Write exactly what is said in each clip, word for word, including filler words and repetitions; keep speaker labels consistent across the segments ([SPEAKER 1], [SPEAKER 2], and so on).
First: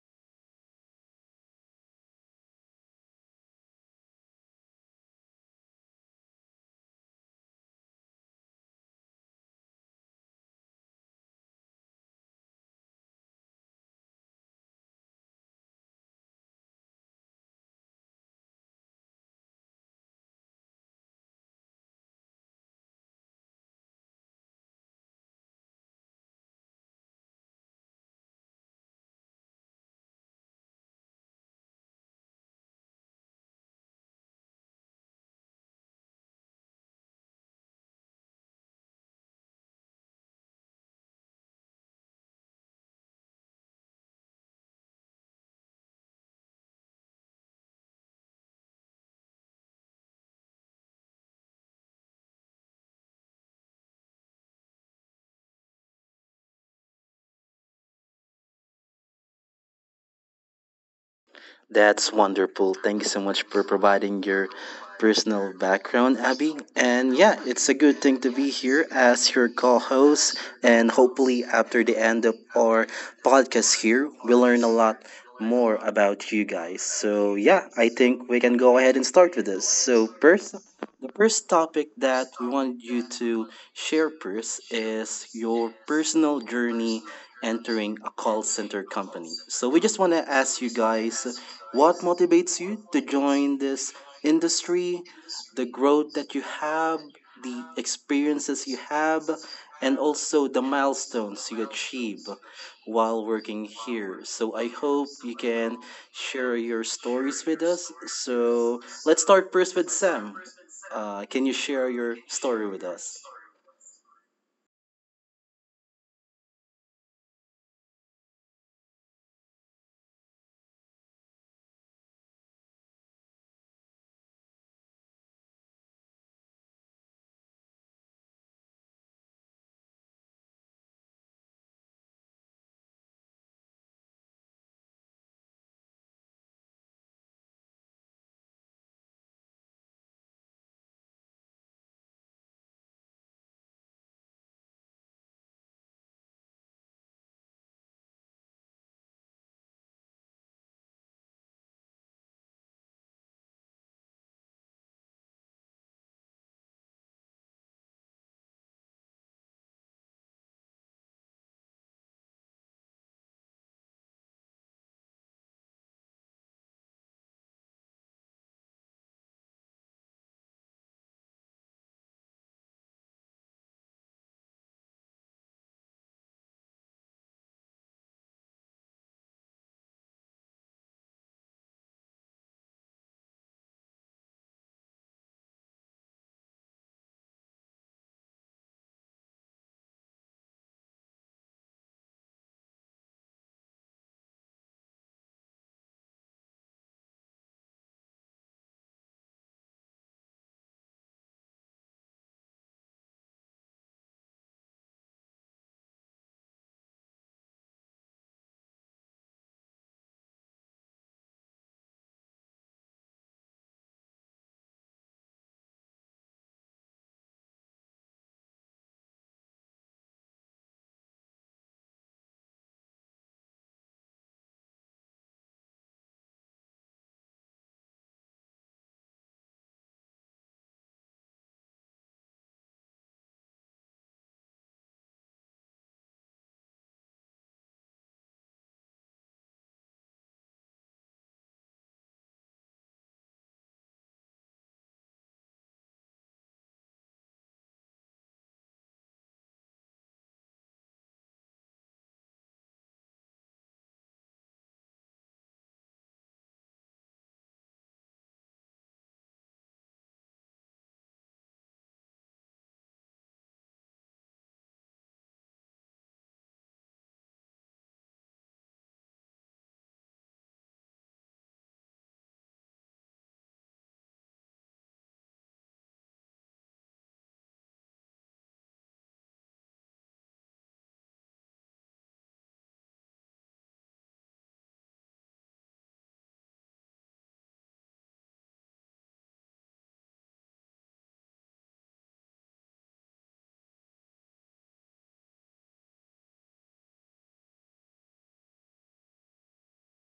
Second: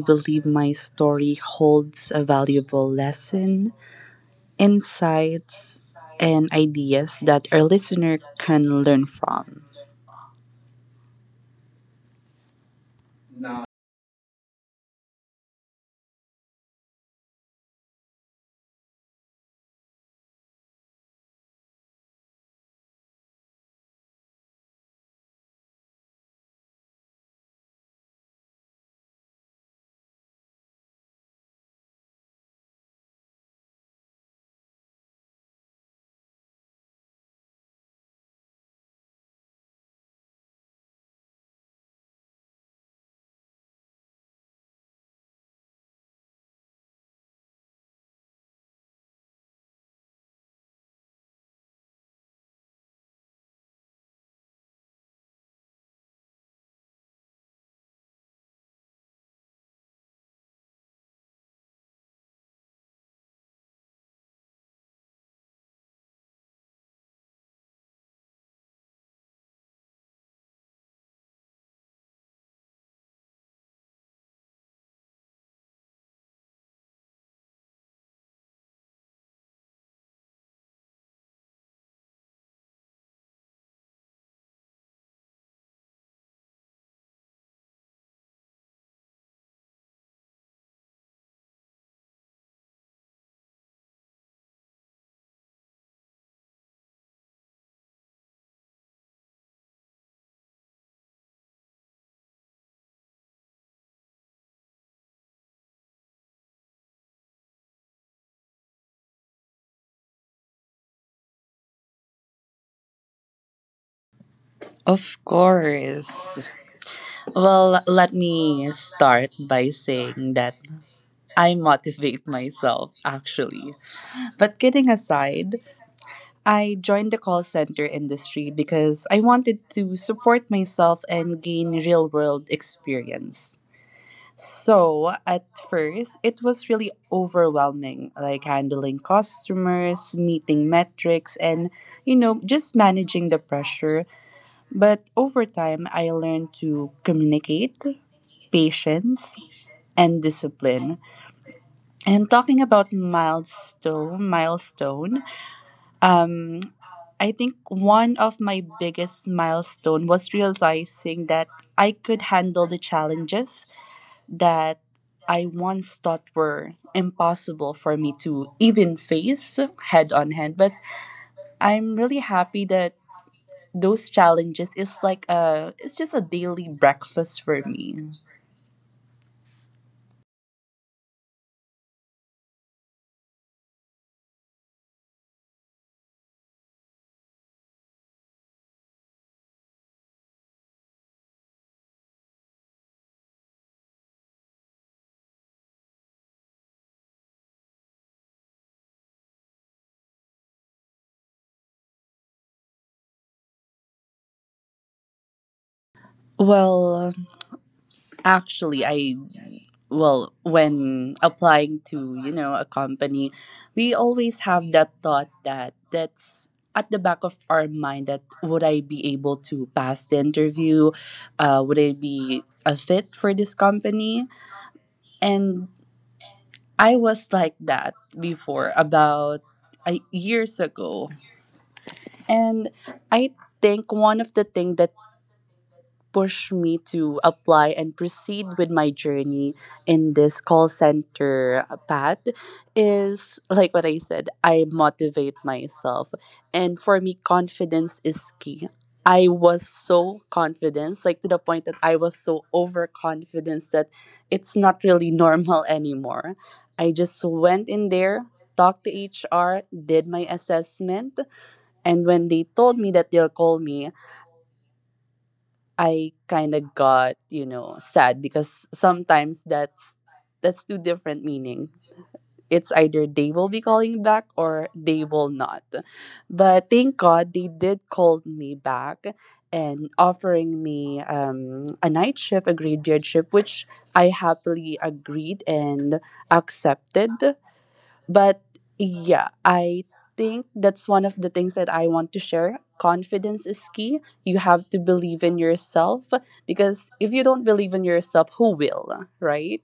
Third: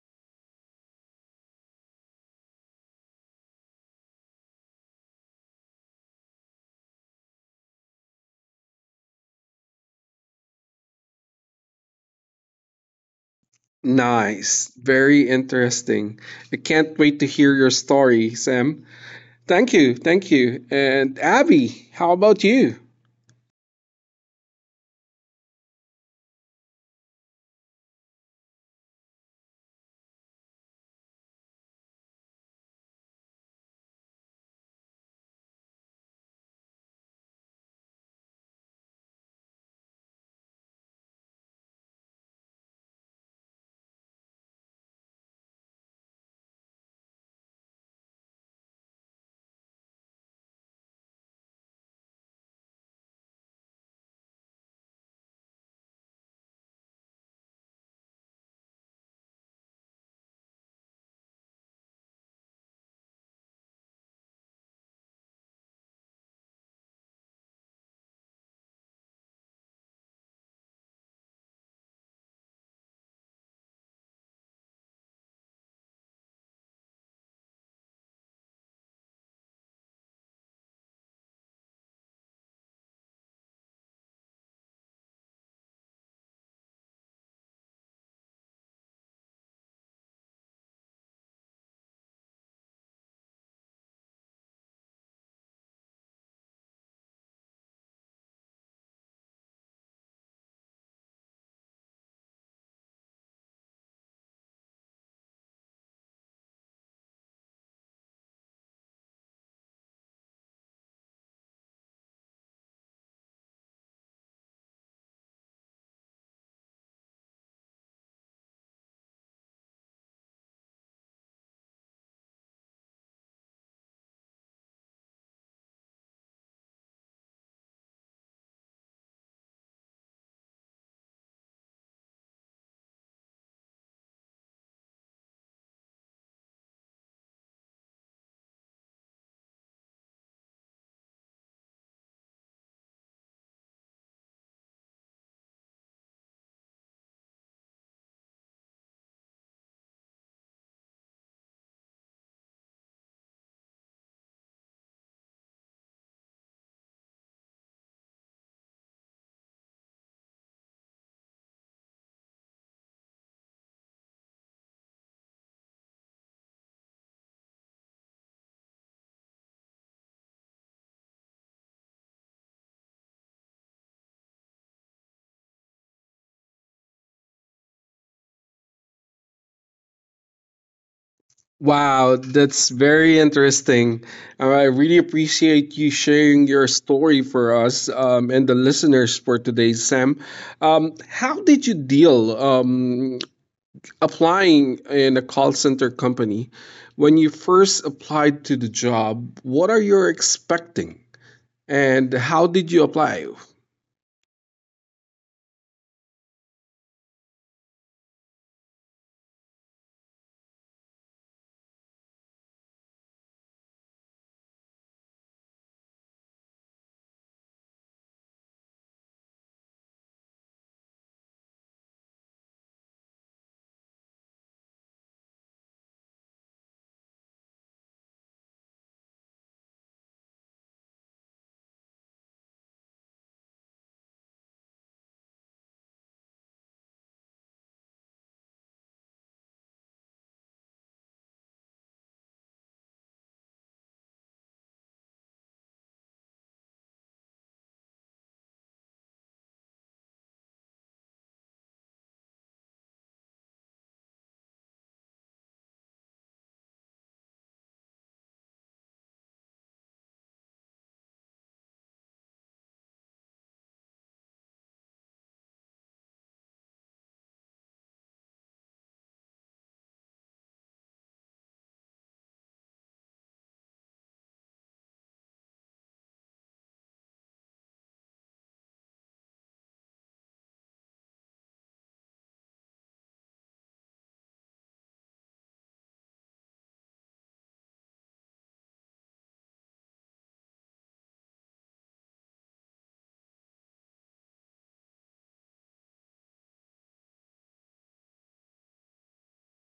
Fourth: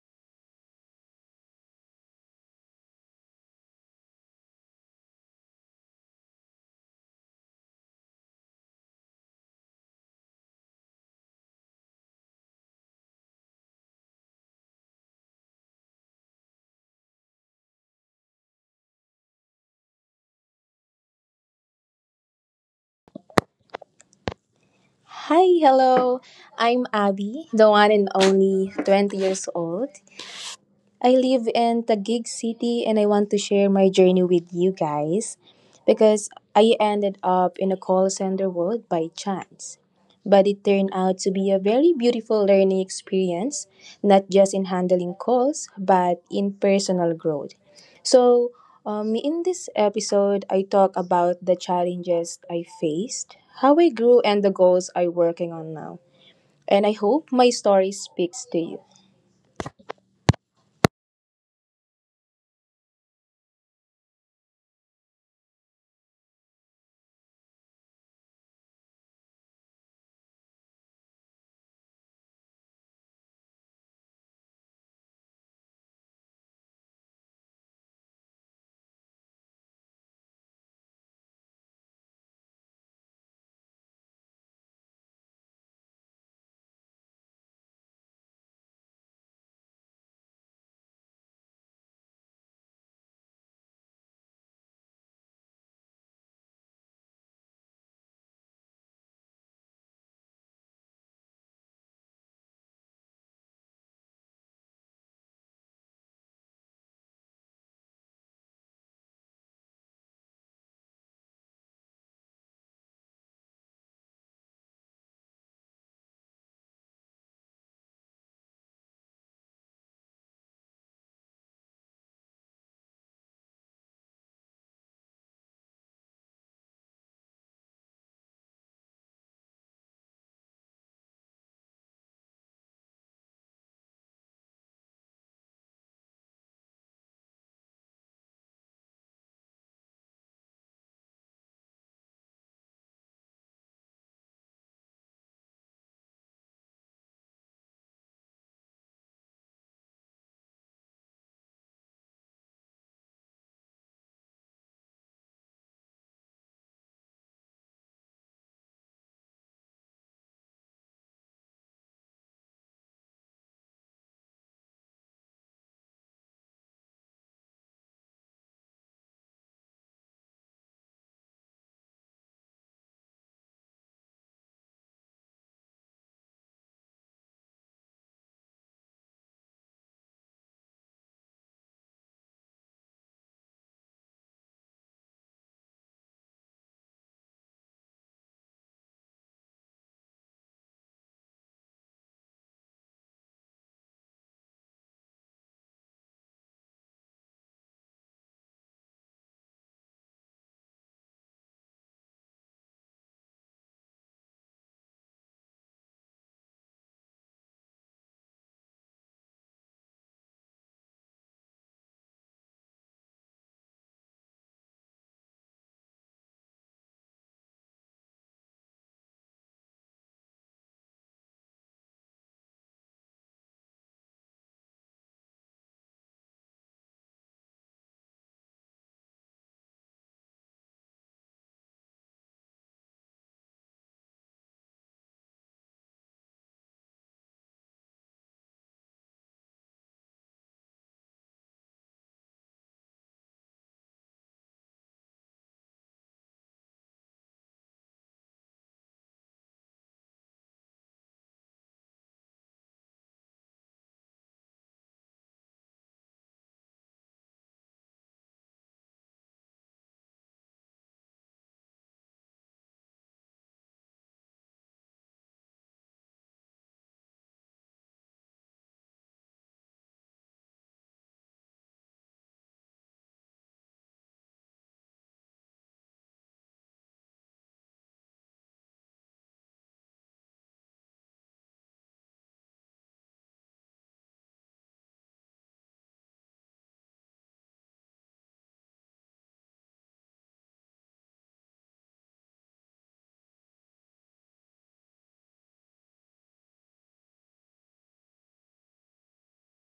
[SPEAKER 1] believe my story holds a valuable lesson, insights, and ideas that our listener can learn from.
[SPEAKER 2] Nice. Very interesting. I can't wait to hear your story, Sam. Thank you. Thank you. And Abby, how about you?
[SPEAKER 3] Hi, hello. I'm Abby, the one and only twenty years old. I live in Taguig City and I want to share my journey with you guys because I ended up in a call center world by chance. But it turned out to be a very beautiful learning experience, not just in handling calls, but in personal growth. So, um, in this episode, I talk about the challenges I faced, how I grew, and the goals I'm working on now. And I hope my story speaks to you.
[SPEAKER 4] That's wonderful. Thank you so much for providing your personal background, Abby. And yeah, it's a good thing to be here as your co host. And hopefully, after the end of our podcast here, we'll learn a lot more about you guys. So yeah, I think we can go ahead and start with this. So, first, The first topic that we wanted you to share first is your personal journey entering a call center company. So we just want to ask you guys what motivates you to join this industry, the growth that you have, the experiences you have, and also the milestones you achieve while working here. So I hope you can share your stories with us. So let's start first with Sam. Uh, can you share your story with us?
[SPEAKER 1] Of course. Well, let me start by saying that I motivate myself actually. But kidding aside, I joined the call center industry because I wanted to support myself and gain real world experience. So, at first, it was really overwhelming, like handling customers, meeting metrics, and, you know, just managing the pressure. But over time, I learned to communicate, patience, and discipline. And talking about milestone, milestone, Um, I think one of my biggest milestone was realizing that I could handle the challenges that I once thought were impossible for me to even face head on hand. But I'm really happy that those challenges is like a it's just a daily breakfast for me.
[SPEAKER 2] Wow, that's very interesting. Uh, I really appreciate you sharing your story for us um, and the listeners for today, Sam. Um, how did you deal um, applying in a call center company? When you first applied to the job, what are you expecting? And how did you apply?
[SPEAKER 1] Well, actually, I, well, when applying to, you know, a company, we always have that thought that that's at the back of our mind that would I be able to pass the interview? Uh, would I be a fit for this company? And I was like that before about uh, years ago. And I think one of the things pushed me to apply and proceed with my journey in this call center path is like what I said, I motivate myself. And for me, confidence is key. I was so confident, like to the point that I was so overconfident that it's not really normal anymore. I just went in there, talked to H R, did my assessment, and when they told me that they'll call me, I kind of got, you know, sad because sometimes that's that's two different meaning. It's either they will be calling back or they will not. But thank God they did call me back and offering me um, a night shift, a graveyard shift, which I happily agreed and accepted. But yeah, I think that's one of the things that I want to share. Confidence is key. You have to believe in yourself because if you don't believe in yourself, who will, right?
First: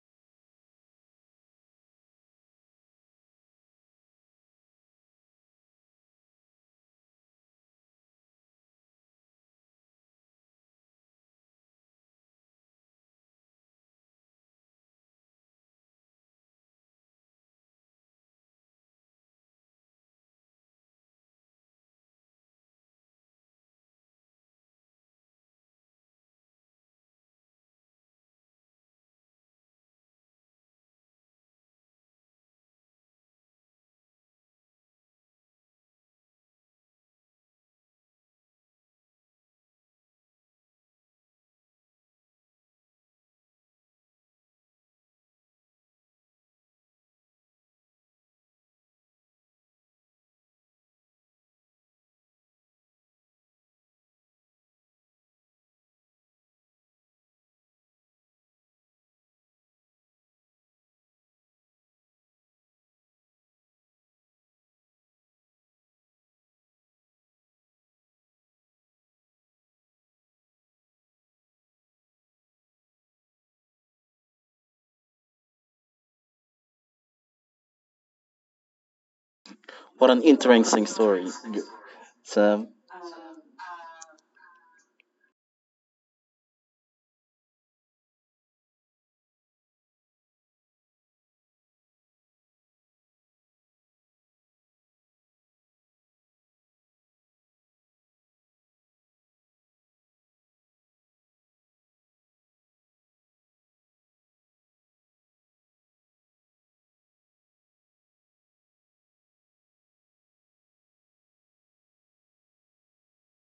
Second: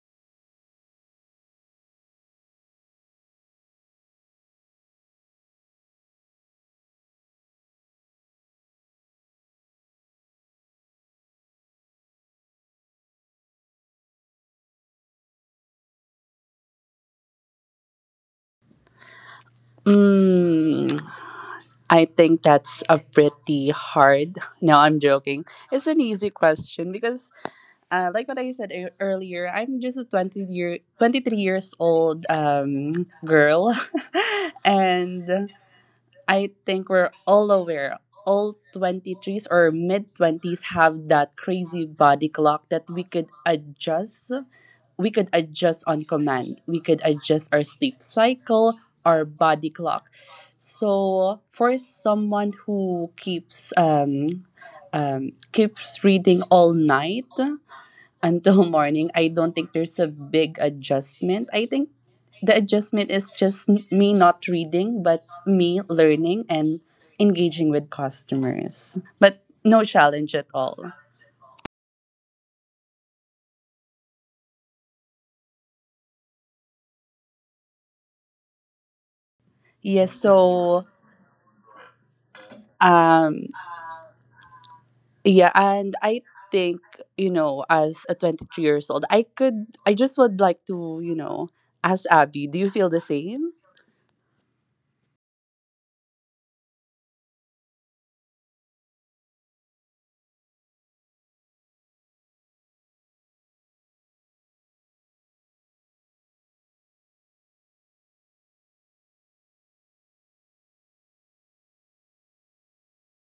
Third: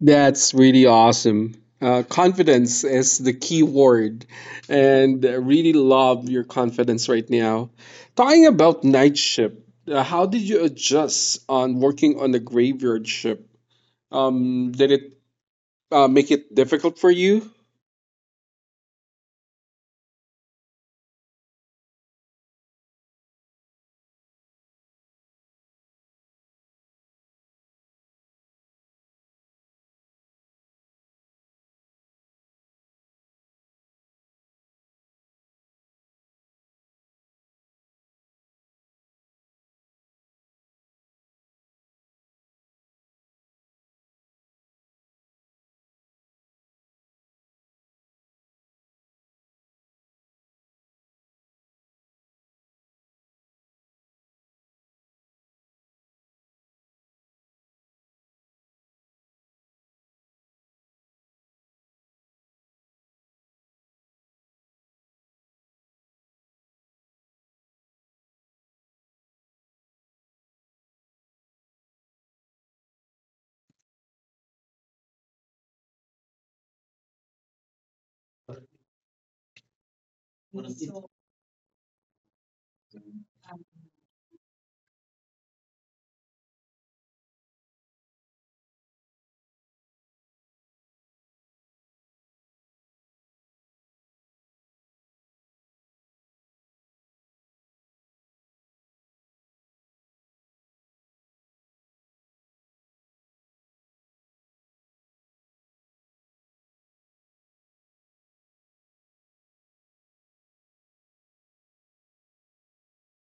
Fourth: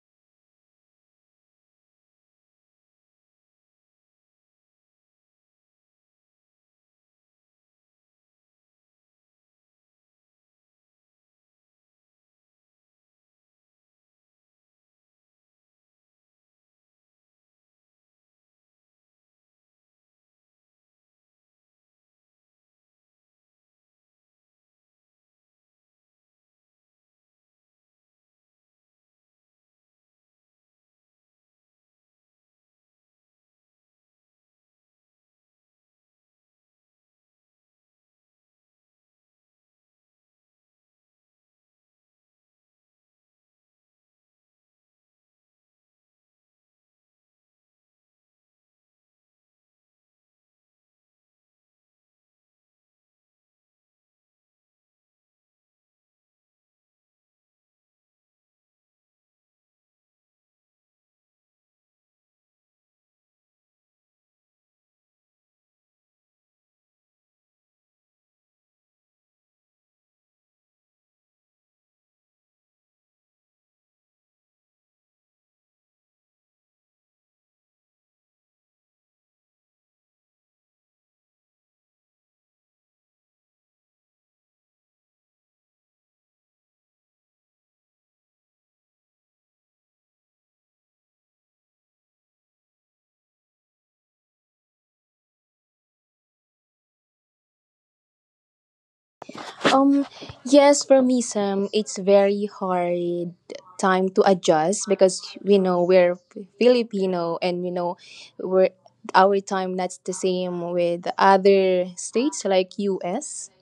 [SPEAKER 2] That's really awesome. Uh, confidence is the key word, and I really love your confidence right now. Talking about night shift, uh, how did you adjust on working on the graveyard shift? Um, did it uh, make it difficult for you?
[SPEAKER 1] Mm, I think that's a pretty hard. No, I'm joking. It's an easy question because, uh, like what I said ear- earlier, I'm just a twenty year, twenty-three years old um, girl. And I think we're all aware. All twenty-threes or mid twenties have that crazy body clock that we could adjust. We could adjust on command. We could adjust our sleep cycle, our body clock. So for someone who keeps um, um, keeps reading all night, until morning, I don't think there's a big adjustment. I think the adjustment is just n- me not reading, but me learning and engaging with customers. But no challenge at all.
[SPEAKER 4] What
[SPEAKER 1] Yes,
[SPEAKER 4] an interesting
[SPEAKER 1] so
[SPEAKER 4] story. So,
[SPEAKER 1] um yeah, and I think, you know, as a twenty-three years old, I could I just would like to, you know, ask Abby, do you feel the same?
[SPEAKER 3] Um, yes, for me, Sam, it's very hard time to adjust because we know we're Filipino and you know we're our time not the same with other states like U S.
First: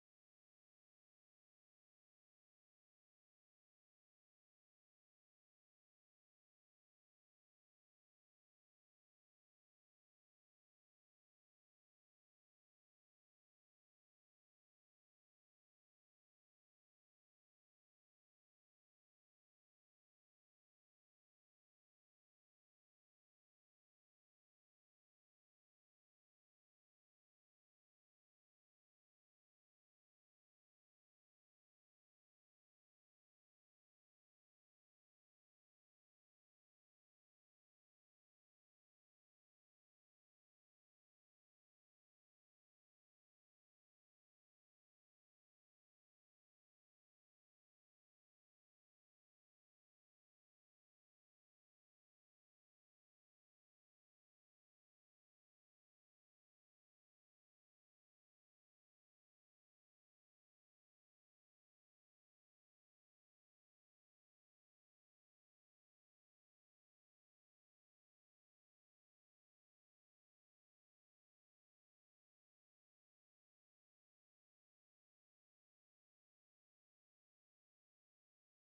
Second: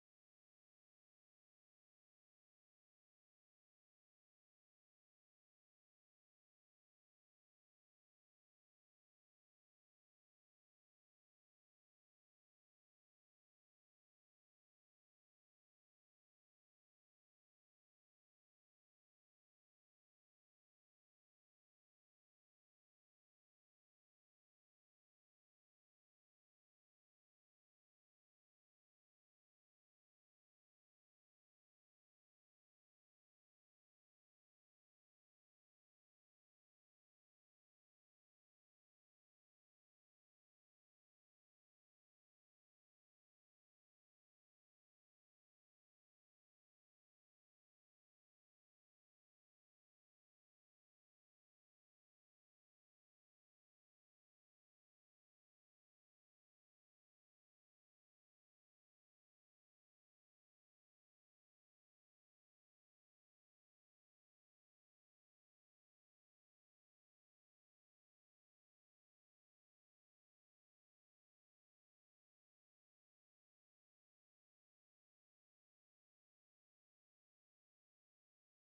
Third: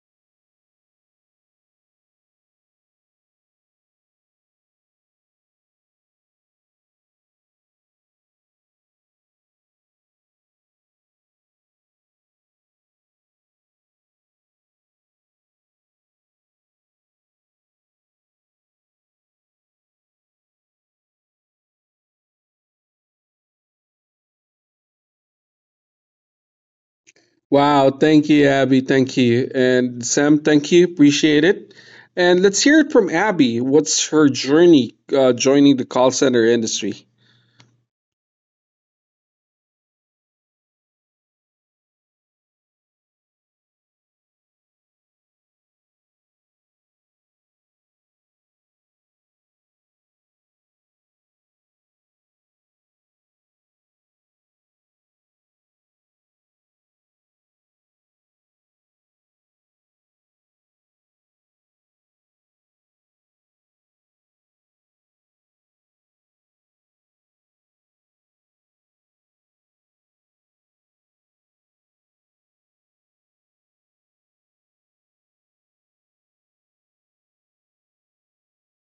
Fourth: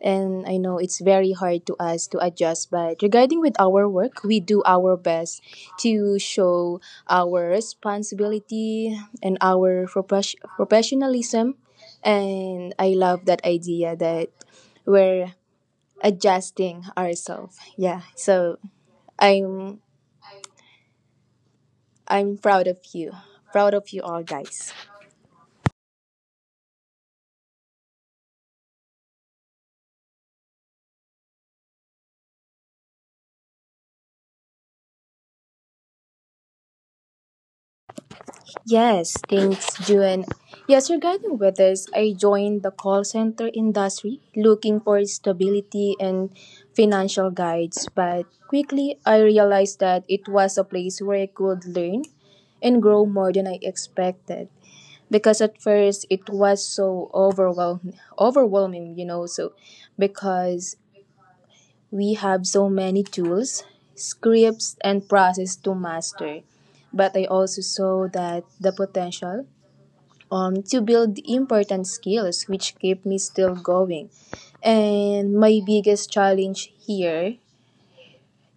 [SPEAKER 3] And I know it's very hard to us to adjust, but regarding with our work, we do our best to show our responsibility and our profes- professionalism. And I love that idea that where adjusting ourselves. Yeah. So I'm I'm proud of you. Proud of you all guys.
[SPEAKER 2] Wow, thank you, Abby. Thank you. And Sam, thank you. Appreciate it. And let's hear it from Abby. What's her journey uh, joining the call center industry?
[SPEAKER 3] Yes, thanks June. Yes, regarding weathers, I joined the call center industry looking for stability and financial guides, but quickly I realized that it was a place where I could learn and grow more than I expected. Because at first it was so overwhelm overwhelming, you know, so because we have so many tools, scripts, and process to master. But I also saw that the potential um, to build important skills which keep me still going. And my biggest challenge here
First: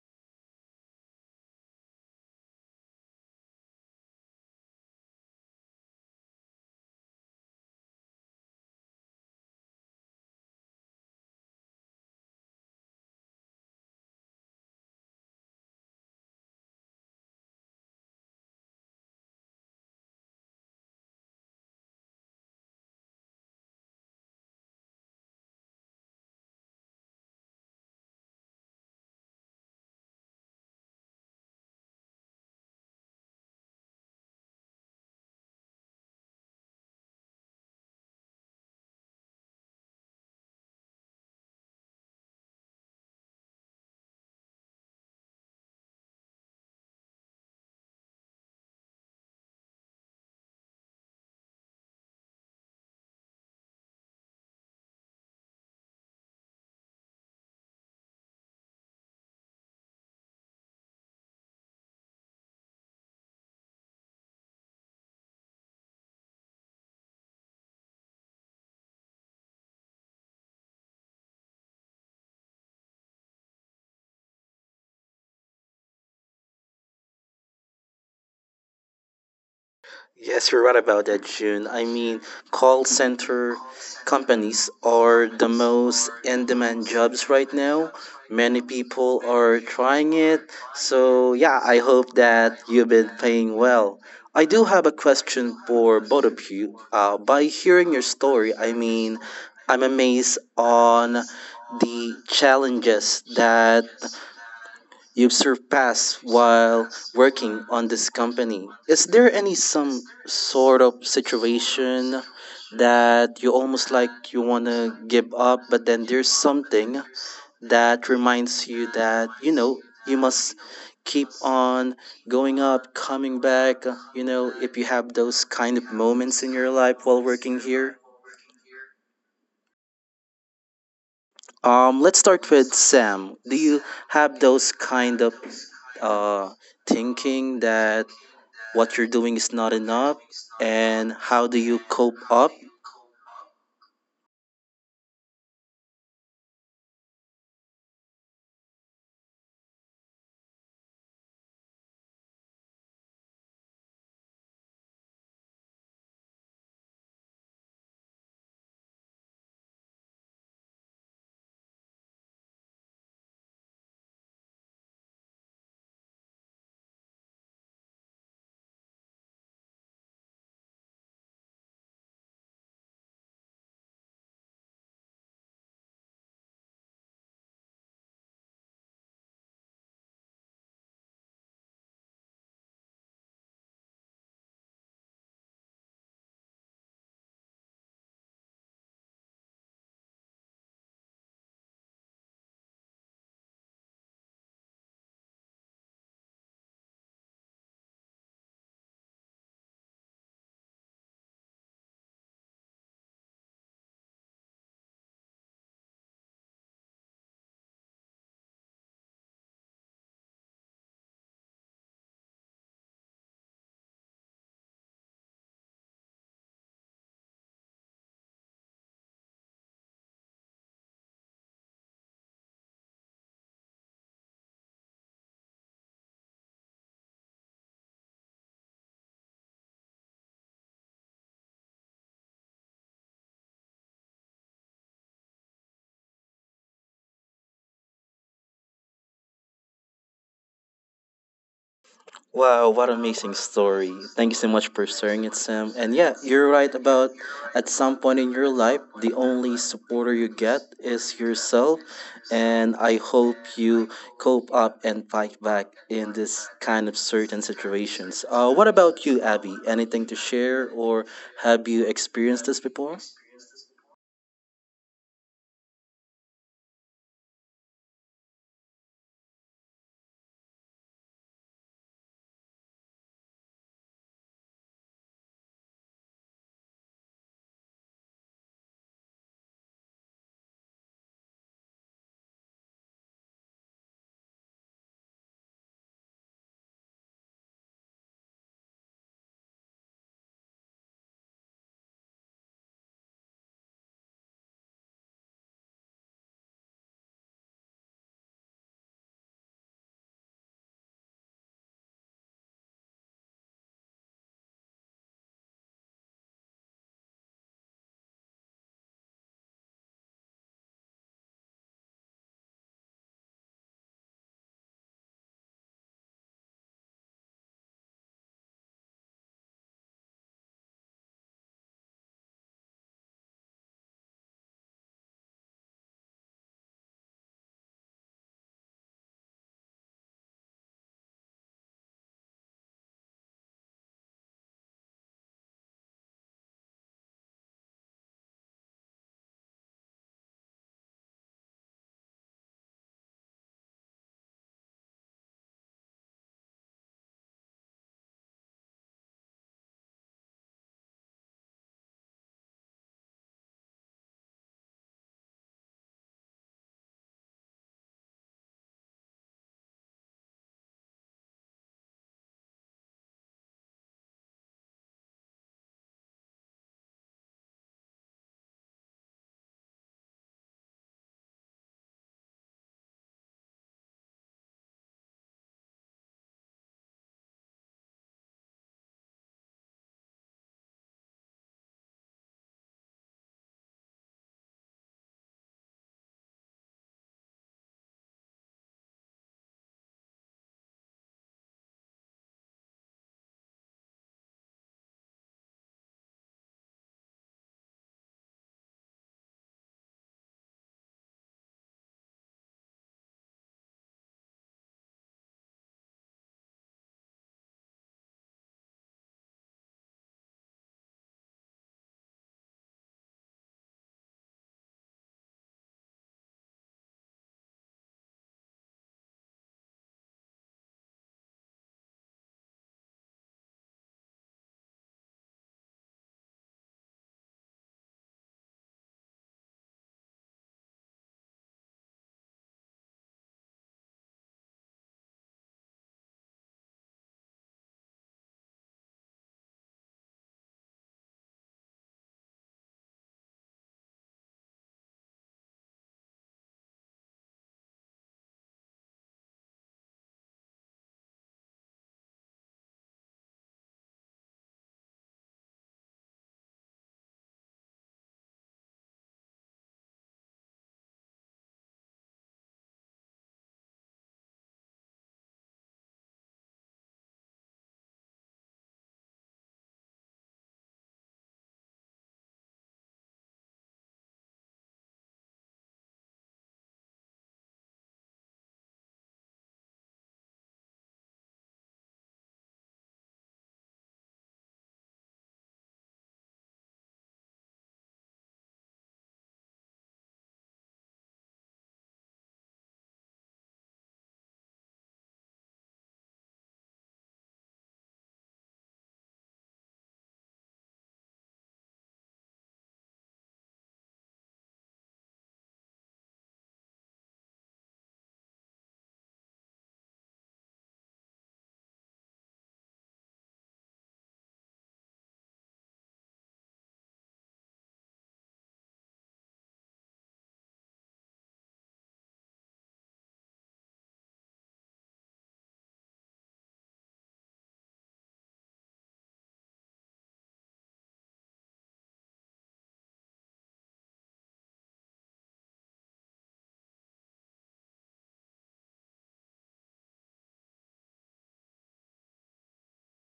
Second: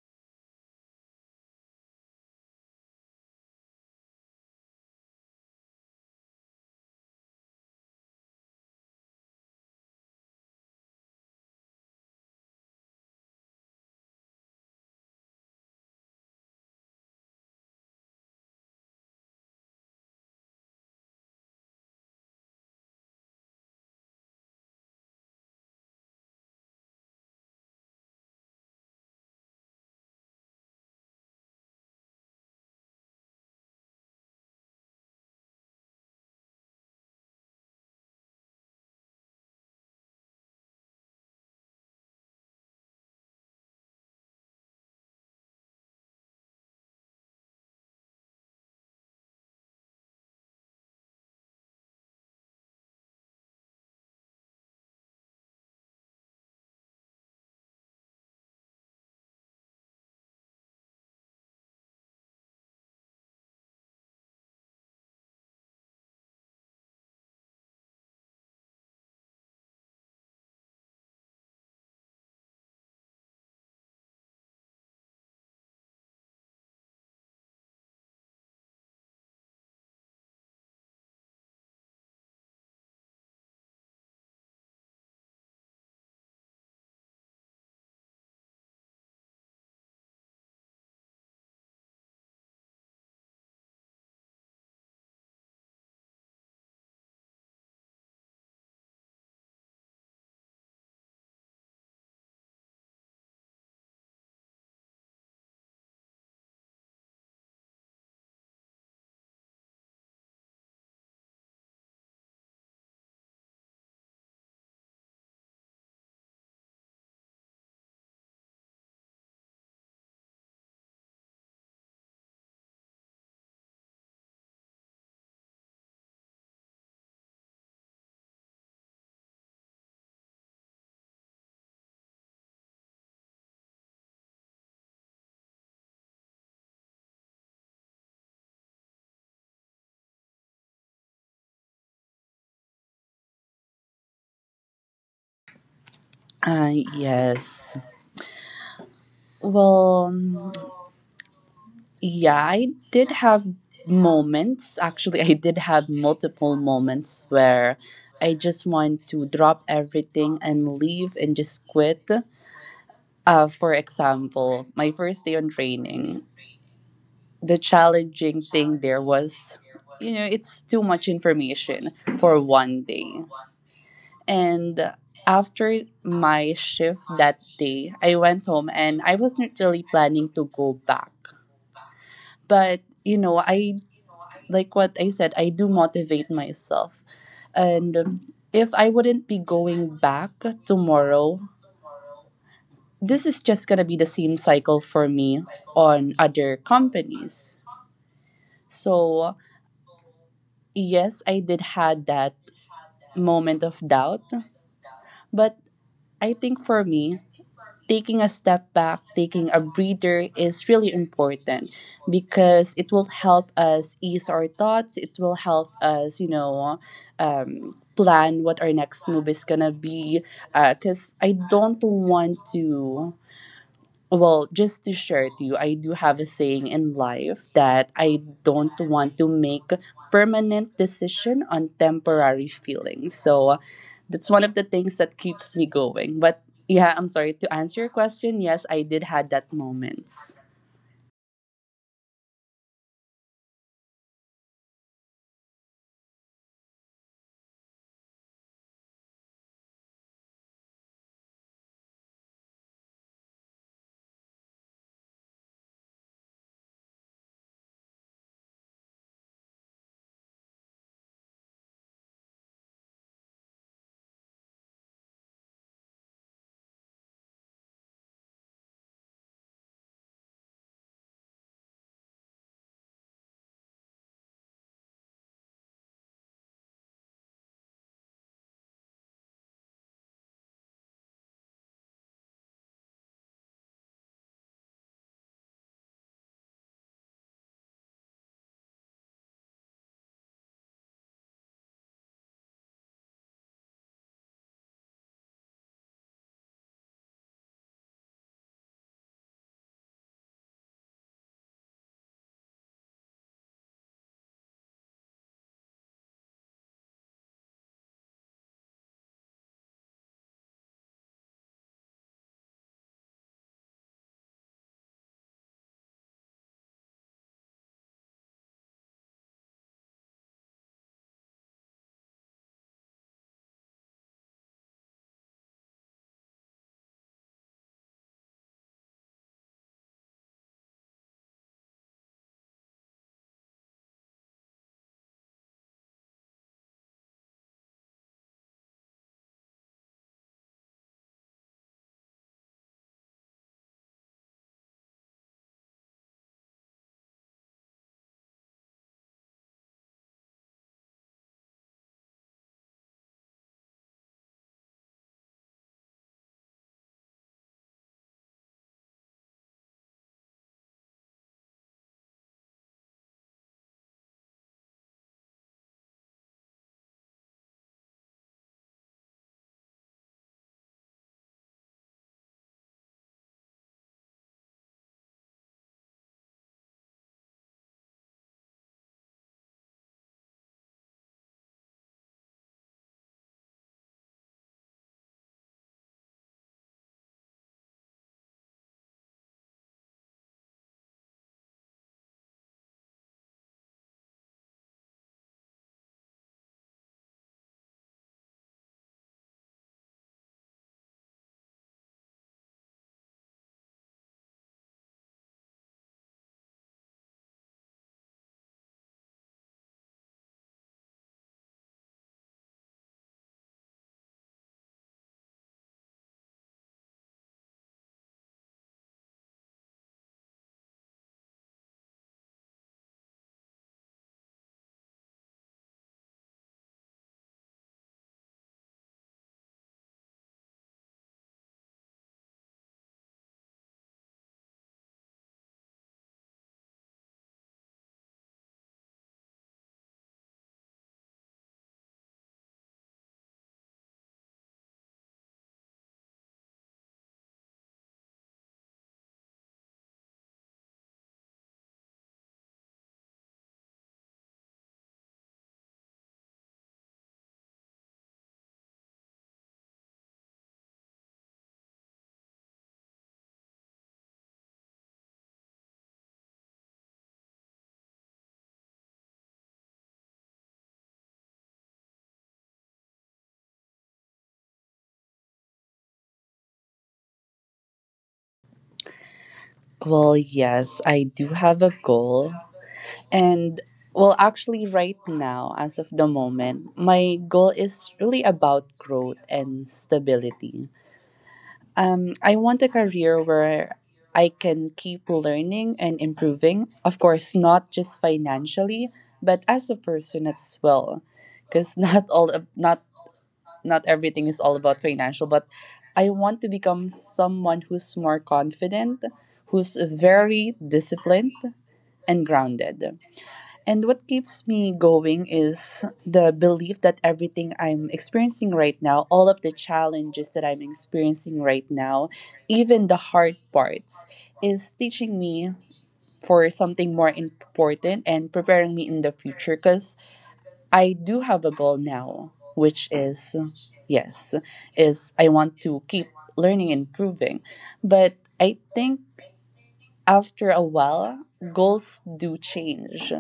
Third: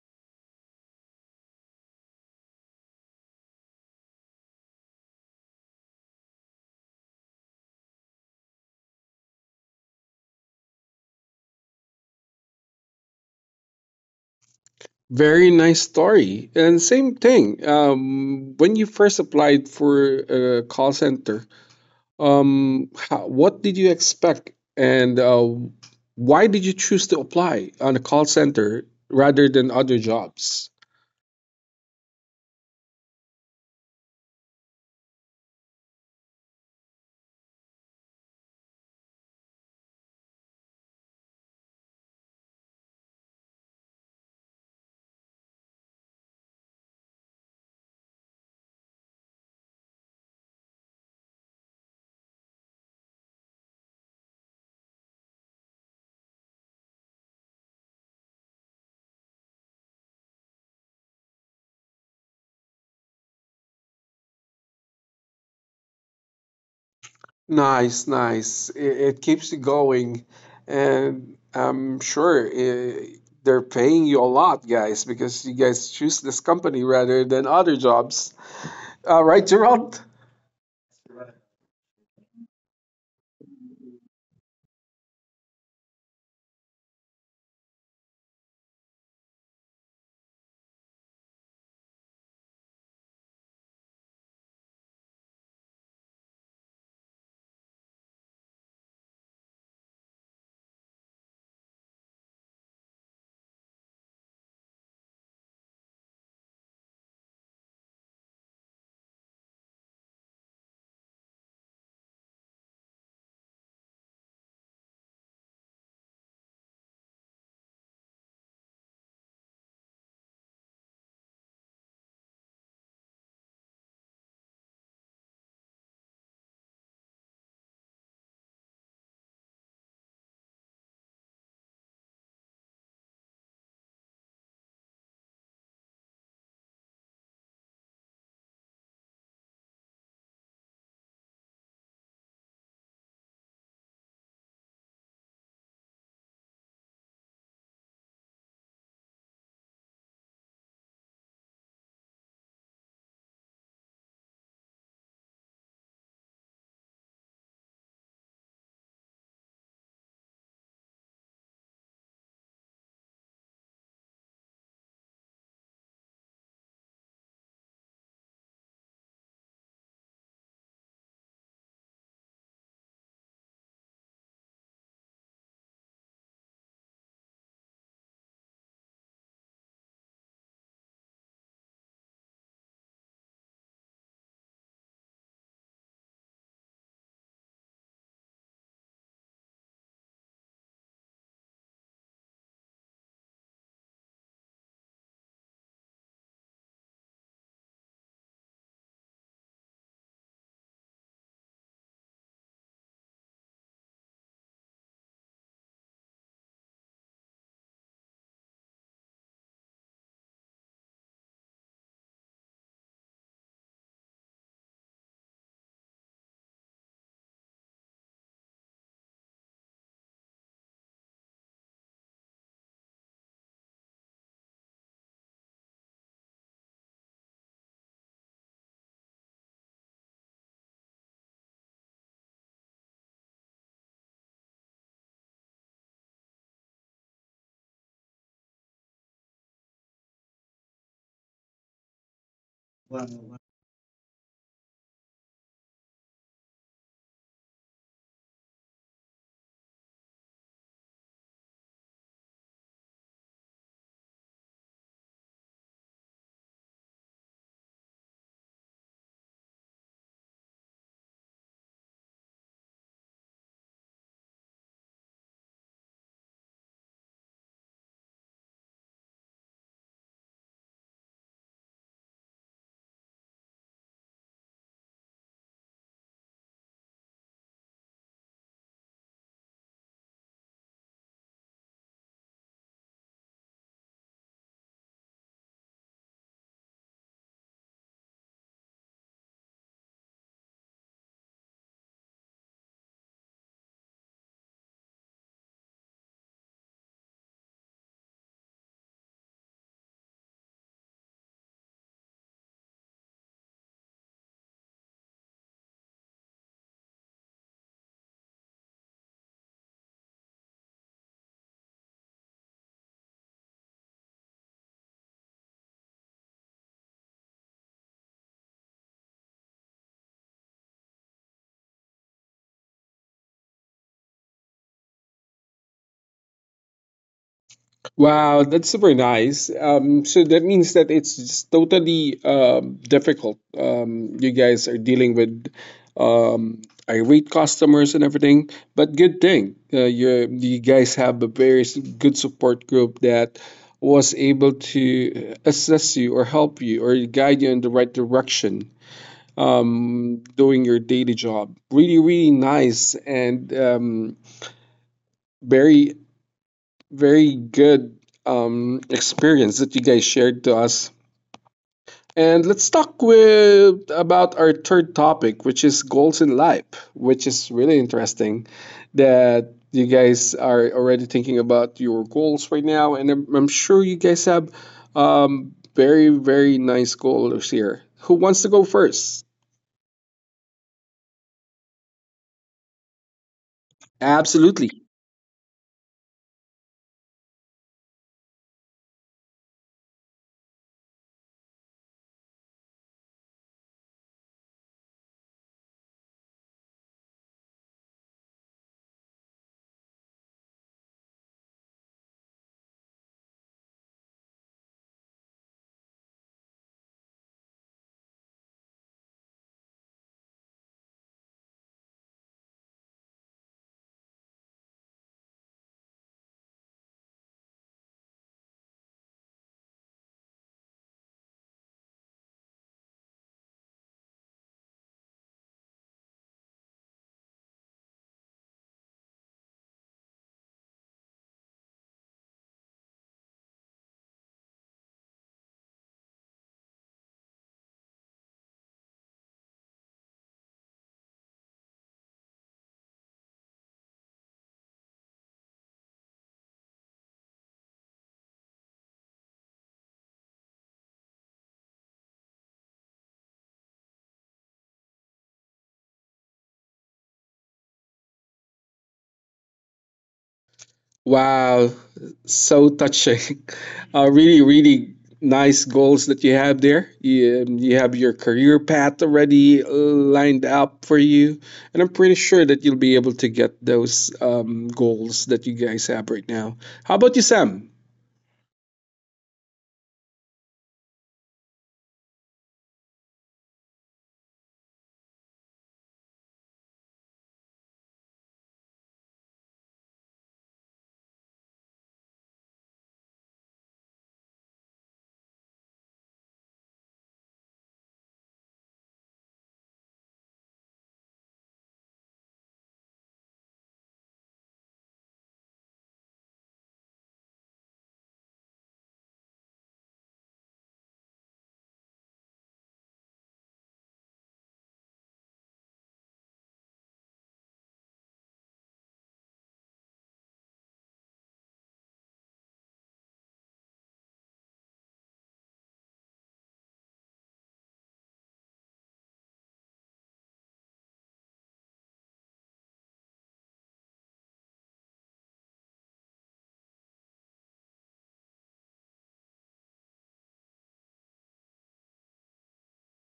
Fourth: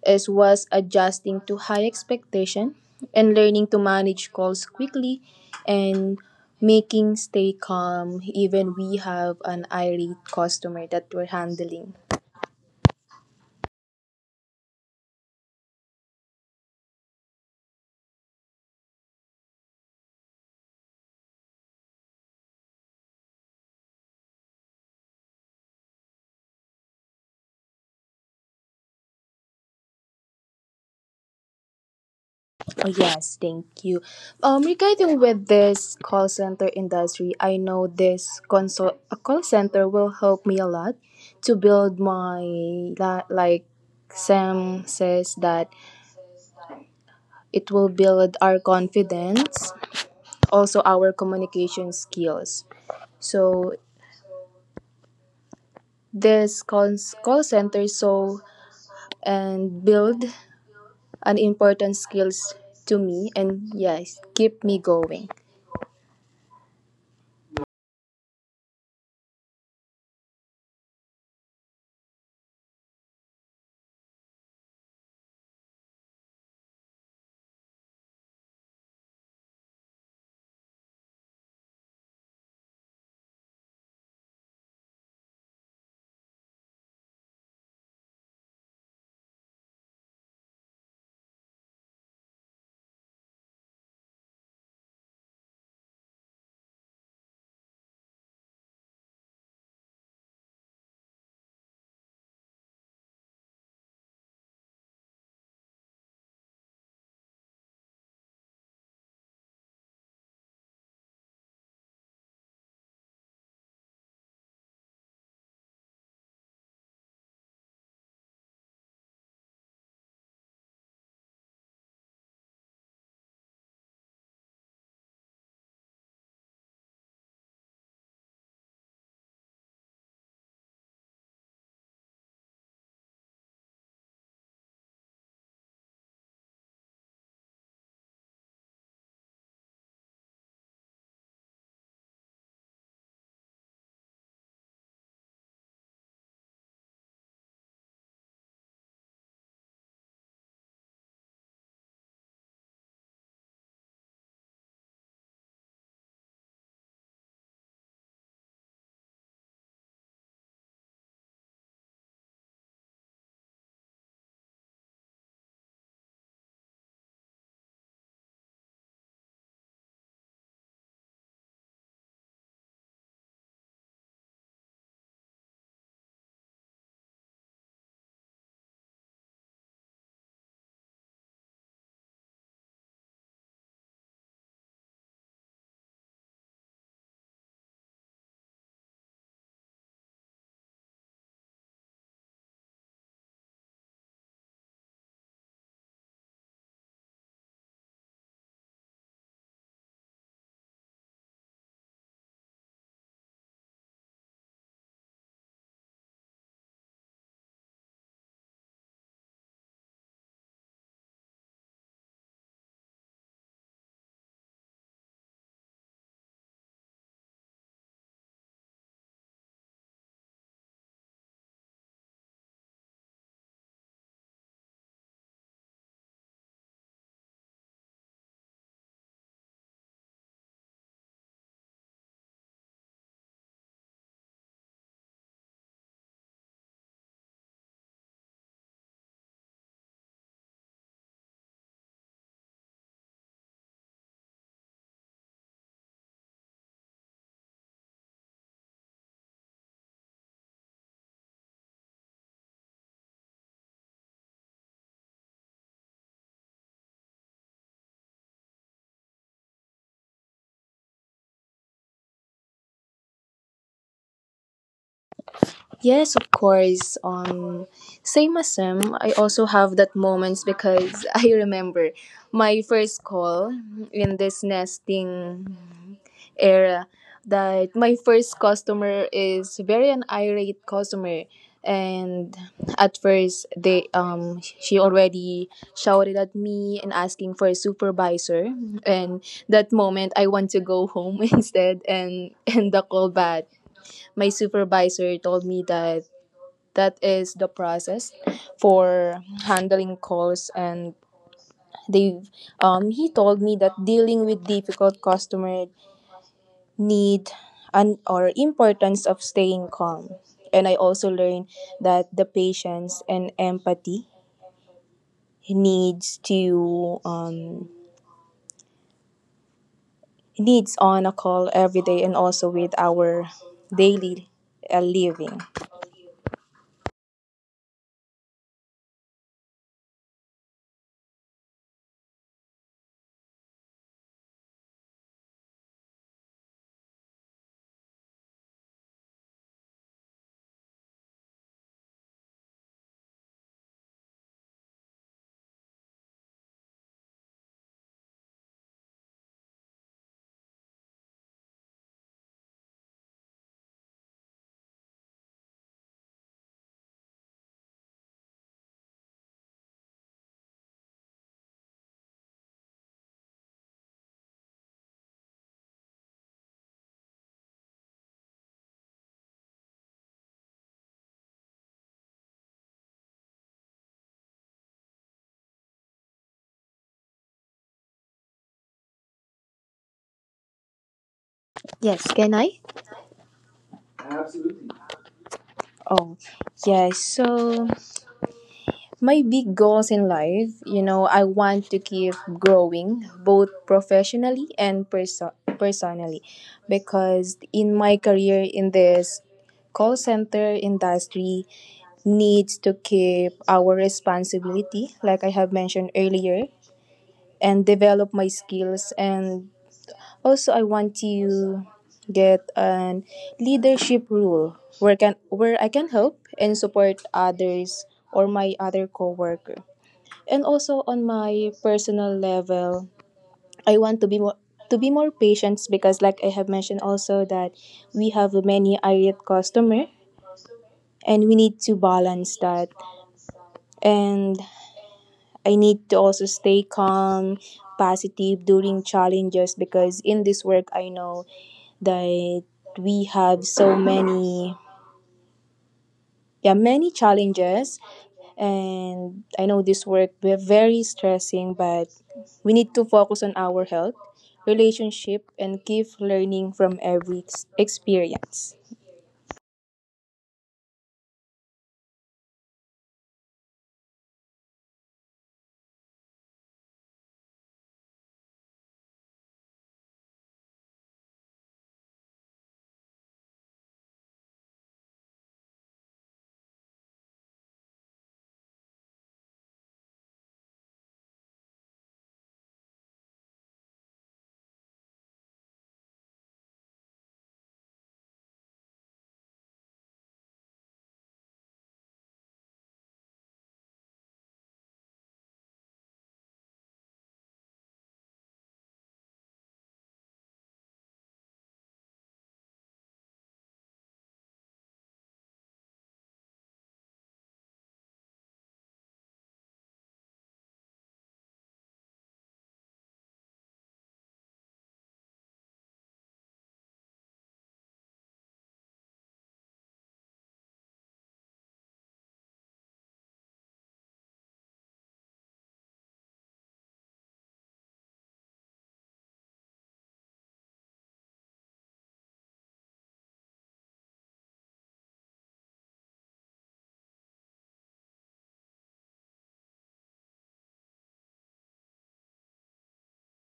[SPEAKER 3] is was adjusting to high expectation and learning to manage calls quickly and making stay calm even we have an irate customer that we're handling.
[SPEAKER 2] Very nice story. And same thing. Um, when you first applied for a call center, um, how, what did you expect, and uh, why did you choose to apply on a call center rather than other jobs?
[SPEAKER 3] Oh, yes, thank you. Um, regarding with this call center industry, I know this console a call center will help me a lot to build my li- like Sam says that it will build our confidence, also our communication skills. So this call call center so and build an important skills to me and yes, keep me going.
[SPEAKER 2] Nice, nice. It, it keeps you going, and I'm sure eh, they're paying you a lot, guys, because you guys choose this company rather than other jobs. Uh, right, Gerald?
[SPEAKER 4] Yes, you're right about that, June. I mean, call center companies are the most in demand jobs right now. Many people are trying it. So, yeah, I hope that you've been paying well. I do have a question for both of you. Uh, by hearing your story, I mean, I'm amazed on the challenges that You've surpassed while working on this company. Is there any some sort of situation that you almost like you want to give up, but then there's something that reminds you that, you know, you must keep on going up, coming back, you know, if you have those kind of moments in your life while working here? Um, let's start with Sam. Do you have those kind of uh, thinking that what you're doing is not enough, and how do you cope up?
[SPEAKER 1] Uh yes. Well, yeah, I did have moments. Actually, I did have multiple moments where I just want to drop everything and leave and just quit. Uh, for example, my first day on training, the challenging thing there was, you know, it's too much information for one day. And after my shift that day, I went home and I wasn't really planning to go back, but you know, I like what I said, I do motivate myself. And um, if I wouldn't be going back tomorrow, this is just going to be the same cycle for me on other companies. So, yes, I did had that moment of doubt, but I think for me, taking a step back, taking a breather is really important because it will help us ease our thoughts. It will help us, you know, um, plan what our next move is gonna be. Because I don't want to, well, just to share to you, I do have a saying in life that I don't want to make permanent decision on temporary feelings. So that's one of the things that keeps me going. But yeah, I'm sorry to answer your question. Yes, I did had that moments.
[SPEAKER 4] Wow, what an amazing story. Thank you so much for sharing it, Sam. And yeah, you're right. About at some point in your life, the only supporter you get is yourself, and I hope you cope up and fight back in this kind of certain situations. Uh, what about you, Abby? Anything to share, or have you experienced this before?
[SPEAKER 3] Yes, of course. Um, same as Sam, I also have that moments because I remember my first call in this nesting era that my first customer is very an irate customer and at first they um she already shouted at me and asking for a supervisor and that moment I want to go home instead and end the call. But my supervisor told me that that is the process for handling calls and they've um he told me that dealing with difficult customer need and or importance of staying calm. And I also learned that the patience and empathy needs to um needs on a call every day and also with our daily uh, living.
[SPEAKER 2] Wow, that's super nice. Um, so that means that it's just totally um, difficult. Um, you guys are dealing with um, irate customers and everything, but good thing uh, you you guys have a very s- good support group that was able to assess you or help you or guide you in the right direction. Um, doing your daily job, really, really nice and um, very very good um, experience that you guys shared to us. And let's talk with about our third topic, which is goals in life, which is really interesting that you guys are already thinking about your goals right now, and I'm, I'm sure you guys have um, very very nice goals here. Who wants to go first?
[SPEAKER 3] Yes, can I?
[SPEAKER 2] Absolutely.
[SPEAKER 3] Oh yes, so my big goals in life, you know, I want to keep growing both professionally and perso- personally because in my career in this call center industry needs to keep our responsibility like I have mentioned earlier and develop my skills. And also I want to get an leadership role where can where I can help and support others or my other coworker. And also on my personal level, I want to be more to be more patient because like I have mentioned also that we have many irate customer and we need to balance that. And I need to also stay calm, positive during challenges because in this work I know that we have so many, yeah, many challenges. And I know this work we're very stressing, but we need to focus on our health, relationship, and keep learning from every ex- experience.
[SPEAKER 2] Wow, so touching. Uh, really, really nice goals that you have there. You, um, you have your career path already lined up for you, and I'm pretty sure that you'll be able to get those um, goals that you guys have right now. How about you, Sam?
[SPEAKER 1] Well, yes, I do have a goal. And well, actually, right now, as of the moment, my goal is really about growth and stability. Um, I want a career where I can keep learning and improving. Of course, not just financially, but as a person as well, because not all not not everything is all about financial. But I want to become someone who's more confident, who's very disciplined and grounded. And what keeps me going is the belief that everything I'm experiencing right now, all of the challenges that I'm experiencing right now, even the hard parts, is teaching me for something more important and preparing me in the future because I do have a goal now, which is yes, is I want to keep learning and improving. But I think after a while, goals do change.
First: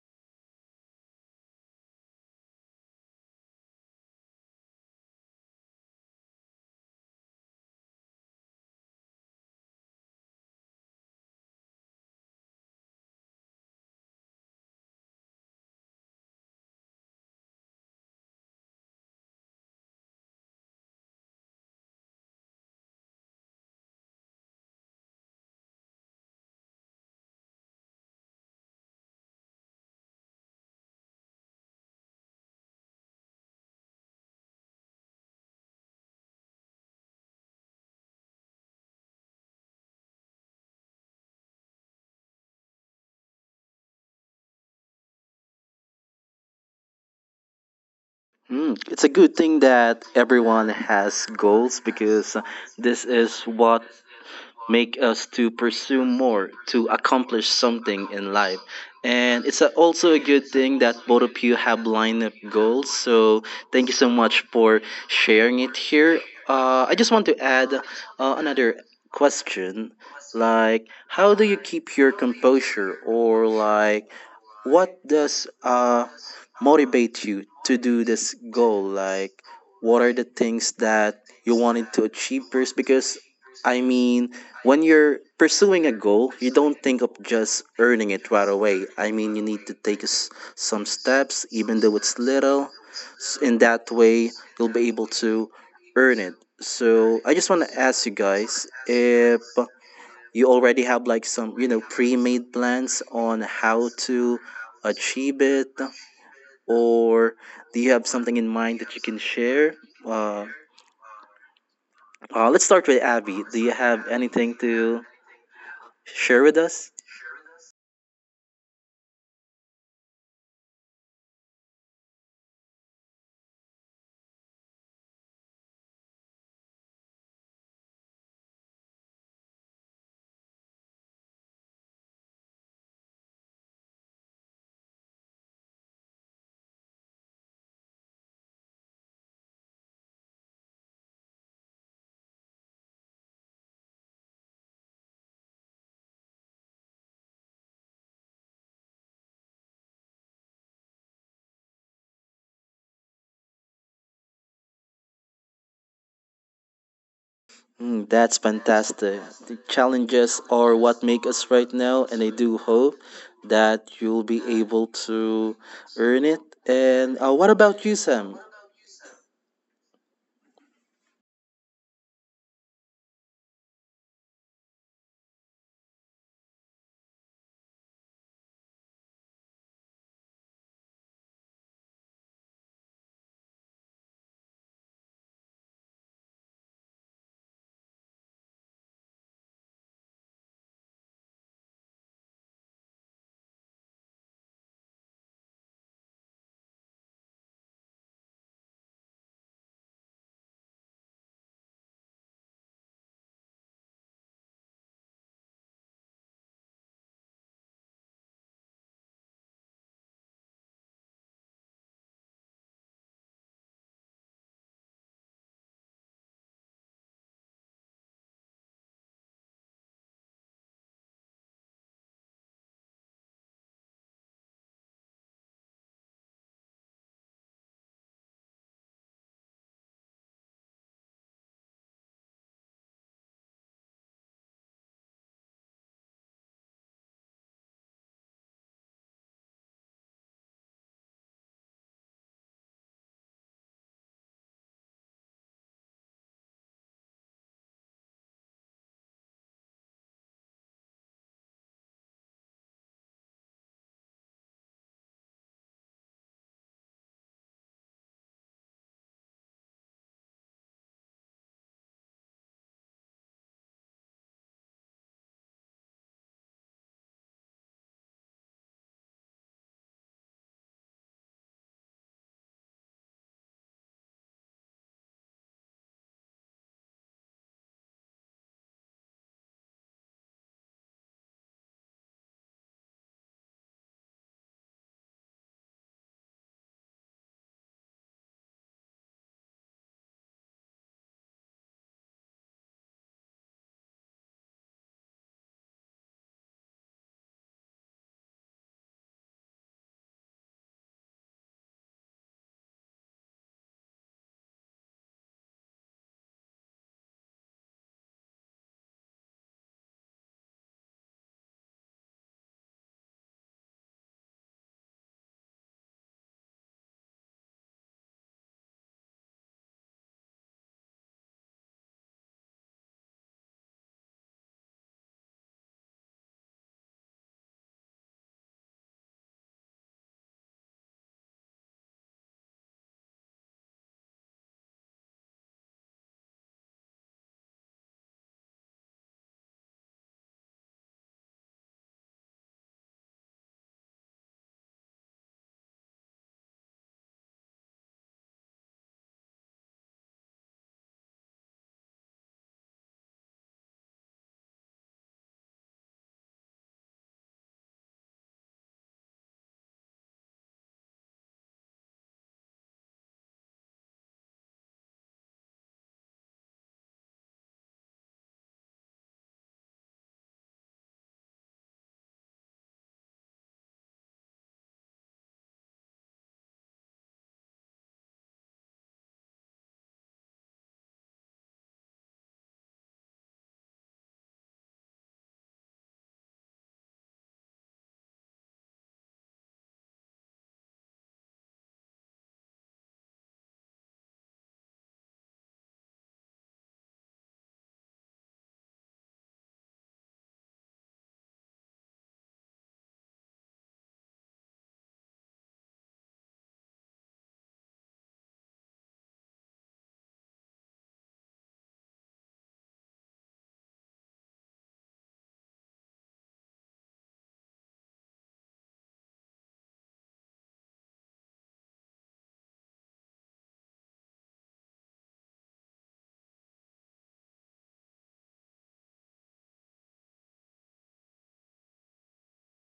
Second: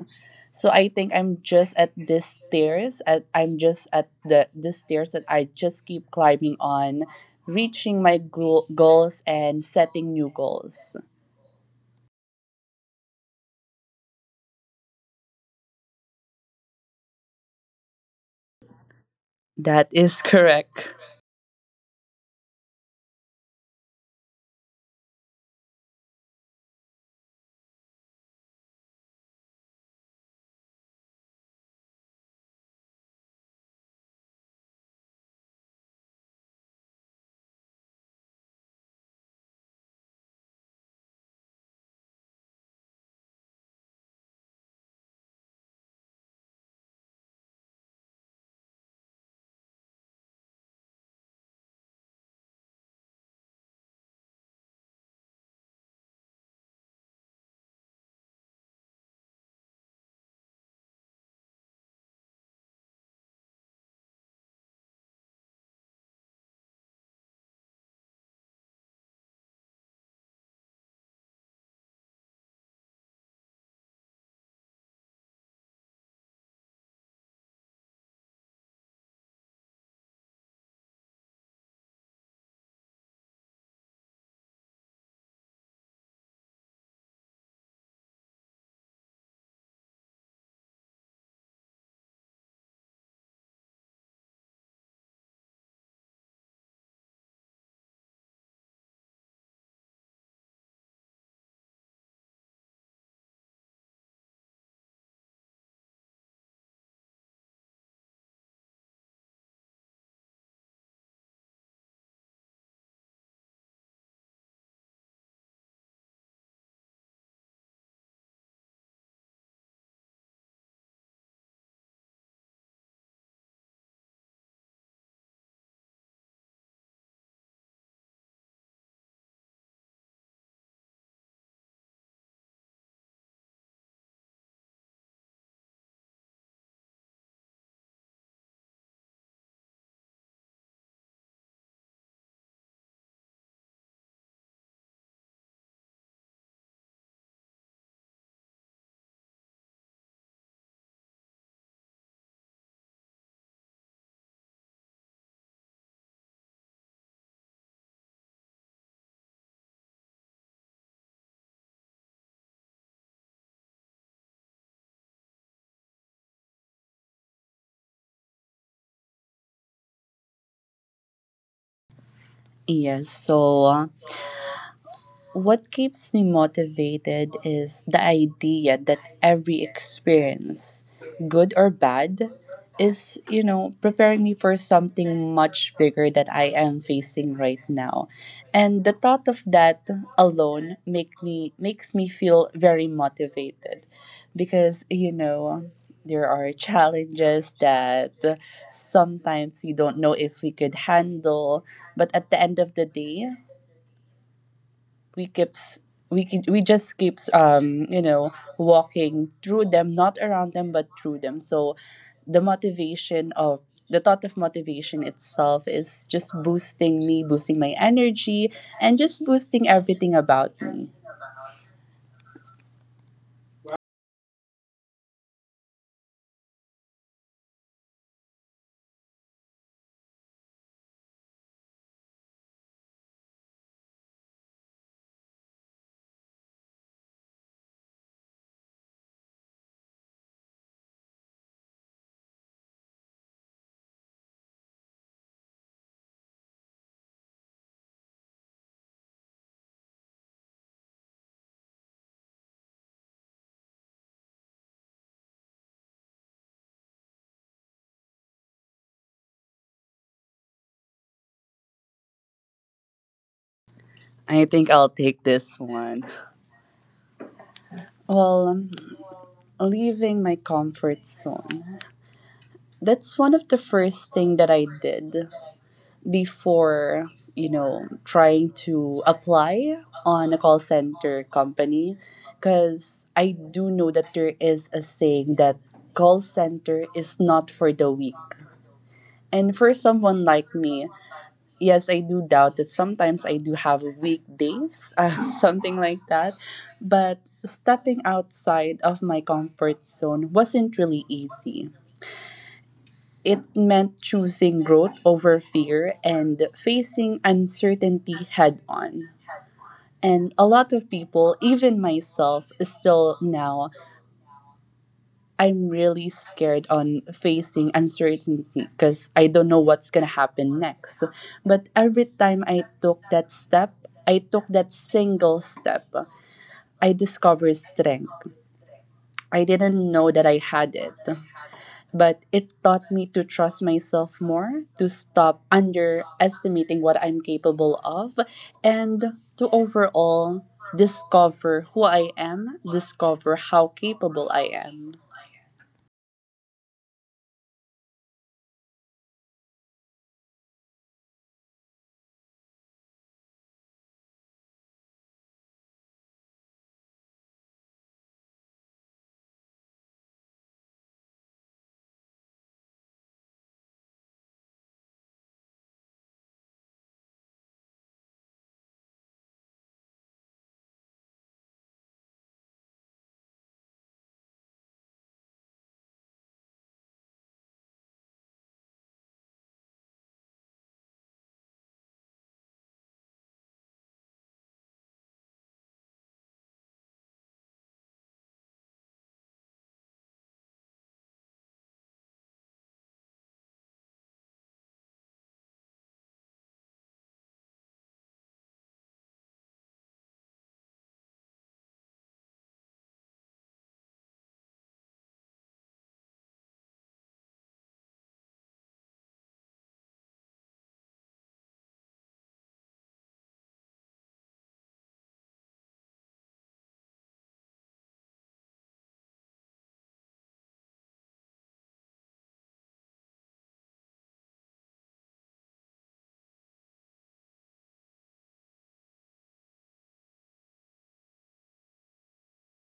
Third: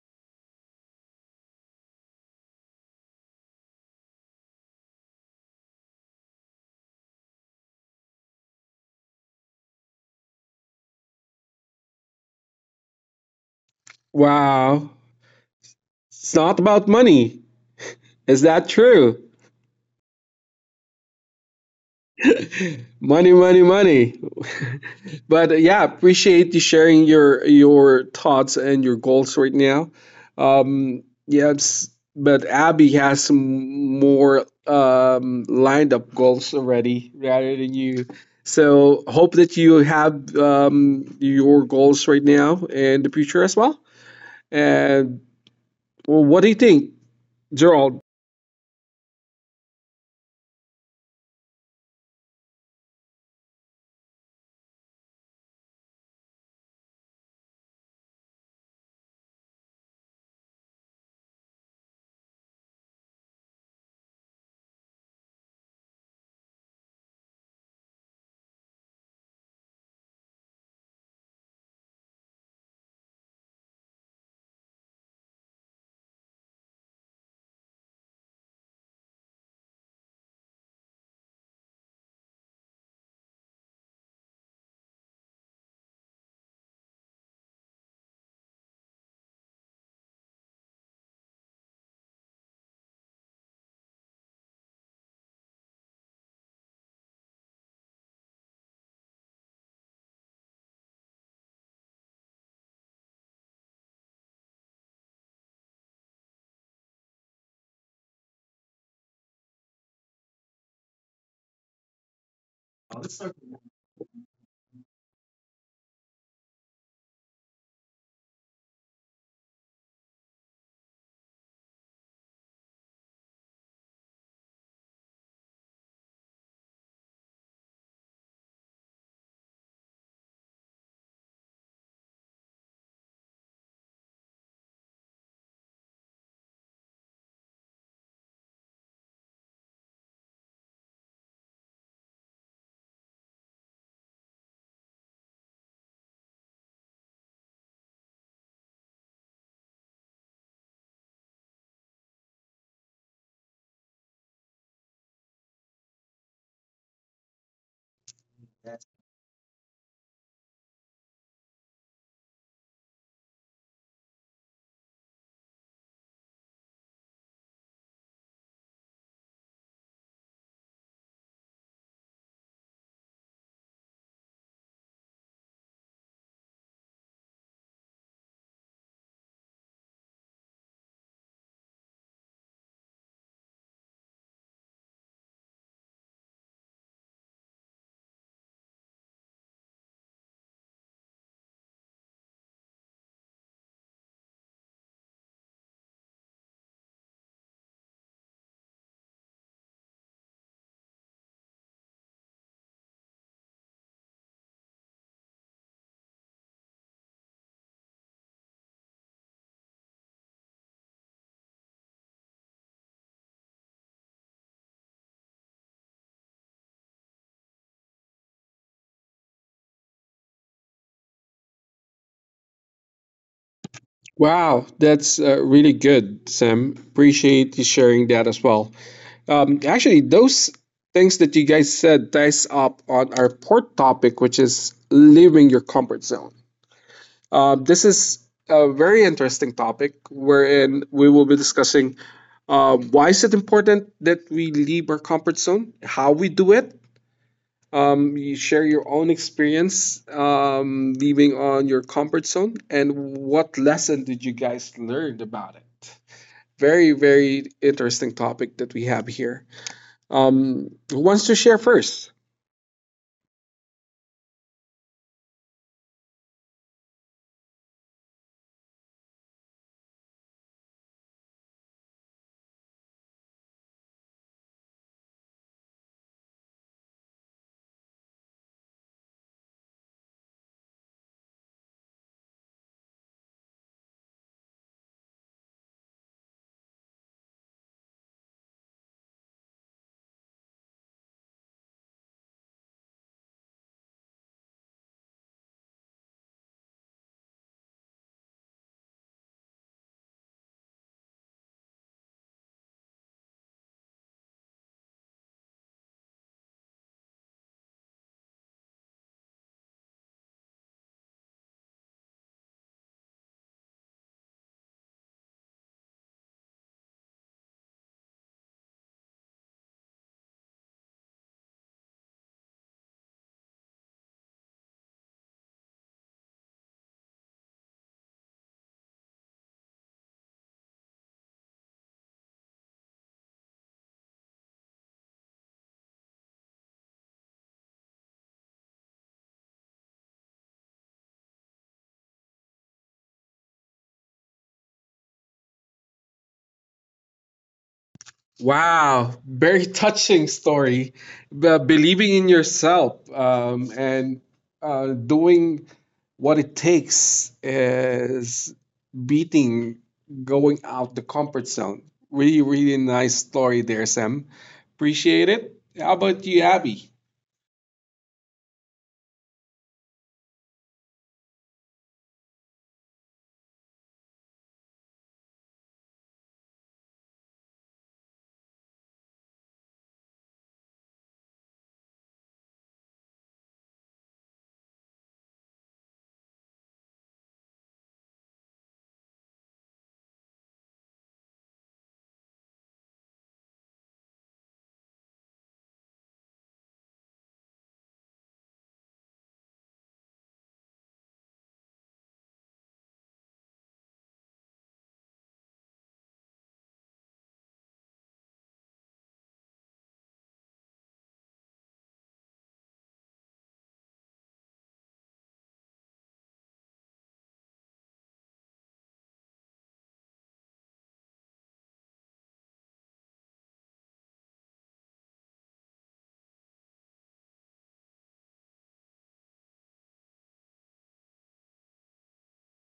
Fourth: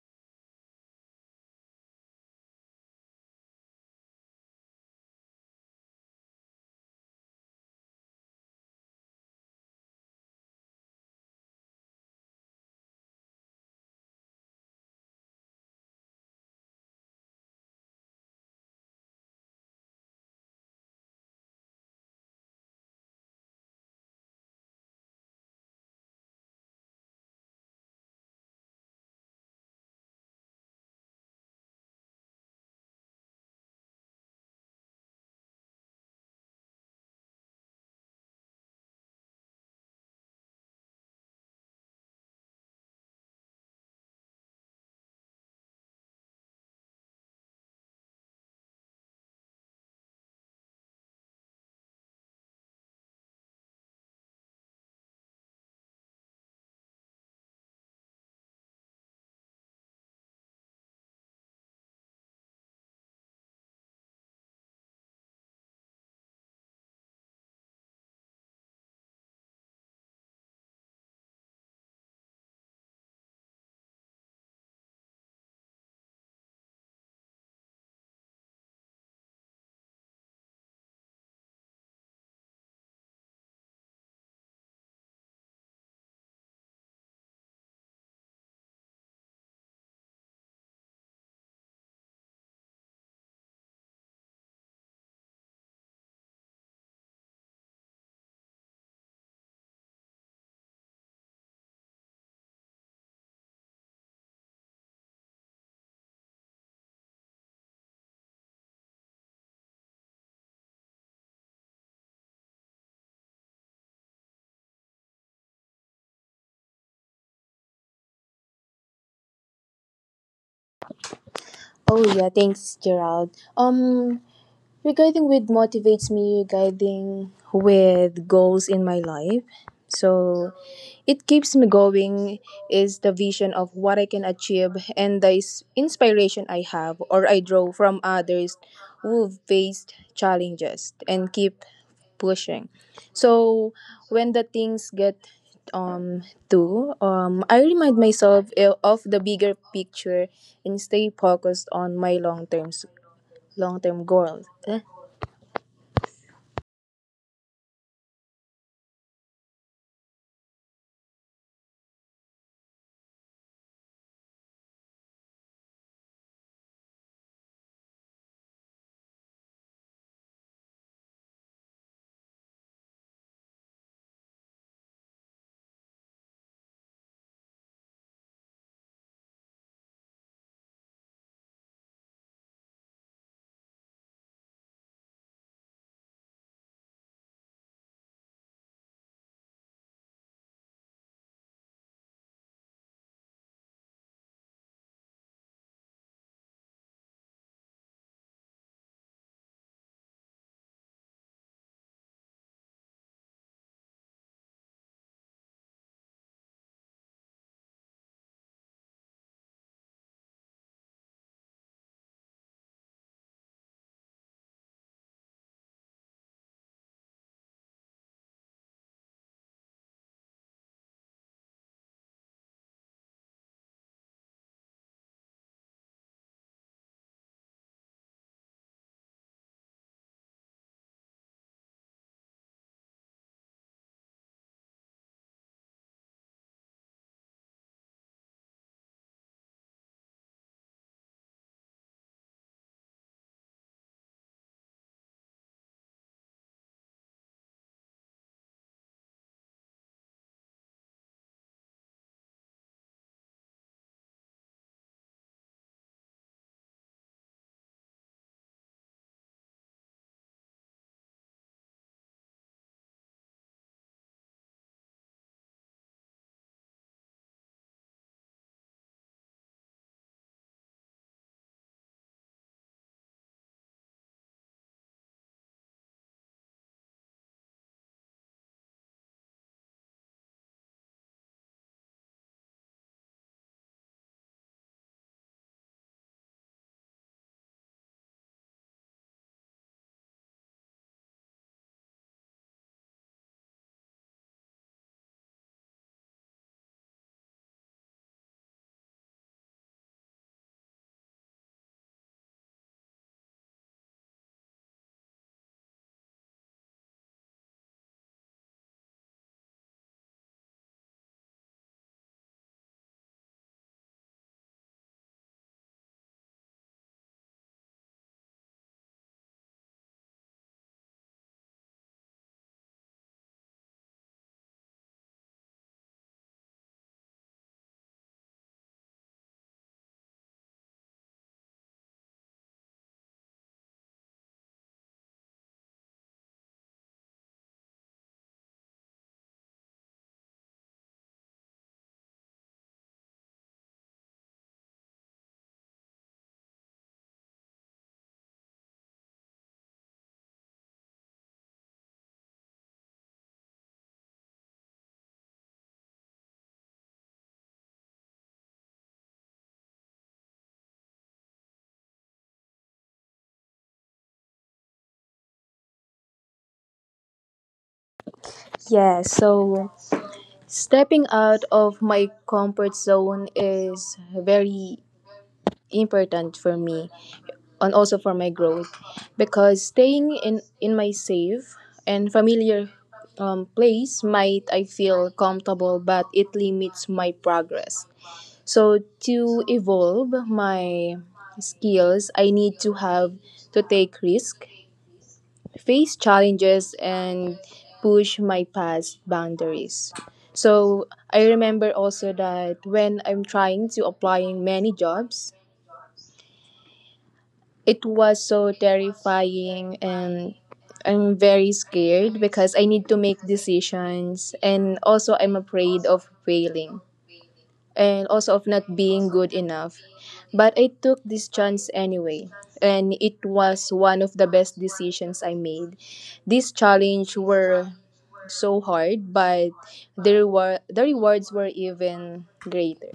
[SPEAKER 1] So I think I'm just at this stairs. At, I'm just at the this stairs that I just keep climbing on, reaching my glo- goals and setting new goals.
[SPEAKER 2] Wow, it's not about money. Is that true?
[SPEAKER 1] That is correct.
[SPEAKER 2] money money money but uh, yeah, appreciate you sharing your your thoughts and your goals right now, um yes, but Abby has some more um lined up goals already rather than you, so hope that you have um your goals right now and the future as well. And well, what do you think, Gerald?
[SPEAKER 4] Mm, it's a good thing that everyone has goals because uh, this is what make us to pursue more, to accomplish something in life. And it's a, also a good thing that both of you have lined up goals. So thank you so much for sharing it here. Uh, I just want to add uh, another question like how do you keep your composure, or like what does uh, motivate you to do this goal? Like, what are the things that you wanted to achieve first? Because, I mean, when you're pursuing a goal, you don't think of just earning it right away. I mean, you need to take s- some steps, even though it's little. S- In that way, you'll be able to earn it. So, I just want to ask you guys if you already have like some you know pre-made plans on how to achieve it, or do you have something in mind that you can share? uh, uh, let's start with Abby. Do you have anything to share with us?
[SPEAKER 3] Oh yeah, thanks Gerald. um Regarding with motivates me, regarding with goals in my life. So it keeps me going is the vision of what I can achieve and the is- inspiration I have or I draw from others who've faced challenges and keep pushing. So when the things get um do um I remind myself i- of the bigger picture and stay focused on my long term long term goals.
[SPEAKER 4] Mm, that's fantastic. The challenges are what make us right now, and I do hope that you'll be able to earn it. And uh, what about you, Sam?
[SPEAKER 1] Yes. So what keeps me motivated is the idea that every experience, good or bad, is, you know, preparing me for something much bigger that I am facing right now. And the thought of that alone make me makes me feel very motivated because, you know, there are challenges that sometimes you don't know if we could handle, but at the end of the day, we keeps we ke- we just keeps um you know walking through them, not around them, but through them. So the motivation of the thought of motivation itself is just boosting me, boosting my energy, and just boosting everything about me.
[SPEAKER 2] Wow, that's uh, really good, Sam. Appreciate you sharing that as well. Um, actually, those things that you guys said ties up on our fourth topic, which is leaving your comfort zone. Uh, this is a very interesting topic wherein we will be discussing um, why is it important that we leave our comfort zone, how we do it. Um, you share your own experience um, leaving on your comfort zone, and what lesson did you guys learn about it? Very, very interesting topic that we have here. Um, who wants to share first?
[SPEAKER 1] I think I'll take this one. Well, um, leaving my comfort zone, that's one of the first thing that I did before, you know, trying to apply on a call center company because I do know that there is a saying that call center is not for the weak. And for someone like me, yes, I do doubt that sometimes. I do have weekdays, uh, something like that. But stepping outside of my comfort zone wasn't really easy. It meant choosing growth over fear and facing uncertainty head on. And a lot of people, even myself, still now, I'm really scared on facing uncertainty because I don't know what's going to happen next. But every time I took that step, I took that single step, I discovered strength. I didn't know that I had it. But it taught me to trust myself more, to stop underestimating what I'm capable of, and to overall discover who I am, discover how capable I am.
[SPEAKER 2] Wow, very touching story. The believing in yourself um, and uh, doing what it takes is beating going out the comfort zone. Really, really nice story there, Sam. Appreciate it. How about you, Abby?
[SPEAKER 3] Yeah, so stepping out of my comfort zone is very important for me and also for my growth because staying in, in my safe and familiar um, place might I feel comfortable but it limits my progress. So to evolve my skills, I need to have to take risk, face challenges, and push my past boundaries. So I remember also that when I'm trying to applying many jobs, it was so terrifying and I'm very scared because I need to make decisions and also I'm afraid of failing and also of not being good enough. But I took this chance anyway and it was one of the best decisions I made. This challenge were so hard, but the reward the rewards were even greater.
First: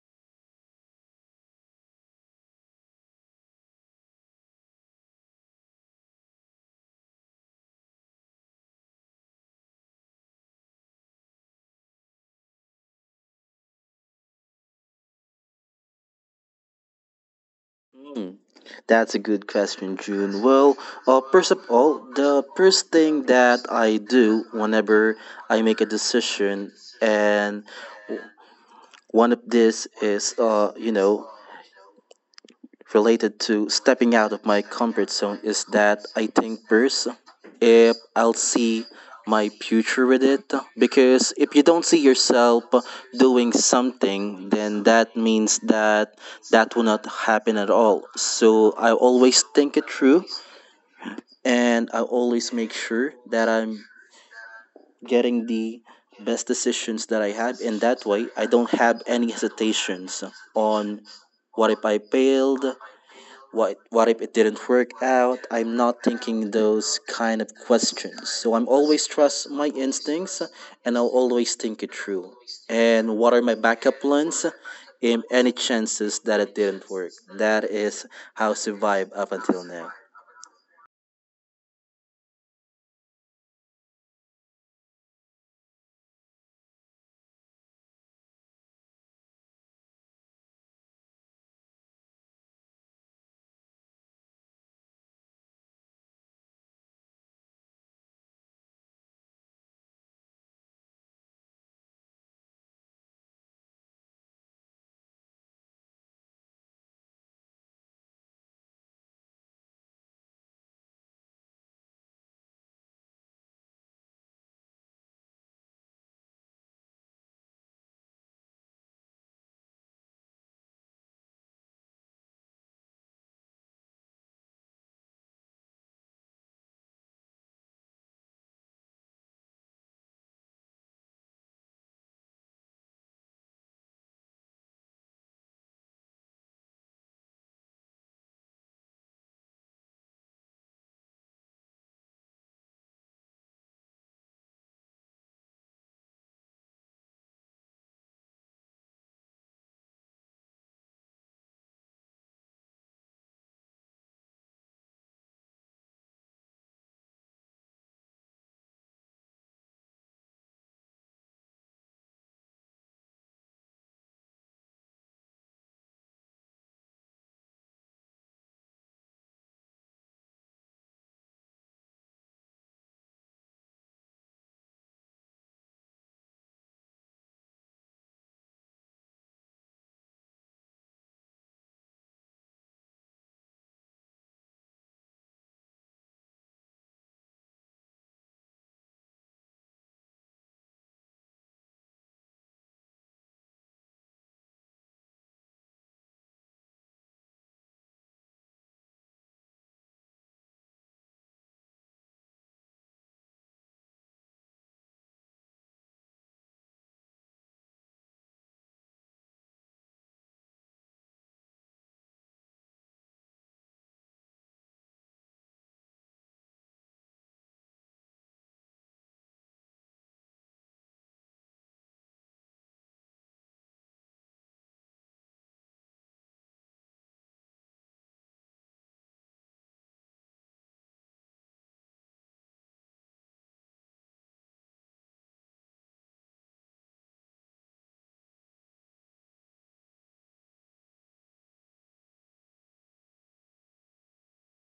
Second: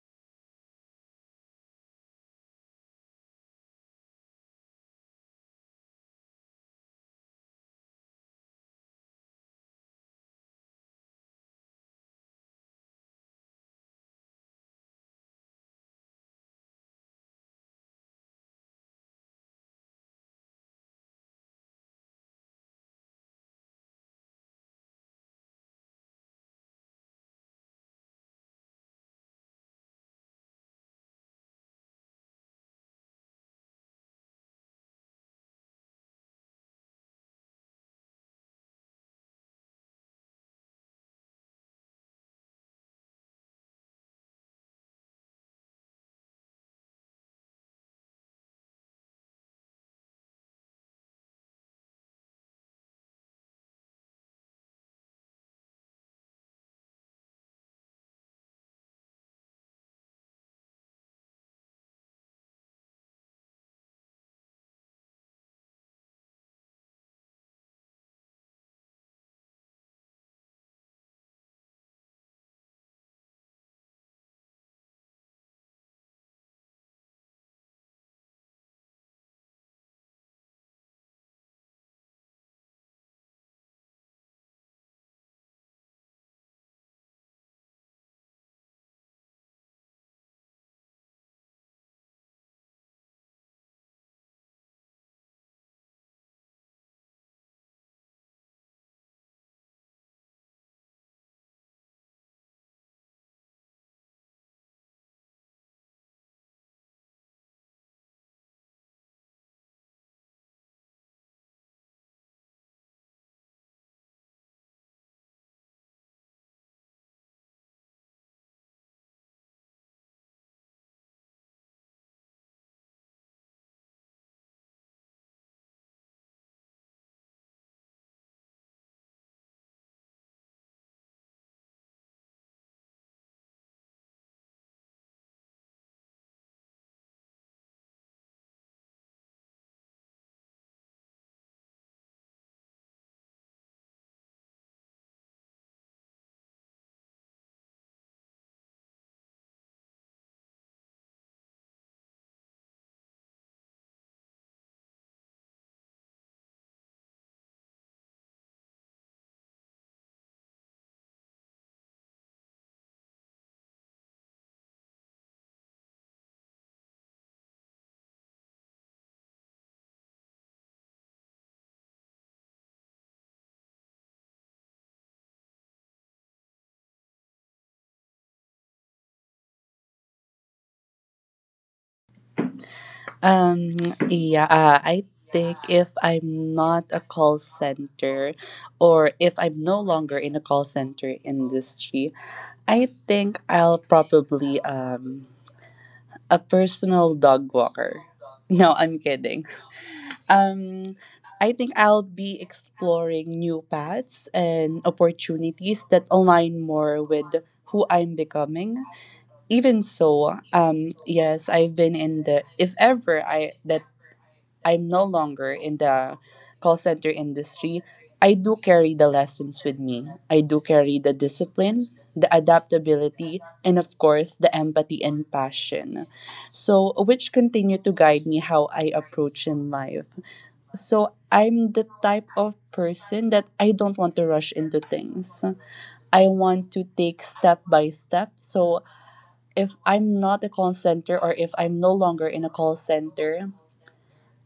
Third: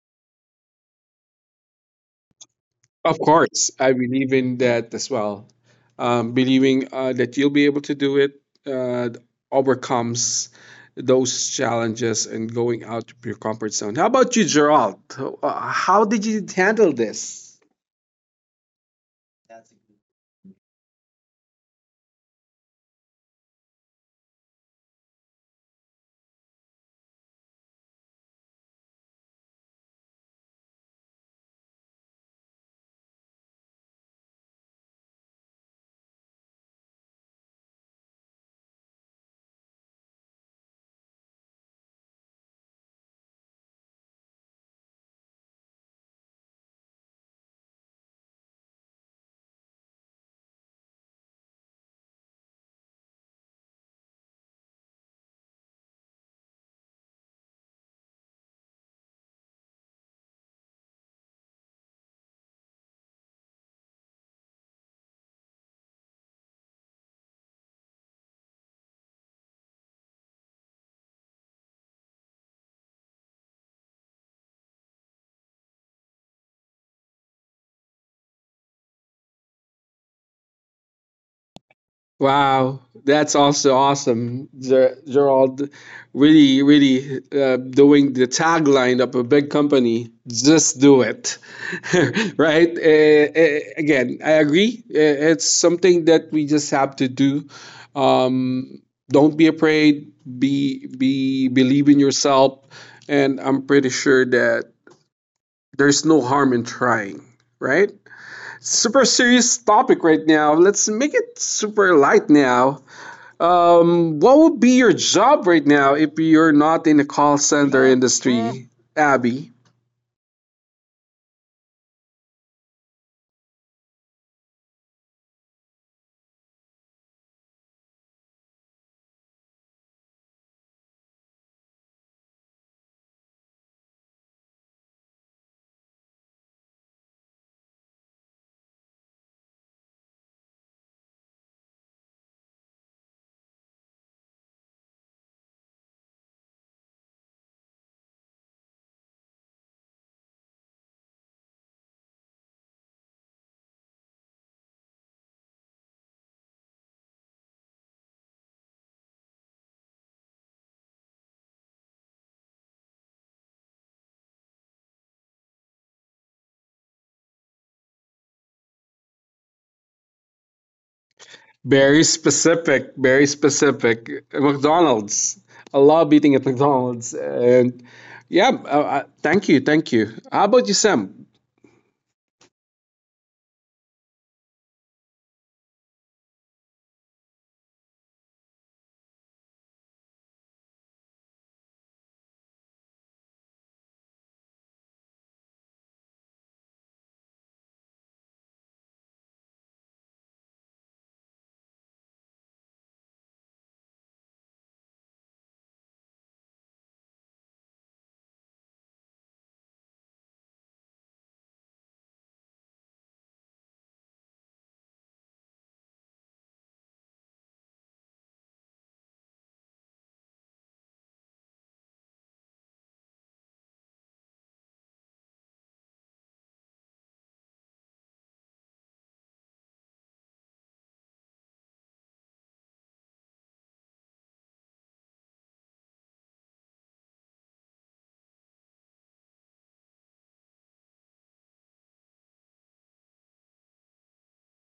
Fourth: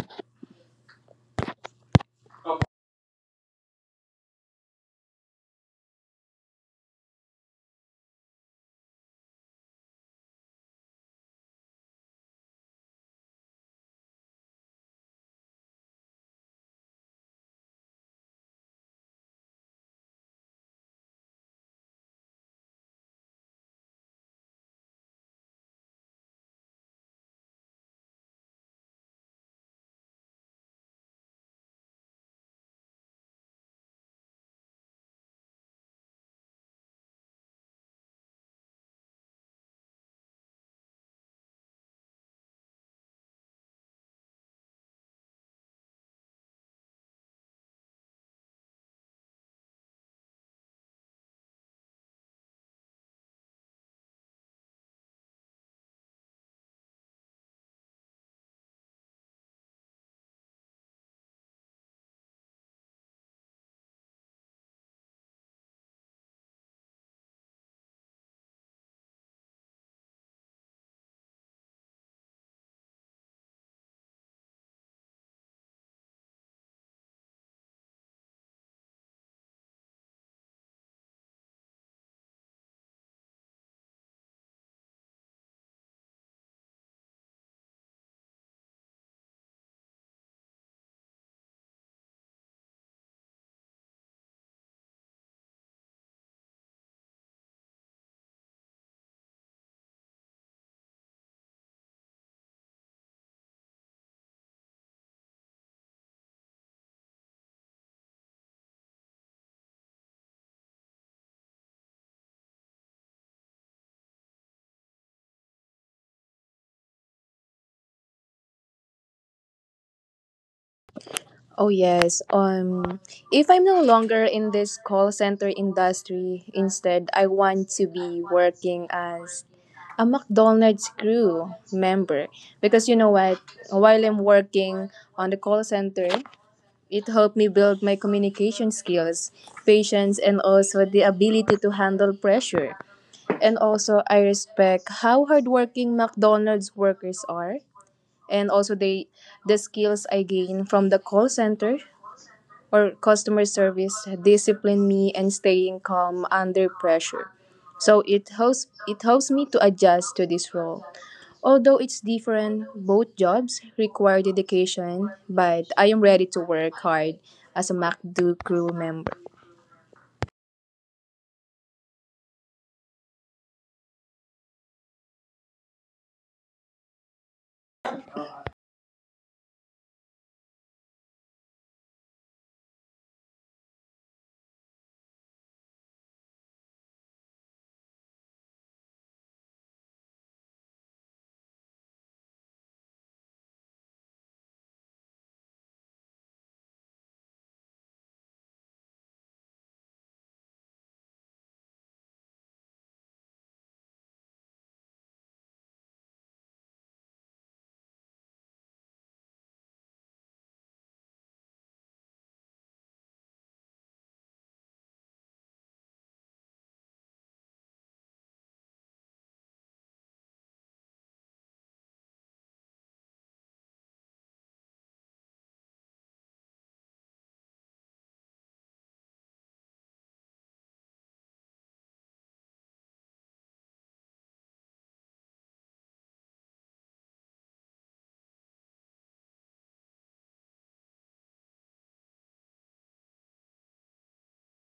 [SPEAKER 2] Of course, I believe in that as well. Um, believing uh, that you'll be able to do it uh, overcomes those challenges and going out of your comfort zone. How about you, Gerald? Uh, How did you handle this?
[SPEAKER 4] Hmm, That's a good question, June. Well, uh, first of all, the first thing that I do whenever I make a decision, and one of this is, uh, you know, related to stepping out of my comfort zone, is that I think first if I'll see my future with it. Because if you don't see yourself doing something, then that means that that will not happen at all. So I always think it through, and I always make sure that I'm getting the best decisions that I have. In that way, I don't have any hesitations on what if I failed, what what if it didn't work out. I'm not thinking those kind of questions. So I'm always trust my instincts, and I'll always think it through. And what are my backup plans? In any chances that it didn't work. That is how I survive up until now.
[SPEAKER 2] Wow, that's also awesome, Ger- Gerald. Really, really uh, doing the tagline of a big company. Just do it, right? Uh, uh, again, I agree. Uh, It's something that we just have to do. Um, don't be afraid. Be be Believe in yourself, and I'm pretty sure that there's no harm in trying, right? Super serious topic right now. Let's make it super light now. Um, what would be your job right now if you're not in the call center industry, Abby?
[SPEAKER 3] Oh yes. Um if I'm no longer in this call center industry, instead I want to be working as a McDonald's crew member because you know what, while I'm working on the call center, it helped me build my communication skills, patience, and also the ability to handle pressure. And also, I respect how hardworking McDonald's workers are, and also they the skills I gain from the call center or customer service discipline me and staying calm under pressure. So it helps it helps me to adjust to this role. Although it's different, both jobs require dedication, but I am ready to work hard as a MacDo crew member.
[SPEAKER 2] Very specific, very specific. McDonald's. I love eating at McDonald's. And yeah, uh, uh, thank you, thank you. How about you, Sam?
[SPEAKER 1] Um, yeah, uh, I think if I'm not a call center or if I'm no longer in the call center industry, I think I'll probably um a personal dog walker. No, I'm kidding. Um, I think I'll be exploring new paths and opportunities that align more with who I'm becoming. Even so, um, yes, I've been in the, if ever I that I'm no longer in the call center industry, I do carry the lessons with me. I do carry the discipline, the adaptability, and of course, the empathy and passion. So, which continue to guide me how I approach in life. So I'm the type of person that I don't want to rush into things. I want to take step by step. So if I'm not a call center or if I'm no longer in a call center,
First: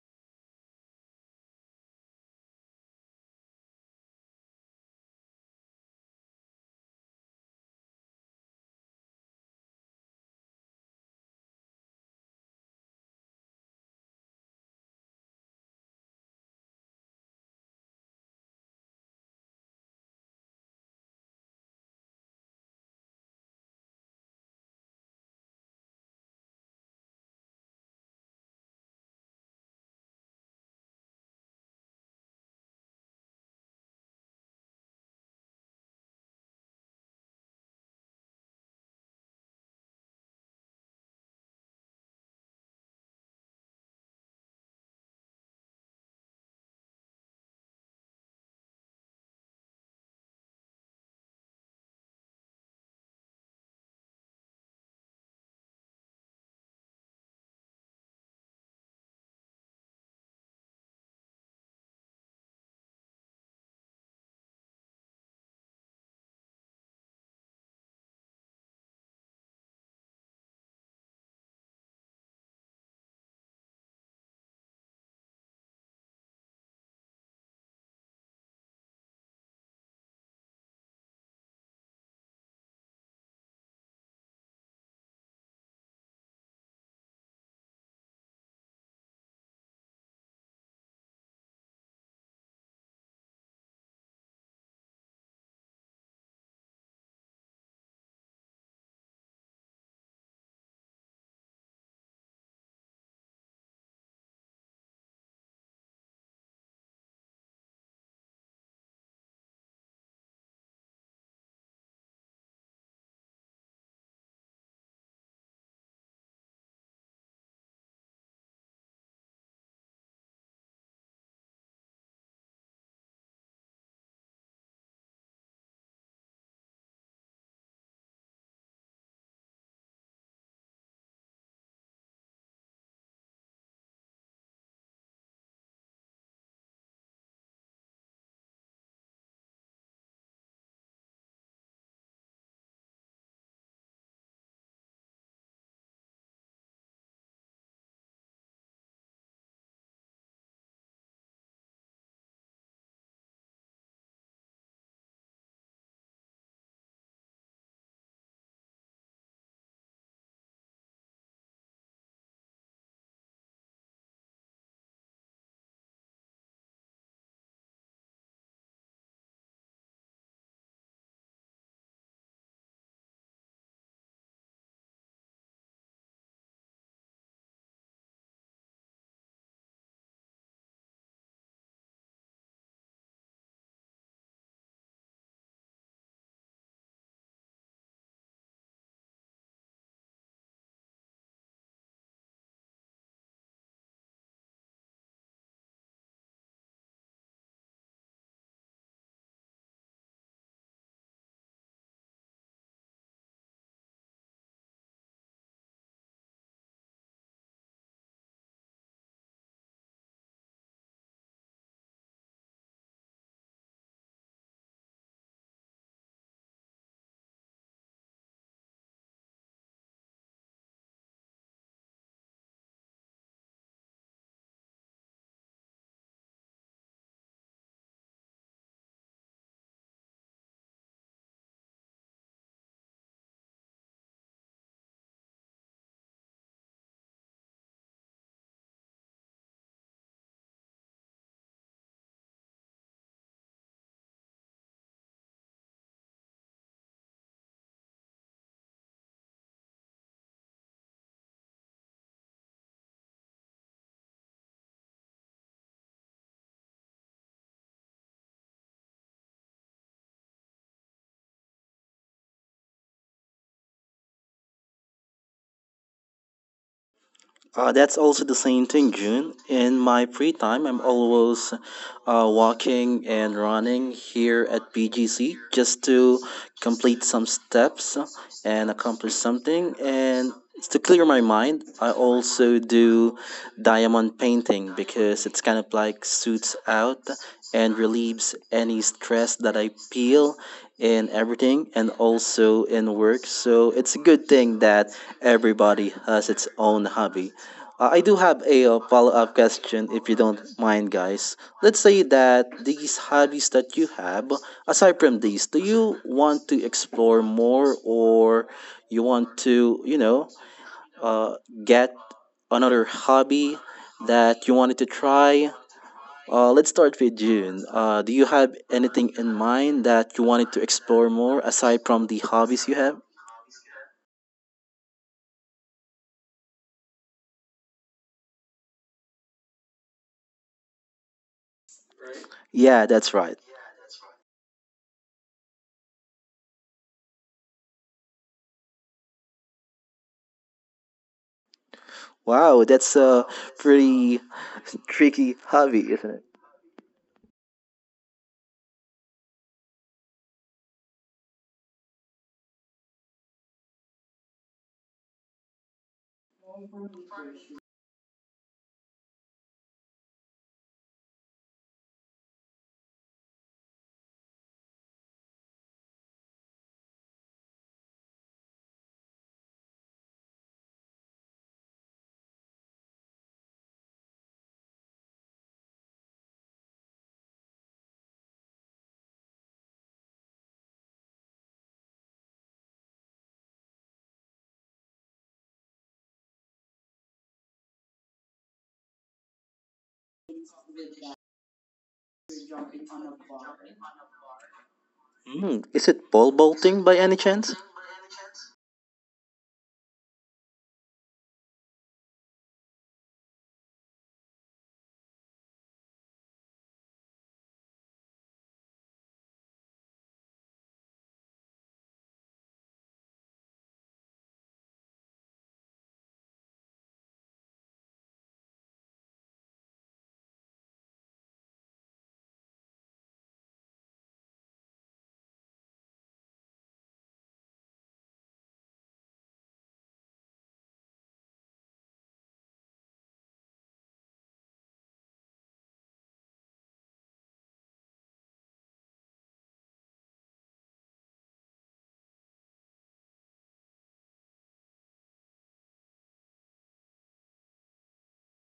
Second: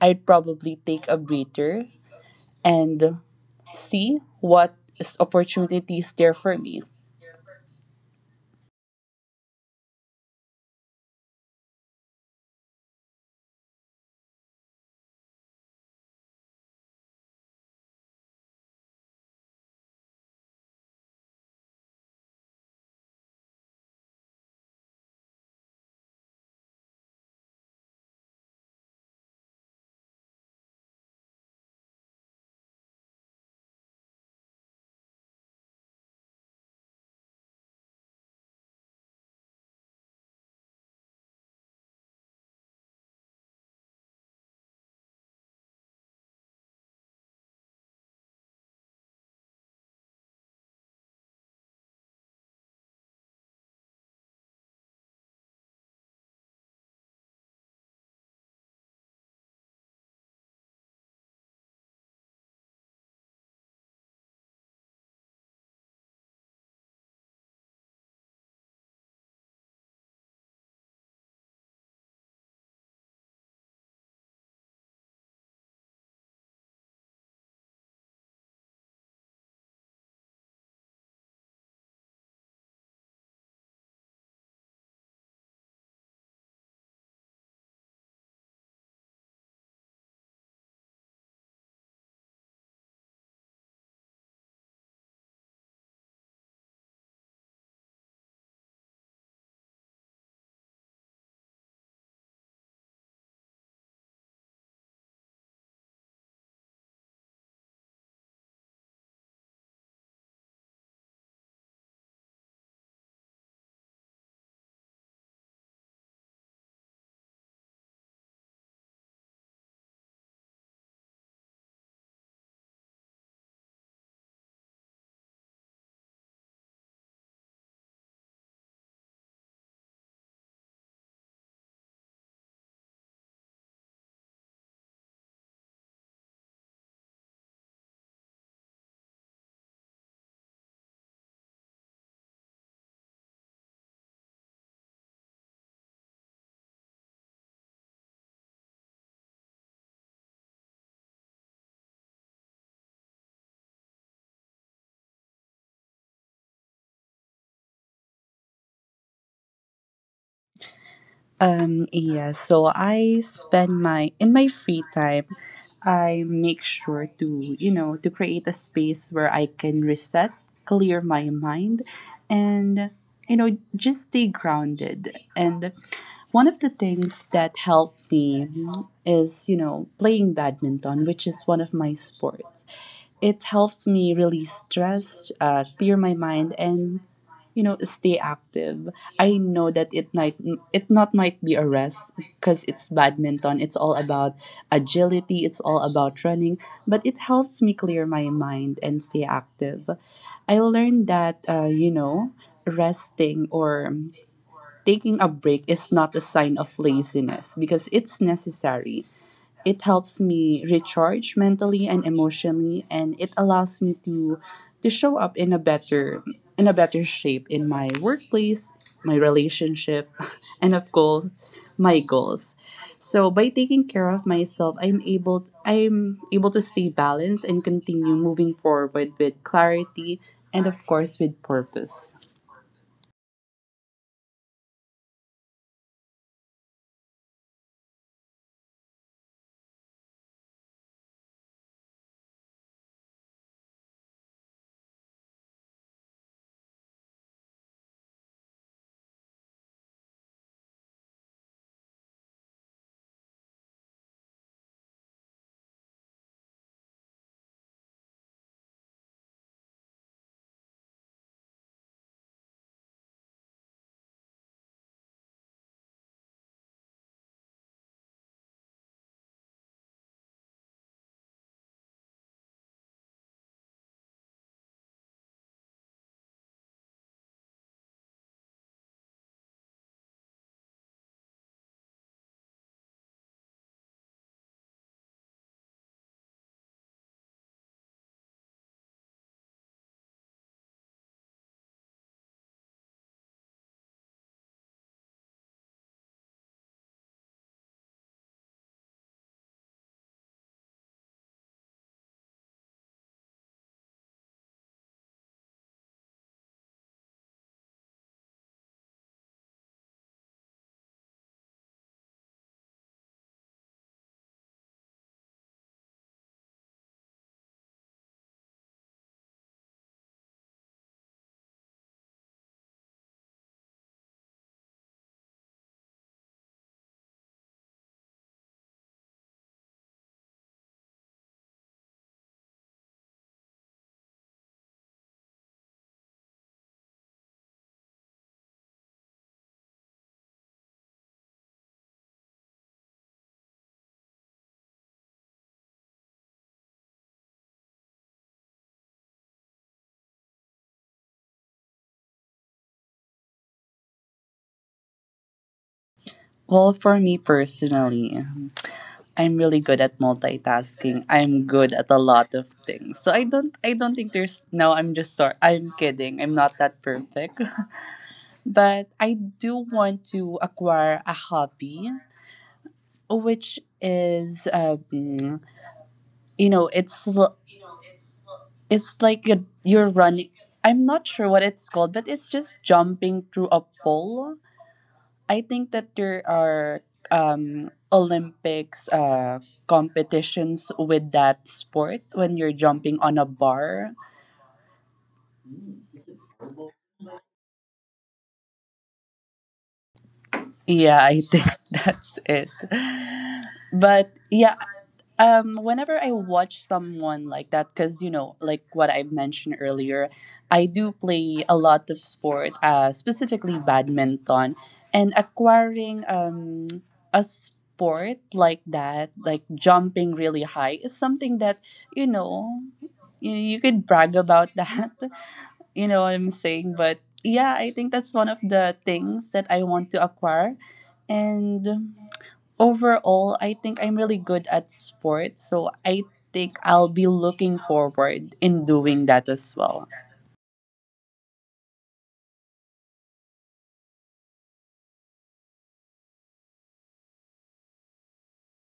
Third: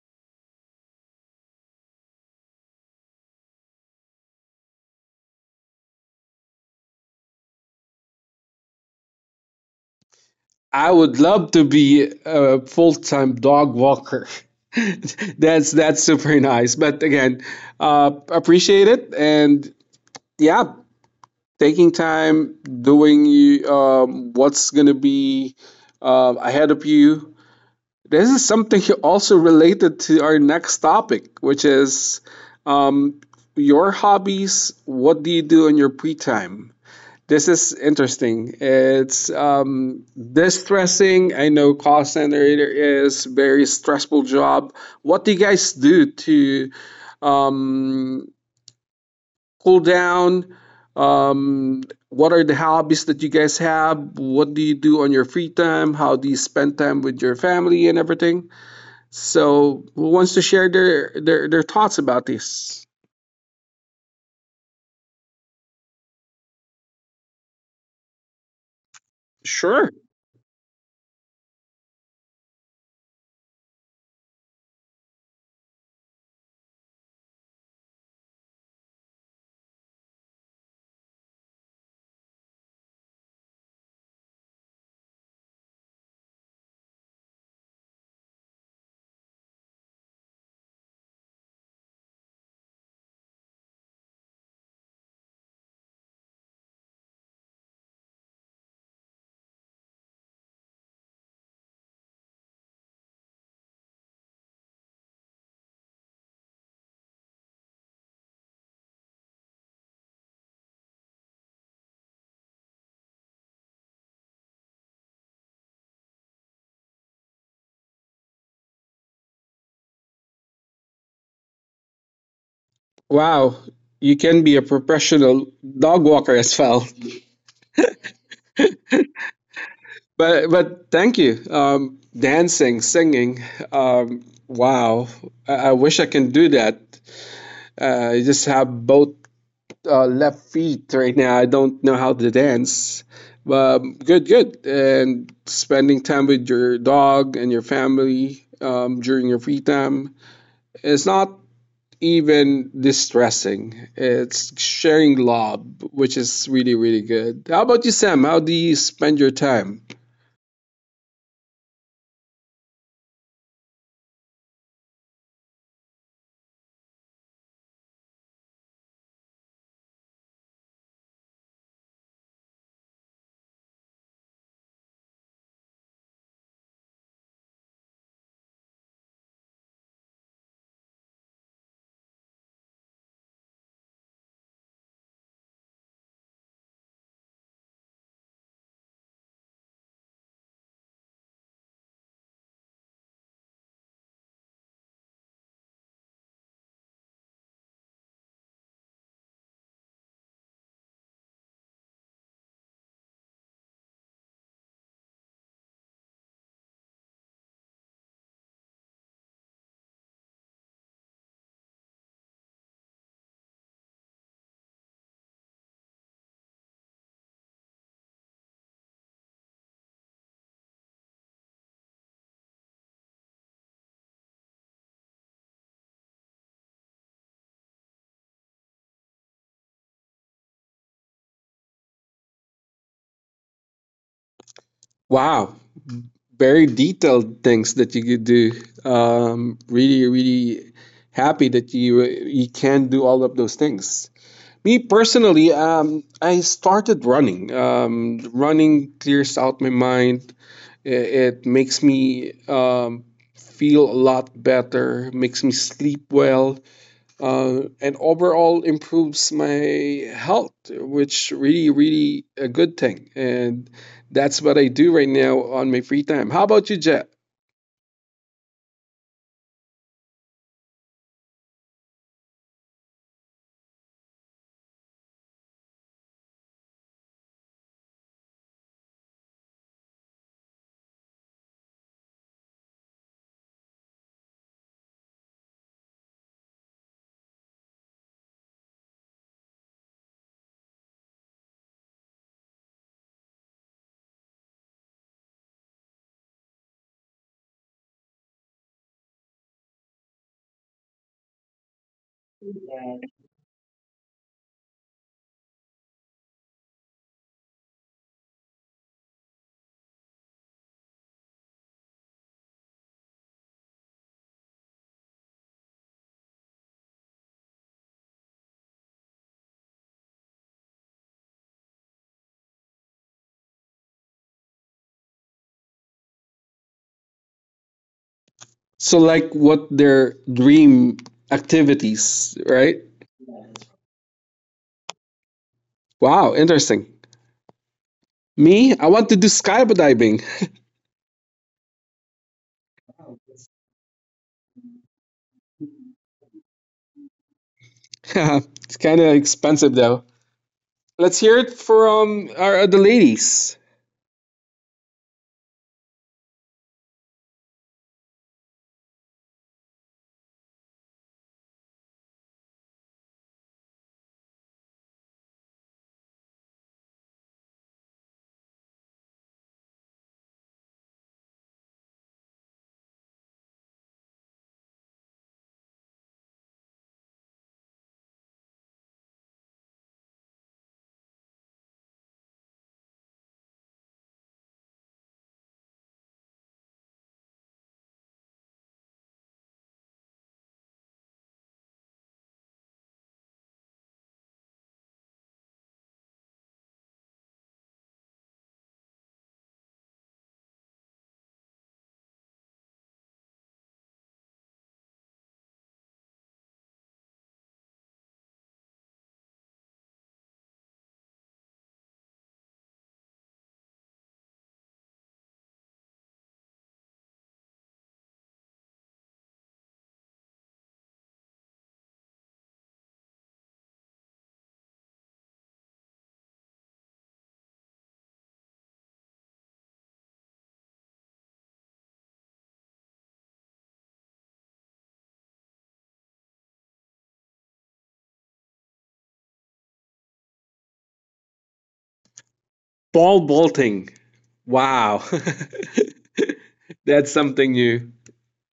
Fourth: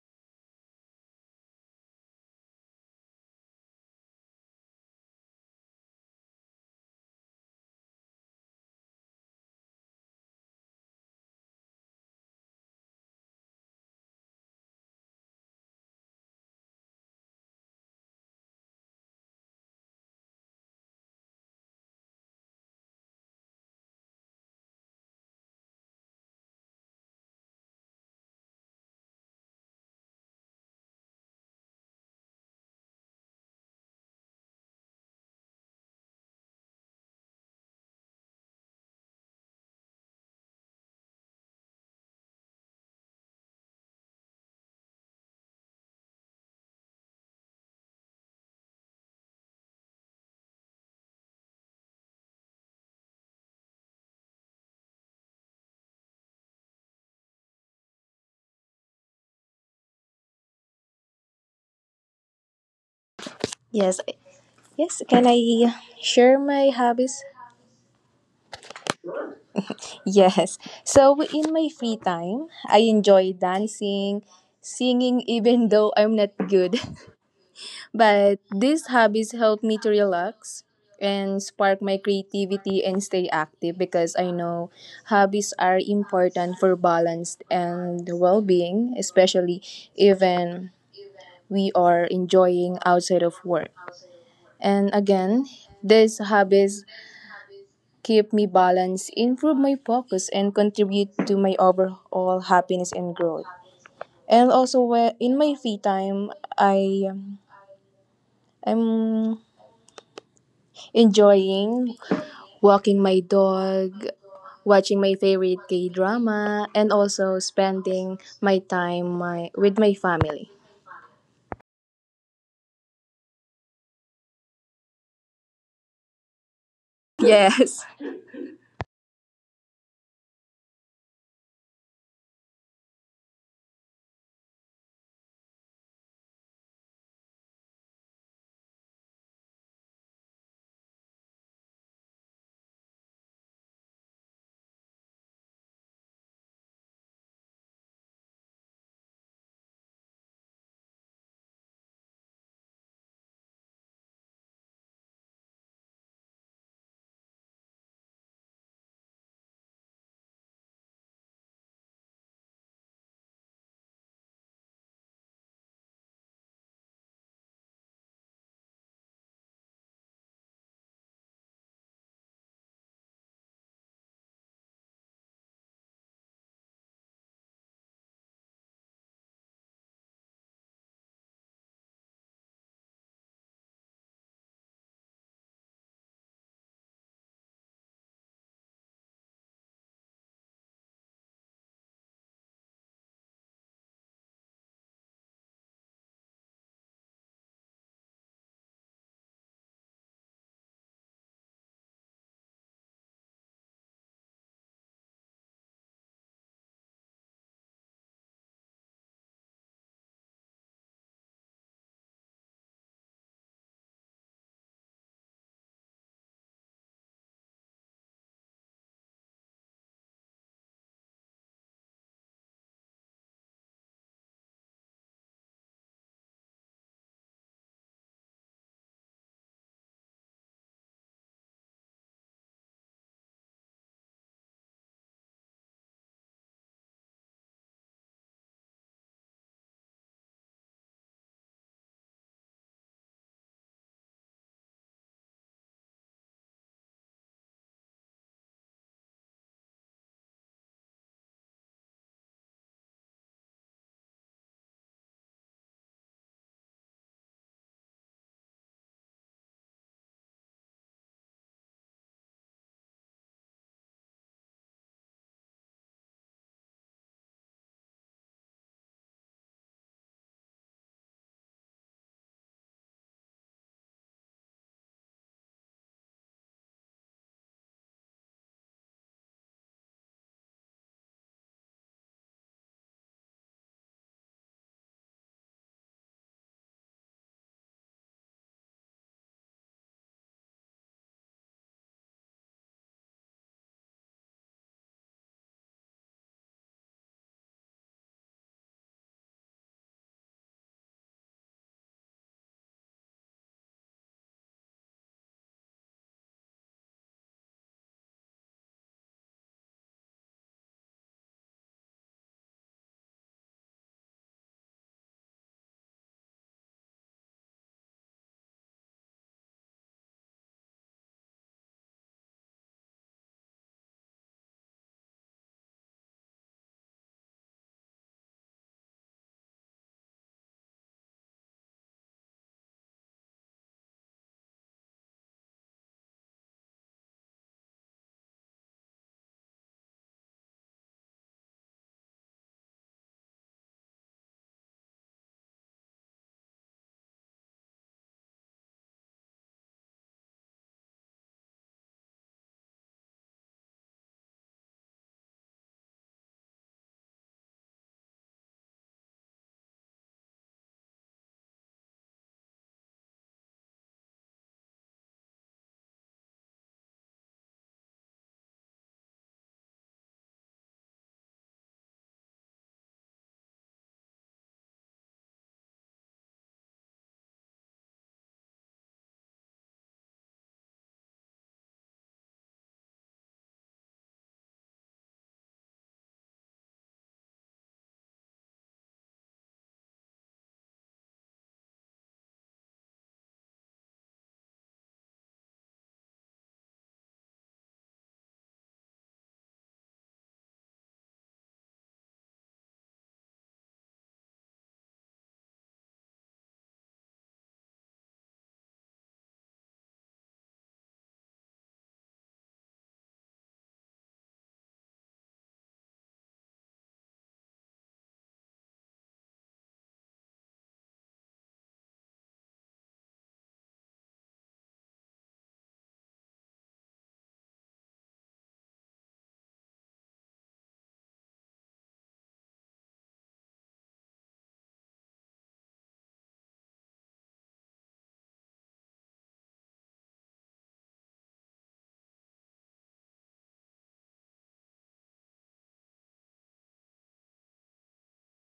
[SPEAKER 1] I'd probably take a breather and see what is- opportunities there for me.
[SPEAKER 2] I would love to be a full-time dog walker. That's that's super nice. But again, uh, appreciate it. And yeah, taking time doing um, what's going to be uh, ahead of you, this is something also related to our next topic, which is um, your hobbies. What do you do in your free time? This is interesting. It's um, distressing. I know call center is very stressful job. What do you guys do to um, cool down? um, what are the hobbies that you guys have? What do you do on your free time? How do you spend time with your family and everything? So, who wants to share their their, their thoughts about this?
[SPEAKER 3] Yes, I- yes. Can I share my hobbies?
[SPEAKER 2] Sure.
[SPEAKER 3] Yes. So in my free time, I enjoy dancing, singing even though I'm not good. But these hobbies help me to relax and spark my creativity and stay active because I know hobbies are important for balance and well-being, especially even we are enjoying outside of work. And again, these hobbies keep me balanced, improve my focus, and contribute to my overall happiness and growth. And also, whe- in my free time, I um, I'm enjoying walking my dog, watching my favorite K drama, and also spending my time my, with my family.
[SPEAKER 2] Wow, you can be a professional dog walker as well.
[SPEAKER 3] Yes.
[SPEAKER 2] But but thank you. Um, dancing, singing. Um, wow, I, I wish I can do that. Uh, I just have both uh, left feet right now. I don't know how to dance. But good, good. And spending time with your dog and your family um, during your free time is not even distressing. It's sharing love, which is really, really good. How about you, Sam? How do you spend your time?
[SPEAKER 1] Um, yeah, so I spend my in my free time, I make sure to, you know, to create a space where I can reset, clear my mind, and you know, just stay grounded. And one of the things that helped me is, you know, playing badminton, which is one of my sports. It helps me release stress, uh, clear my mind, and you know, stay active. I know that it might it not might be a rest because it's badminton. It's all about agility. It's all about running, but it helps me clear my mind and stay active. I learned that uh, you know, resting or taking a break is not a sign of laziness because it's necessary. It helps me recharge mentally and emotionally, and it allows me to to show up in a better in a better shape in my workplace, my relationship, and of course, my goals. So by taking care of myself, I'm able I'm able to stay balanced and continue moving forward with clarity and of course with purpose.
[SPEAKER 2] Wow, very detailed things that you could do. Um, really, really happy that you you can do all of those things. Me personally, um, I started running. Um, running clears out my mind. I- It makes me um, feel a lot better, makes me sleep well, uh, and overall improves my health, which really, really a good thing. And that's what I do right now on my free time. How about you, Jet?
[SPEAKER 4] Uh, that's also the same thing, June. In my free time, I'm always uh, walking and running here at B G C just to complete some steps and accomplish something. And to clear my mind, I also do diamond painting because it's kind of like suits out and relieves any stress that I feel in everything and also in work. So it's a good thing that everybody has its own hobby. Uh, I do have a uh, follow up question if you don't mind, guys. Let's say that these hobbies that you have, aside from these, do you want to explore more, or you want to, you know, uh, get another hobby that you wanted to try? Uh, let's start with June. Uh, do you have anything in mind that you wanted to explore more aside from the hobbies you have?
[SPEAKER 2] So, like, what their dream activities,
[SPEAKER 4] Yeah,
[SPEAKER 2] right?
[SPEAKER 4] that's right.
[SPEAKER 2] Wow, interesting. Me, I want to do skydiving.
[SPEAKER 4] Wow, that's a pretty tricky hobby, isn't it?
[SPEAKER 2] It's kind of expensive though. Let's hear it from our, the ladies.
[SPEAKER 1] Well, for me personally, I'm really good at multitasking. I'm good at a lot of things. So I don't I don't think there's no I'm just sorry. I'm kidding. I'm not that perfect. But I do want to acquire a hobby which is um, you know it's l- it's like a, you're running. I'm not sure what it's called, but it's just jumping through a pole. I think that there are um, Olympics uh, competitions with that sport when you're jumping on a bar.
[SPEAKER 4] Mm, is it pole vaulting by any chance?
[SPEAKER 1] Yeah, I think that's it. But yeah, um whenever I watch someone like that, because you know, like what I mentioned earlier, I do play a lot of sport, uh specifically badminton, and acquiring um a sport like that, like jumping really high, is something that you know, you, you could brag about that. You know what I'm saying? But yeah, I think that's one of the things that I want to acquire. And overall, I think I'm really good at sports, so I think I'll be looking forward in doing that as well.
[SPEAKER 2] Ball bolting. Wow. That's something new.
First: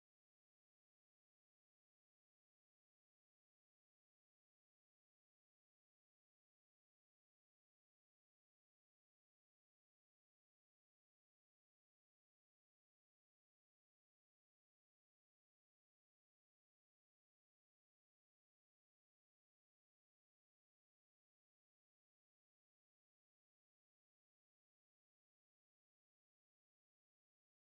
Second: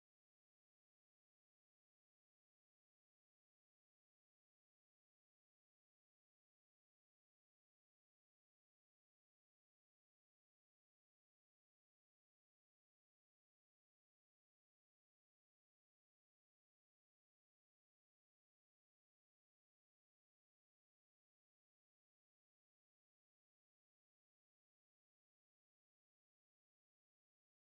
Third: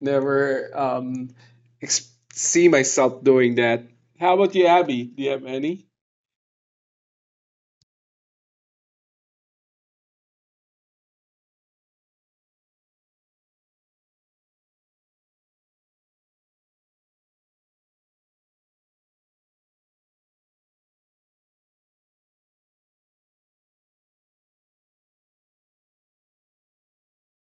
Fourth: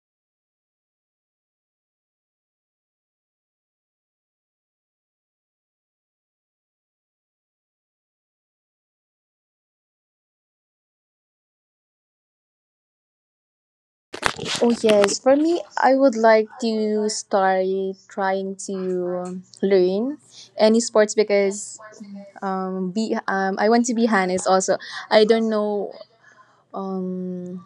[SPEAKER 2] Never um, ex- see myself doing that. How about you, Abby? Do you have any?
[SPEAKER 3] Oh yes, for me, I would like to start trying to learn any sports because um be um I want to be honest also. I don't know um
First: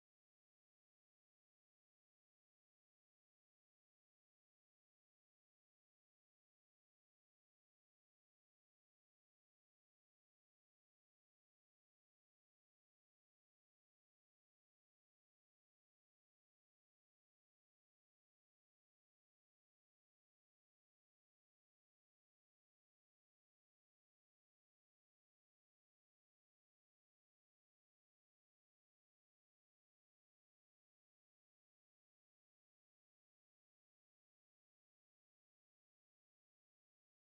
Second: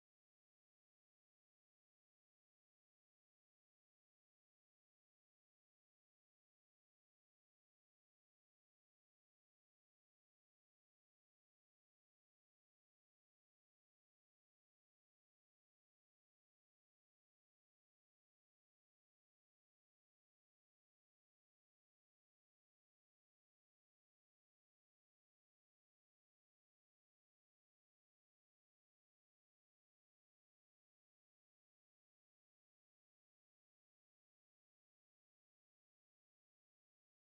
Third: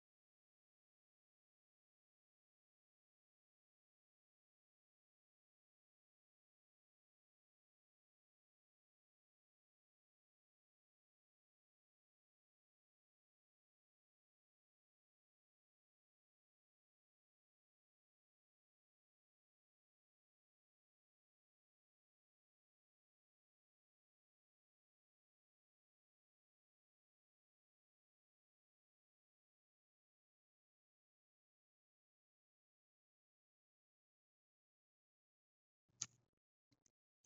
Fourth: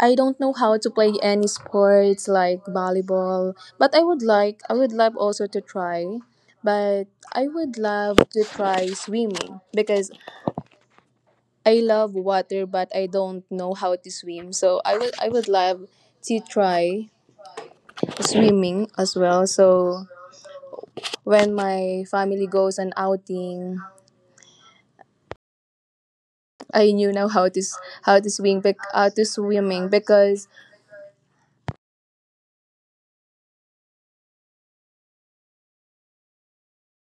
[SPEAKER 3] I don't know how to play any sports like volleyball, but I would like I would love also to try, but I would love to try swimming because I love water but I don't know how to swim. So I would I would love to try swimming as well. So when my family goes on outing, I knew now how to s- how to swim bec- how to swimming because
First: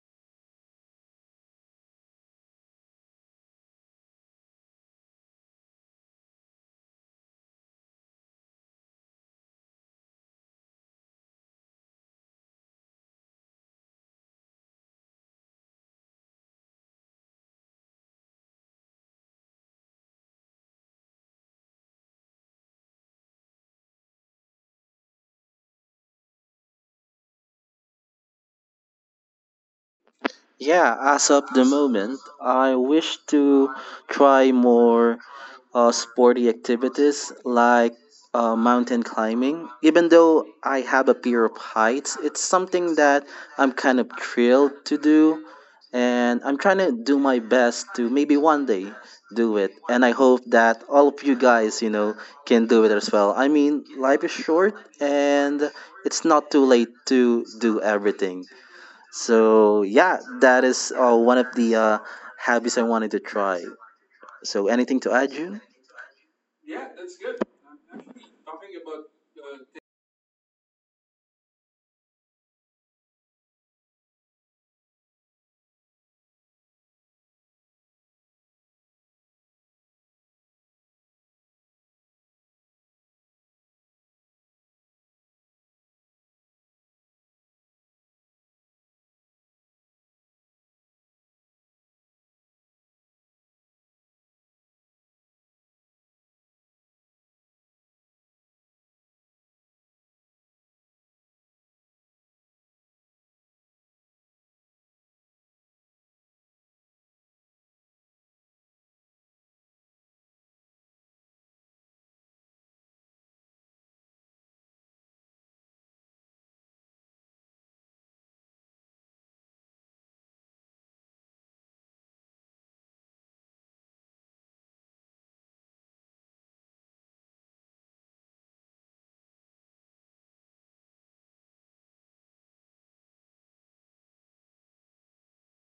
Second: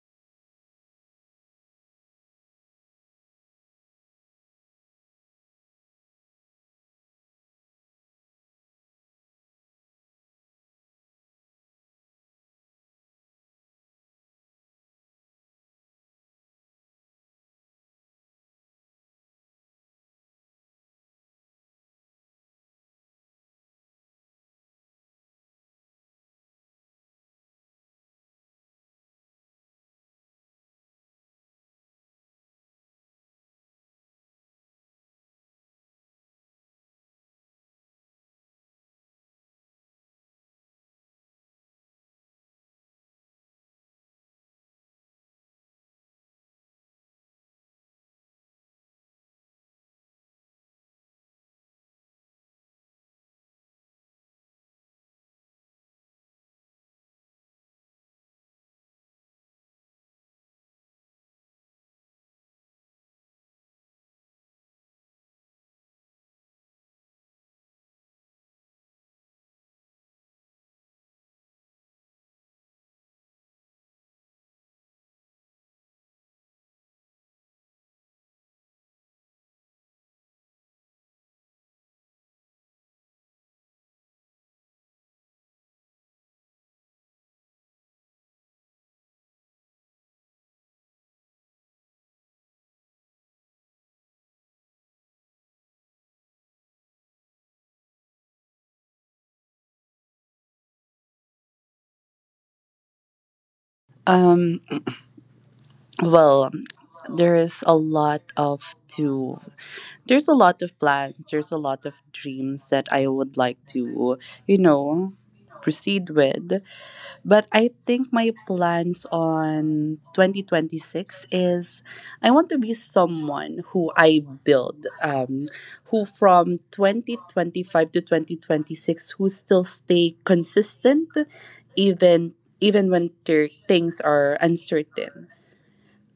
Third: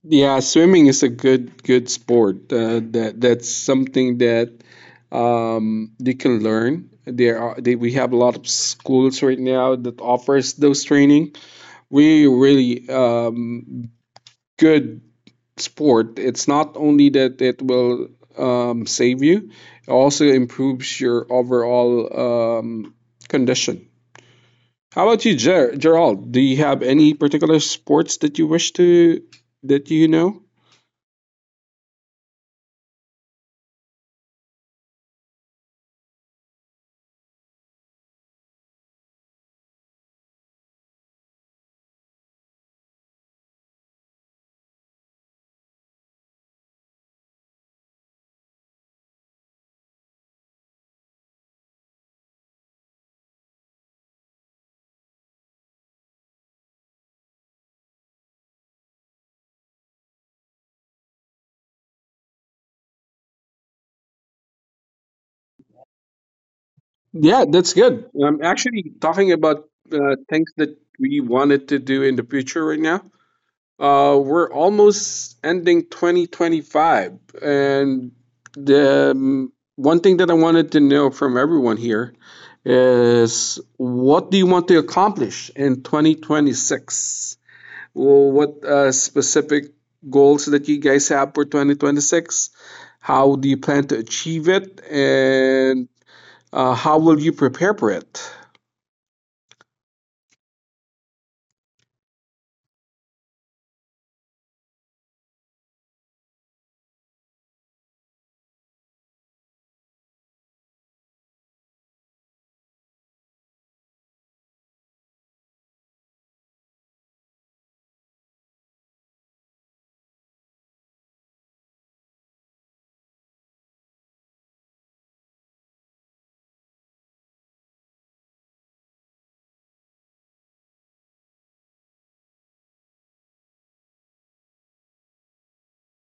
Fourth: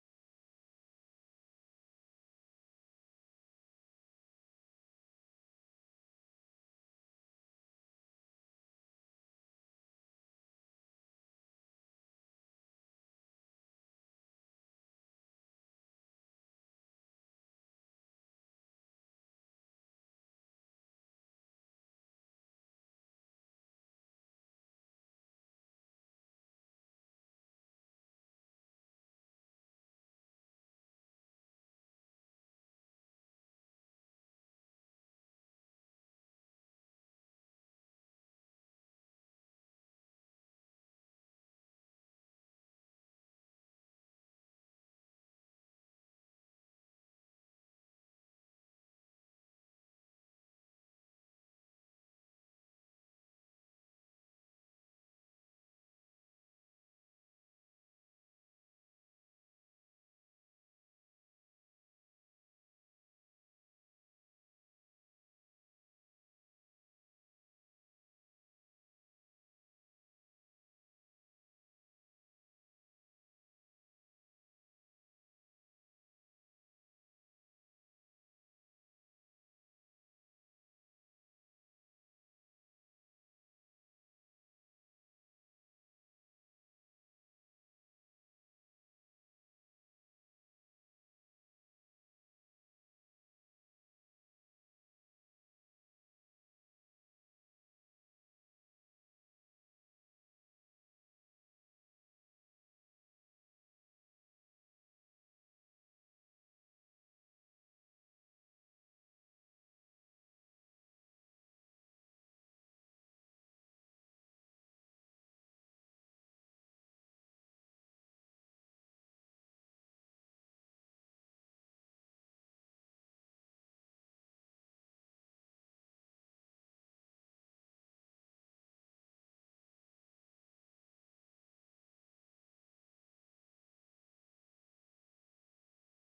[SPEAKER 2] Yeah, swimming is a good good sport. Uh, that that's something that um, you can learn. There are they, we have a lot of schools right now that offers those training. We really um, good sport. It's not only that it will um, save you, it also improves your overall um, condition. How about you, Ger- Gerald? Do you have any particular sports that you wish to that you know?
[SPEAKER 4] Yeah, as of the moment, I wish to try more uh, sporty activities like uh, mountain climbing. Even though I have a fear of heights, it's something that I'm kind of thrilled to do. And I'm trying to do my best to maybe one day do it. And I hope that all of you guys, you know, can do it as well. I mean, life is short, and it's not too late to do everything. So yeah, that is uh, one of the uh, habits I wanted to try. So anything to add, June?
[SPEAKER 2] Yeah, that's good. I'm actually talking about uh, things that we wanted to do in the future right now. Uh, we're almost ending twenty twenty-five, and the um, one thing that I wanted to know from everyone here is, what do you want to accomplish in twenty twenty-six? Well, what uh, specific goals that you guys have for twenty twenty-six? How do you plan to achieve it, and uh, how will you prepare for it?
[SPEAKER 1] Um, well, there is a lot of to there's a lot of plans, there's a lot of dreams that I would like to, you know, proceed with. But I think my plans on twenty twenty-six is I want to be someone who I build, um, who from two thousand twenty-five to twenty twenty-six, who still stay consistent even even when ter- things are uncertain.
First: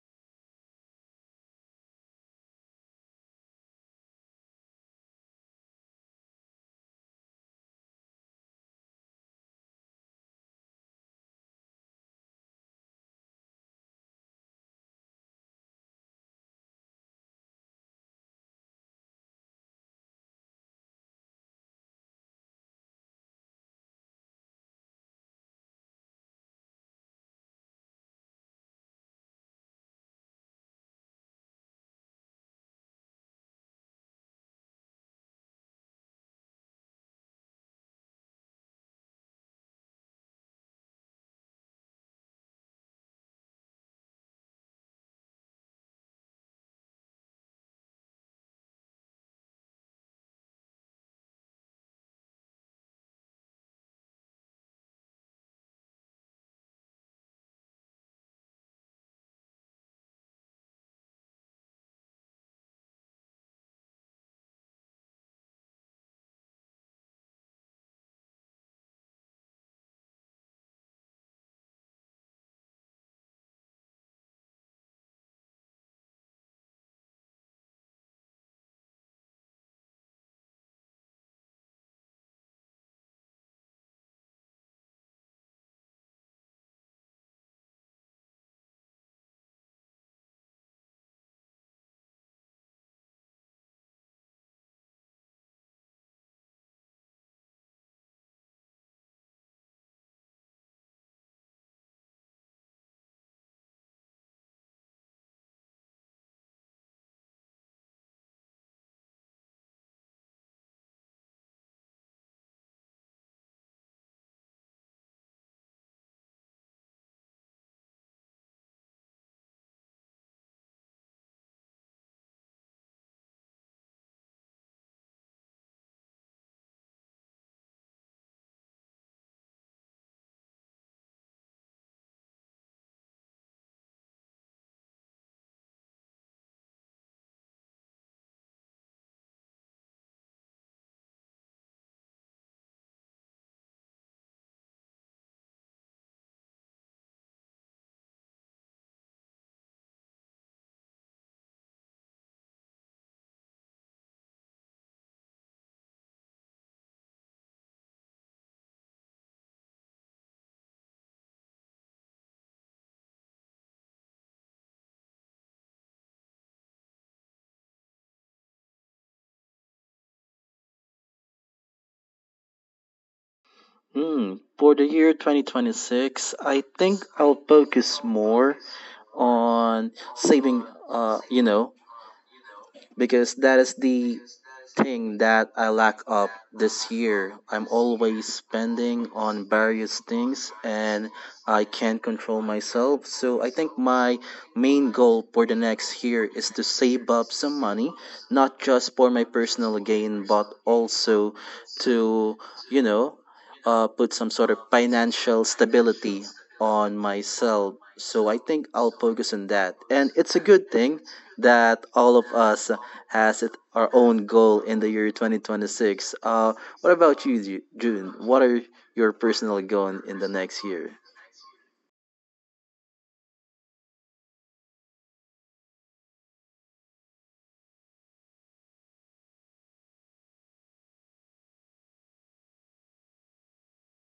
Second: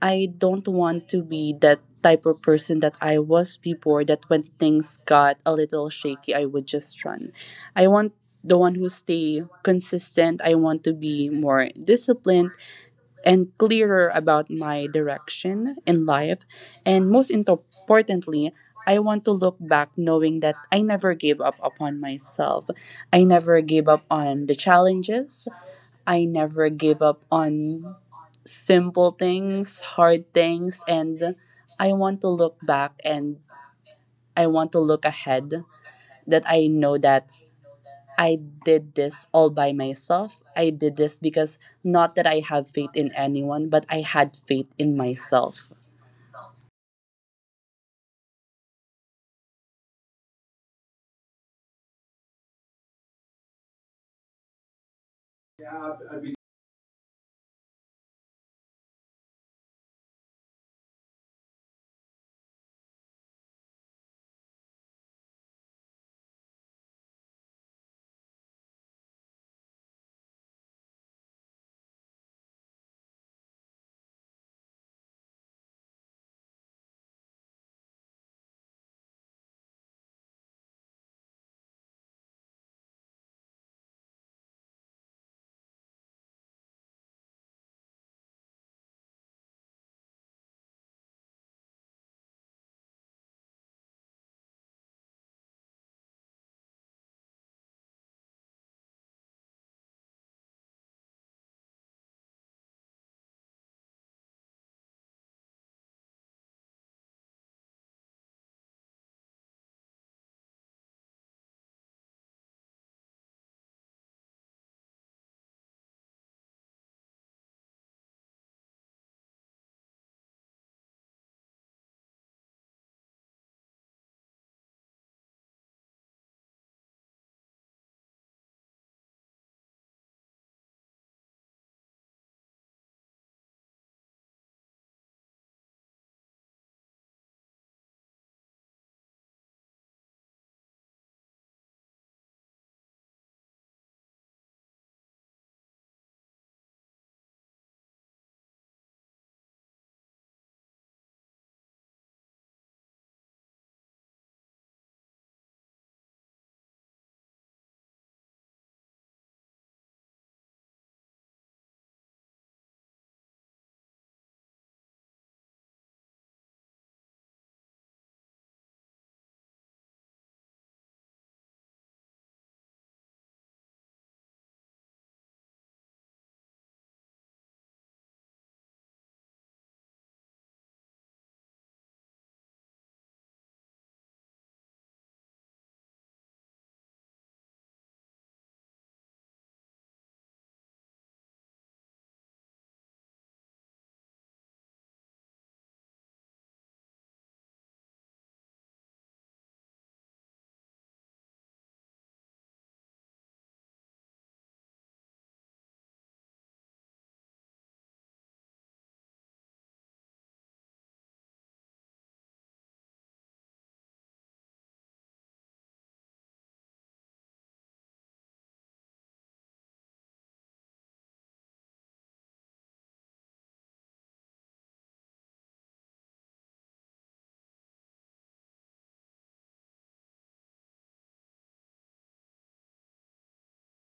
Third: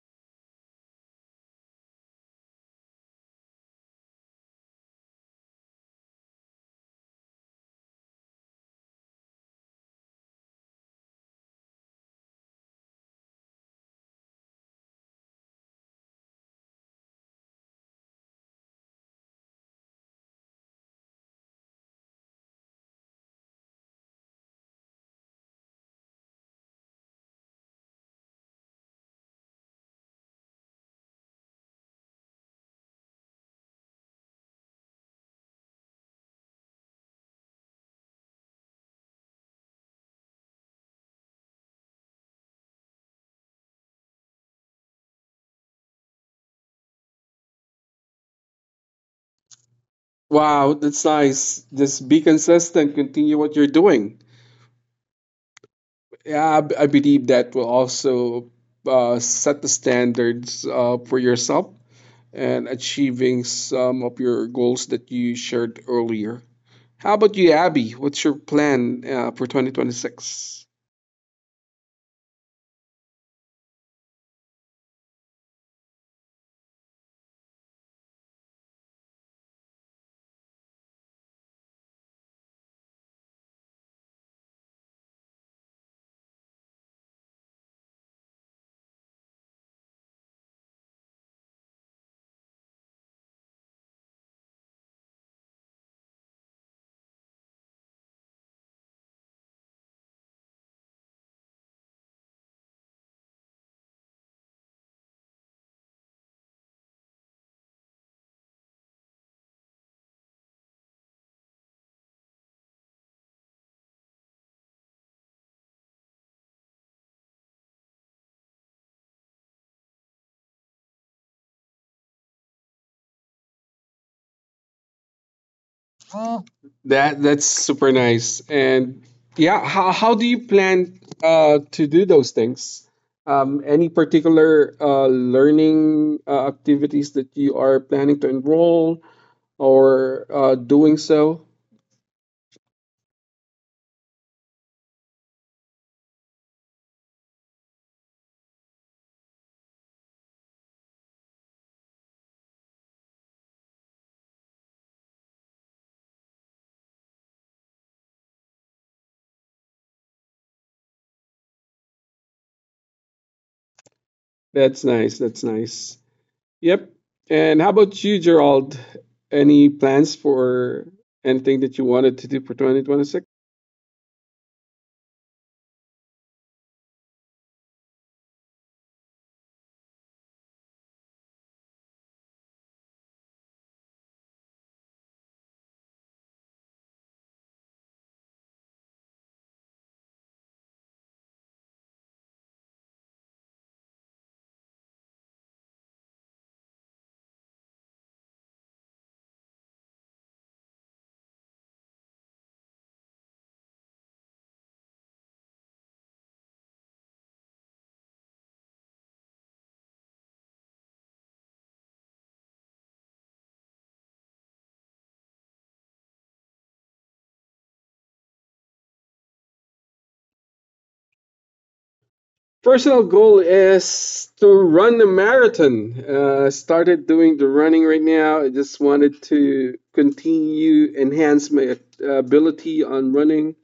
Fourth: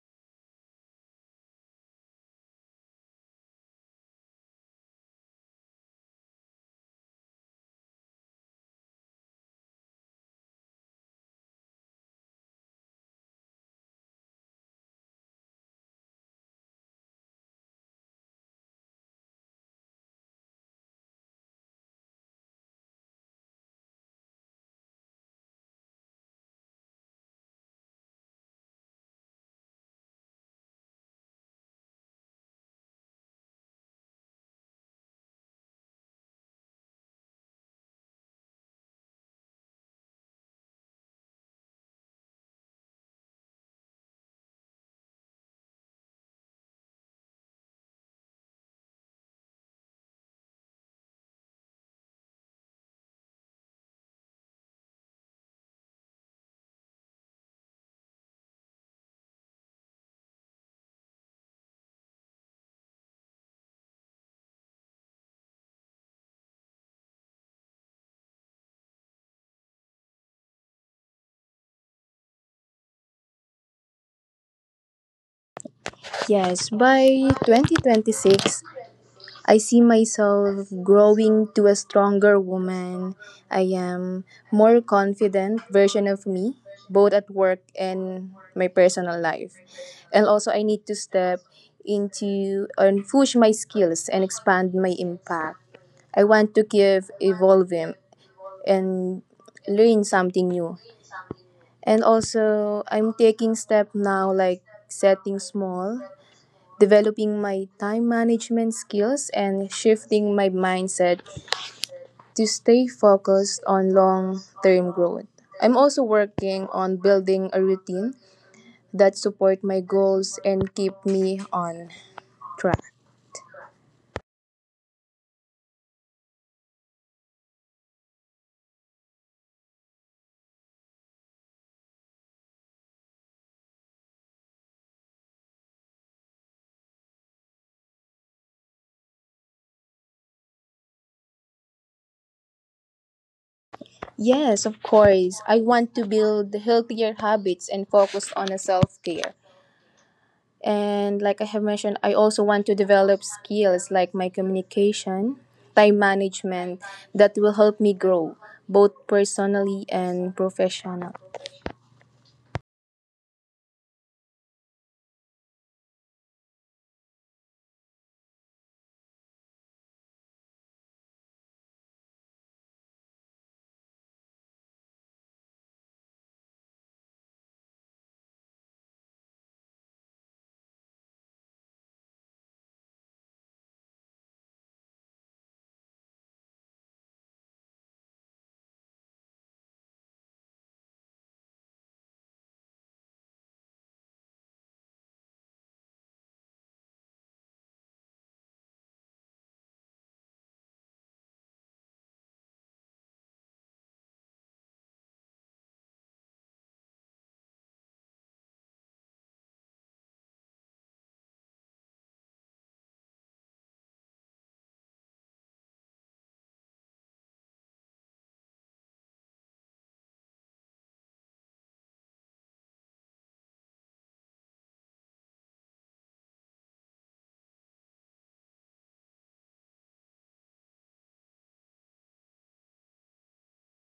[SPEAKER 1] I don't want to be that type of person that I was before, that when things got a little shaky, I would just run. I want the one who stay consistent. I want to be more disciplined and clearer about my direction in life. And most importantly, I want to look back knowing that I never gave up upon myself. I never gave up on the challenges. I never gave up on simple things, hard things, and I want to look back and I want to look ahead, that I know that I did this all by myself. I did this because not that I have faith in anyone, but I had faith in myself.
[SPEAKER 2] Wow, that's nice. Just be consistent, continue what you're doing. Yeah, I, b- I believe that will also uh, set the standards uh, for yourself and achieving some of your goals that you shared earlier. How about you, Abby? What's your plan uh, for twenty twenty-six?
[SPEAKER 3] yes, by twenty twenty-six I see myself growing to a stronger woman. I am more confident version of me, both at work and my personal life. And also I need to step into and push my skills and expand my impact. I want to keep evolving and learn something new. And also I'm taking step now like setting small, developing my time management skills, and shifting my mindset to stay focused on long term growth. I'm also working on building a routine that support my goals and keep me on track.
[SPEAKER 2] That that's super nice. And yeah, how how do you plan uh, to do those things? Um, any particular uh, learning uh, activities that you are planning to enroll or uh, doing so?
[SPEAKER 3] Yes, of course. I want to build healthier habits and focus on self care. And like I have mentioned, I also want to develop skills like my communication, time management that will help me grow both personally and professionally.
[SPEAKER 2] That's nice. That's nice. Yep. And how about you, Gerald? Any plans for anything that you wanted to do for twenty twenty-six?
[SPEAKER 4] Hmm. For the year twenty twenty-six, I think I'll focus more on saving. Uh, you know, because that is the thing that I lack up this year. I'm always spending on various things, and I can't control myself. So I think my main goal for the next year is to save up some money, not just for my personal gain, but also to, you know, uh, put some sort of financial stability on myself. So I think I'll focus on that. And it's a good thing that all of us has it, our own goal in the year twenty twenty-six. Uh, what about you, Ju- June? What are your personal goal in the next year?
[SPEAKER 2] Personal goal is to run a marathon. Uh, started doing the running right now. I just wanted to continue enhance my uh, ability on running,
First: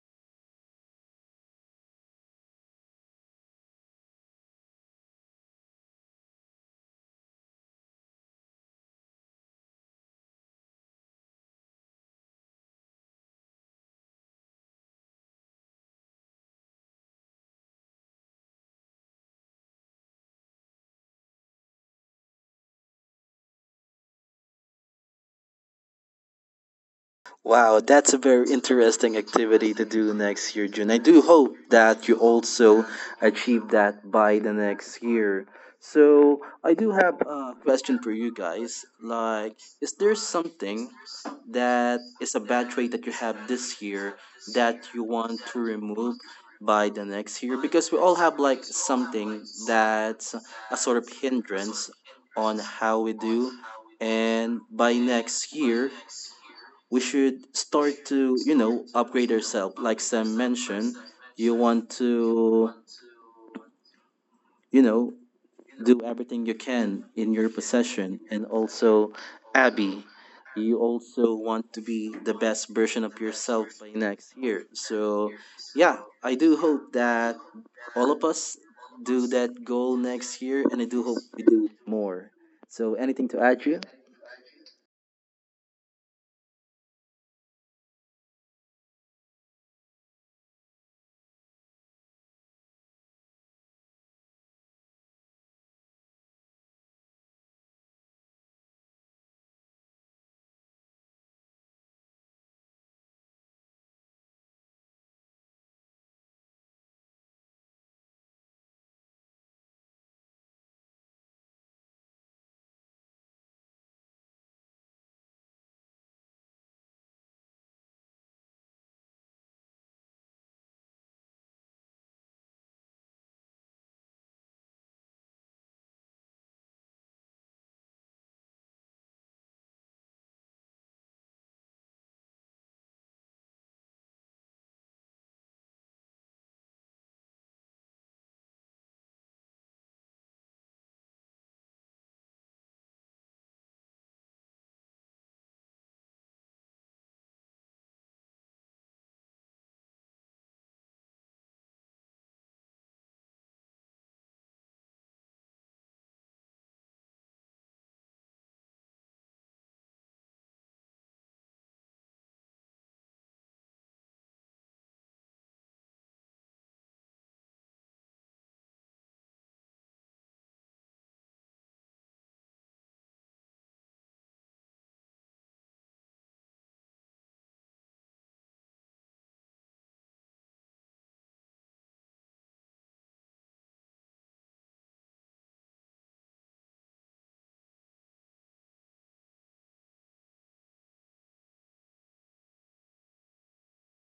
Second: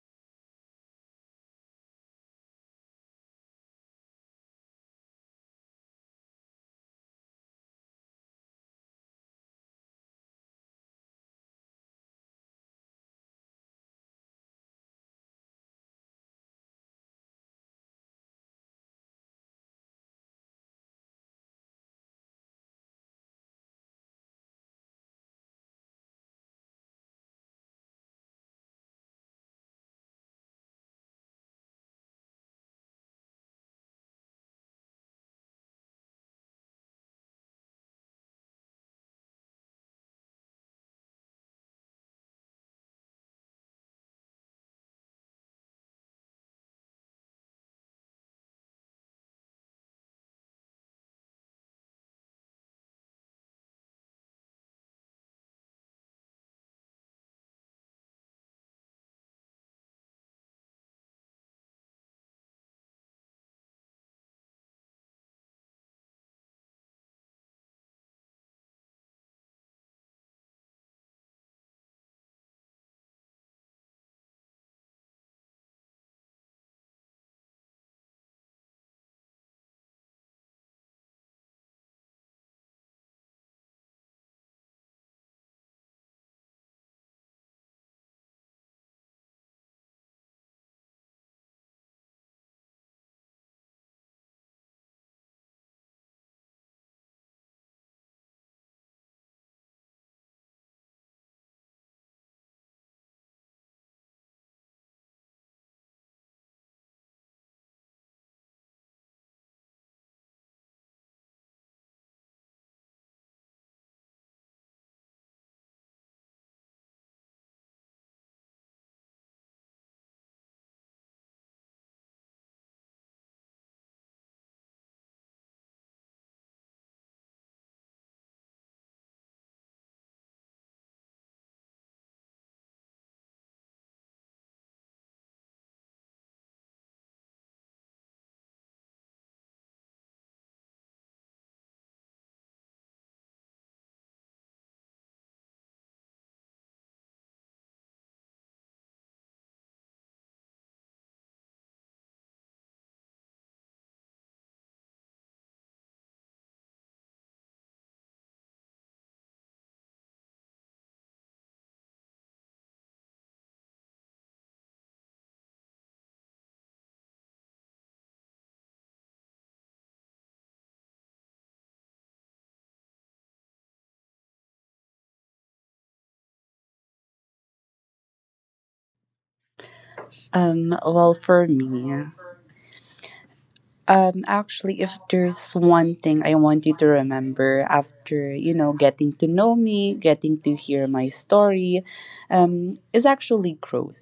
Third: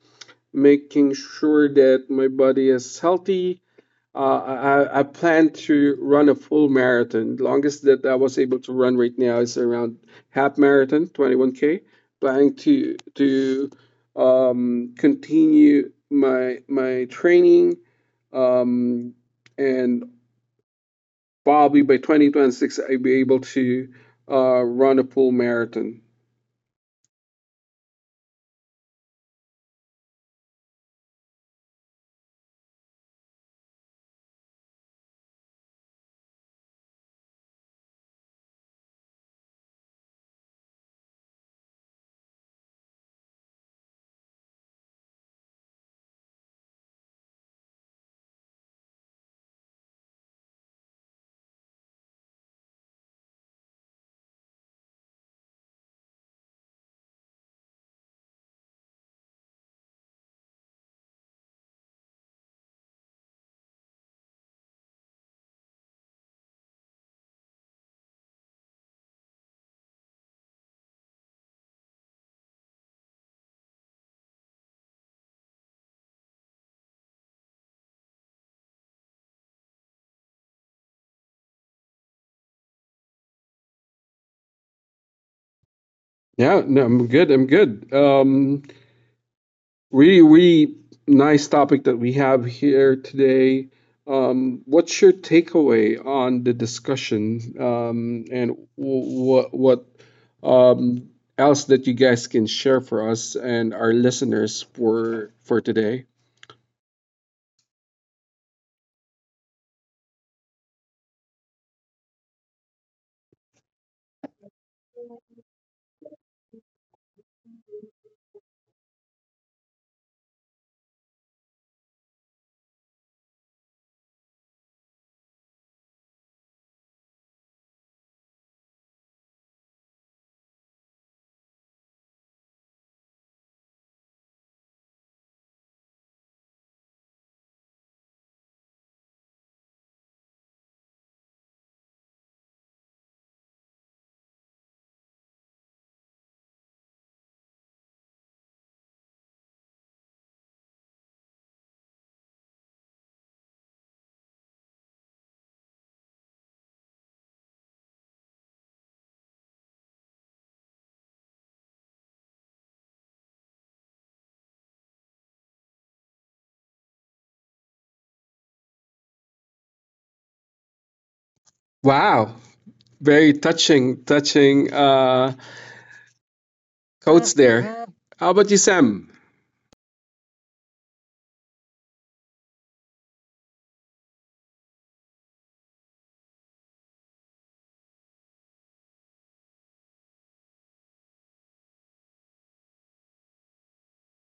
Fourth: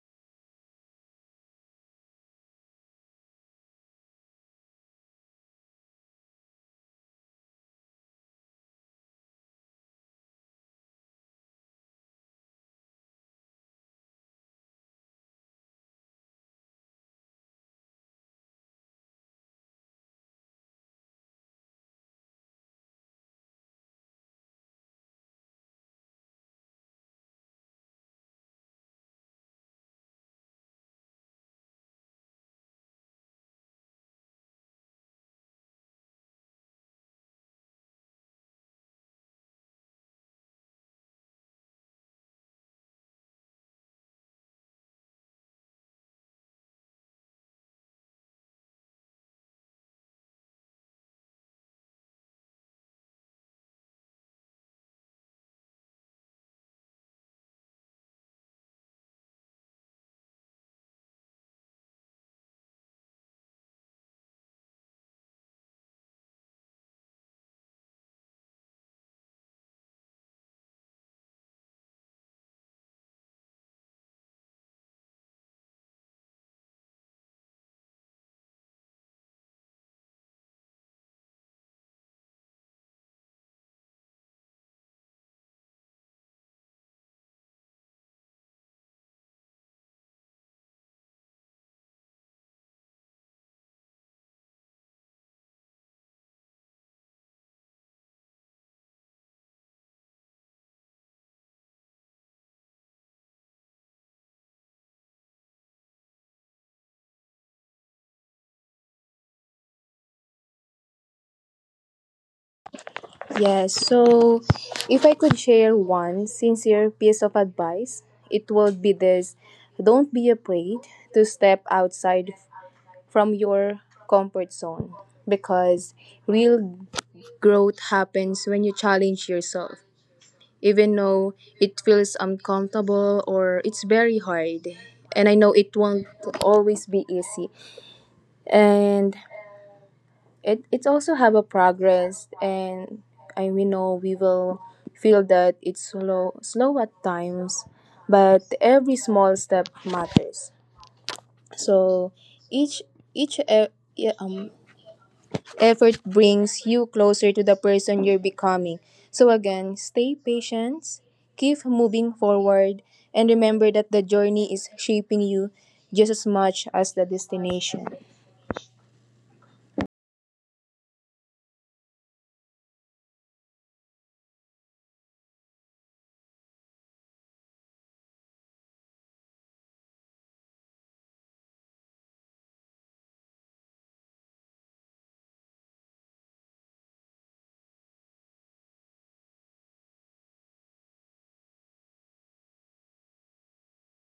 [SPEAKER 2] making sure that my body is healthy. Uh, I, I plan to run a full marathon. Longest that I was able to run right now is around half marathon, twenty-one K. Planning to to um, continue my my training um, and probably by twenty twenty-six I'll be able to uh, run a full marathon.
[SPEAKER 4] Wow, that's a very interesting activity to do next year, June. I do hope that you also achieve that by the next year. So, I do have a question for you guys. Like, is there something that is a bad trait that you have this year that you want to remove by the next year? Because we all have like something that's a sort of hindrance on how we do. And by next year, we should start to you know upgrade ourselves. Like Sam mentioned, you want to you know do everything you can in your possession. And also, Abby, you also want to be the best version of yourself by next year. So yeah, I do hope that all of us do that goal next year, and I do hope we do more. So, anything to add, you?
[SPEAKER 2] Yeah, no, I'm good. I'm good. Um, Really, really nice topic that we have here today. Um, what's your takeaway on the discussion, um, and what what um, else that you guys can share for us and our listeners for for today?
[SPEAKER 3] Yes, so if I could share one sincere piece of advice, it would be this, don't be afraid to step outside from your comfort zone because real growth happens when you challenge yourself even though it feels uncomfortable or it's very hard. And I know it won't always be easy and it, it also have a progress and I we know we will feel that it's slow slow at times but every small step matters. So each each e- yeah, um effort brings you closer to the person you're becoming. So, again, stay patient, keep moving forward, and remember that the journey is shaping you just as much as the destination.
[SPEAKER 2] Wow, very touching, touching uh, quotes there. How about you, Sam?
[SPEAKER 1] Um, well, for me, um, actually, if there's one thing I want you to remember after, you know, getting to know me, getting to hear my story, um, is actually growth.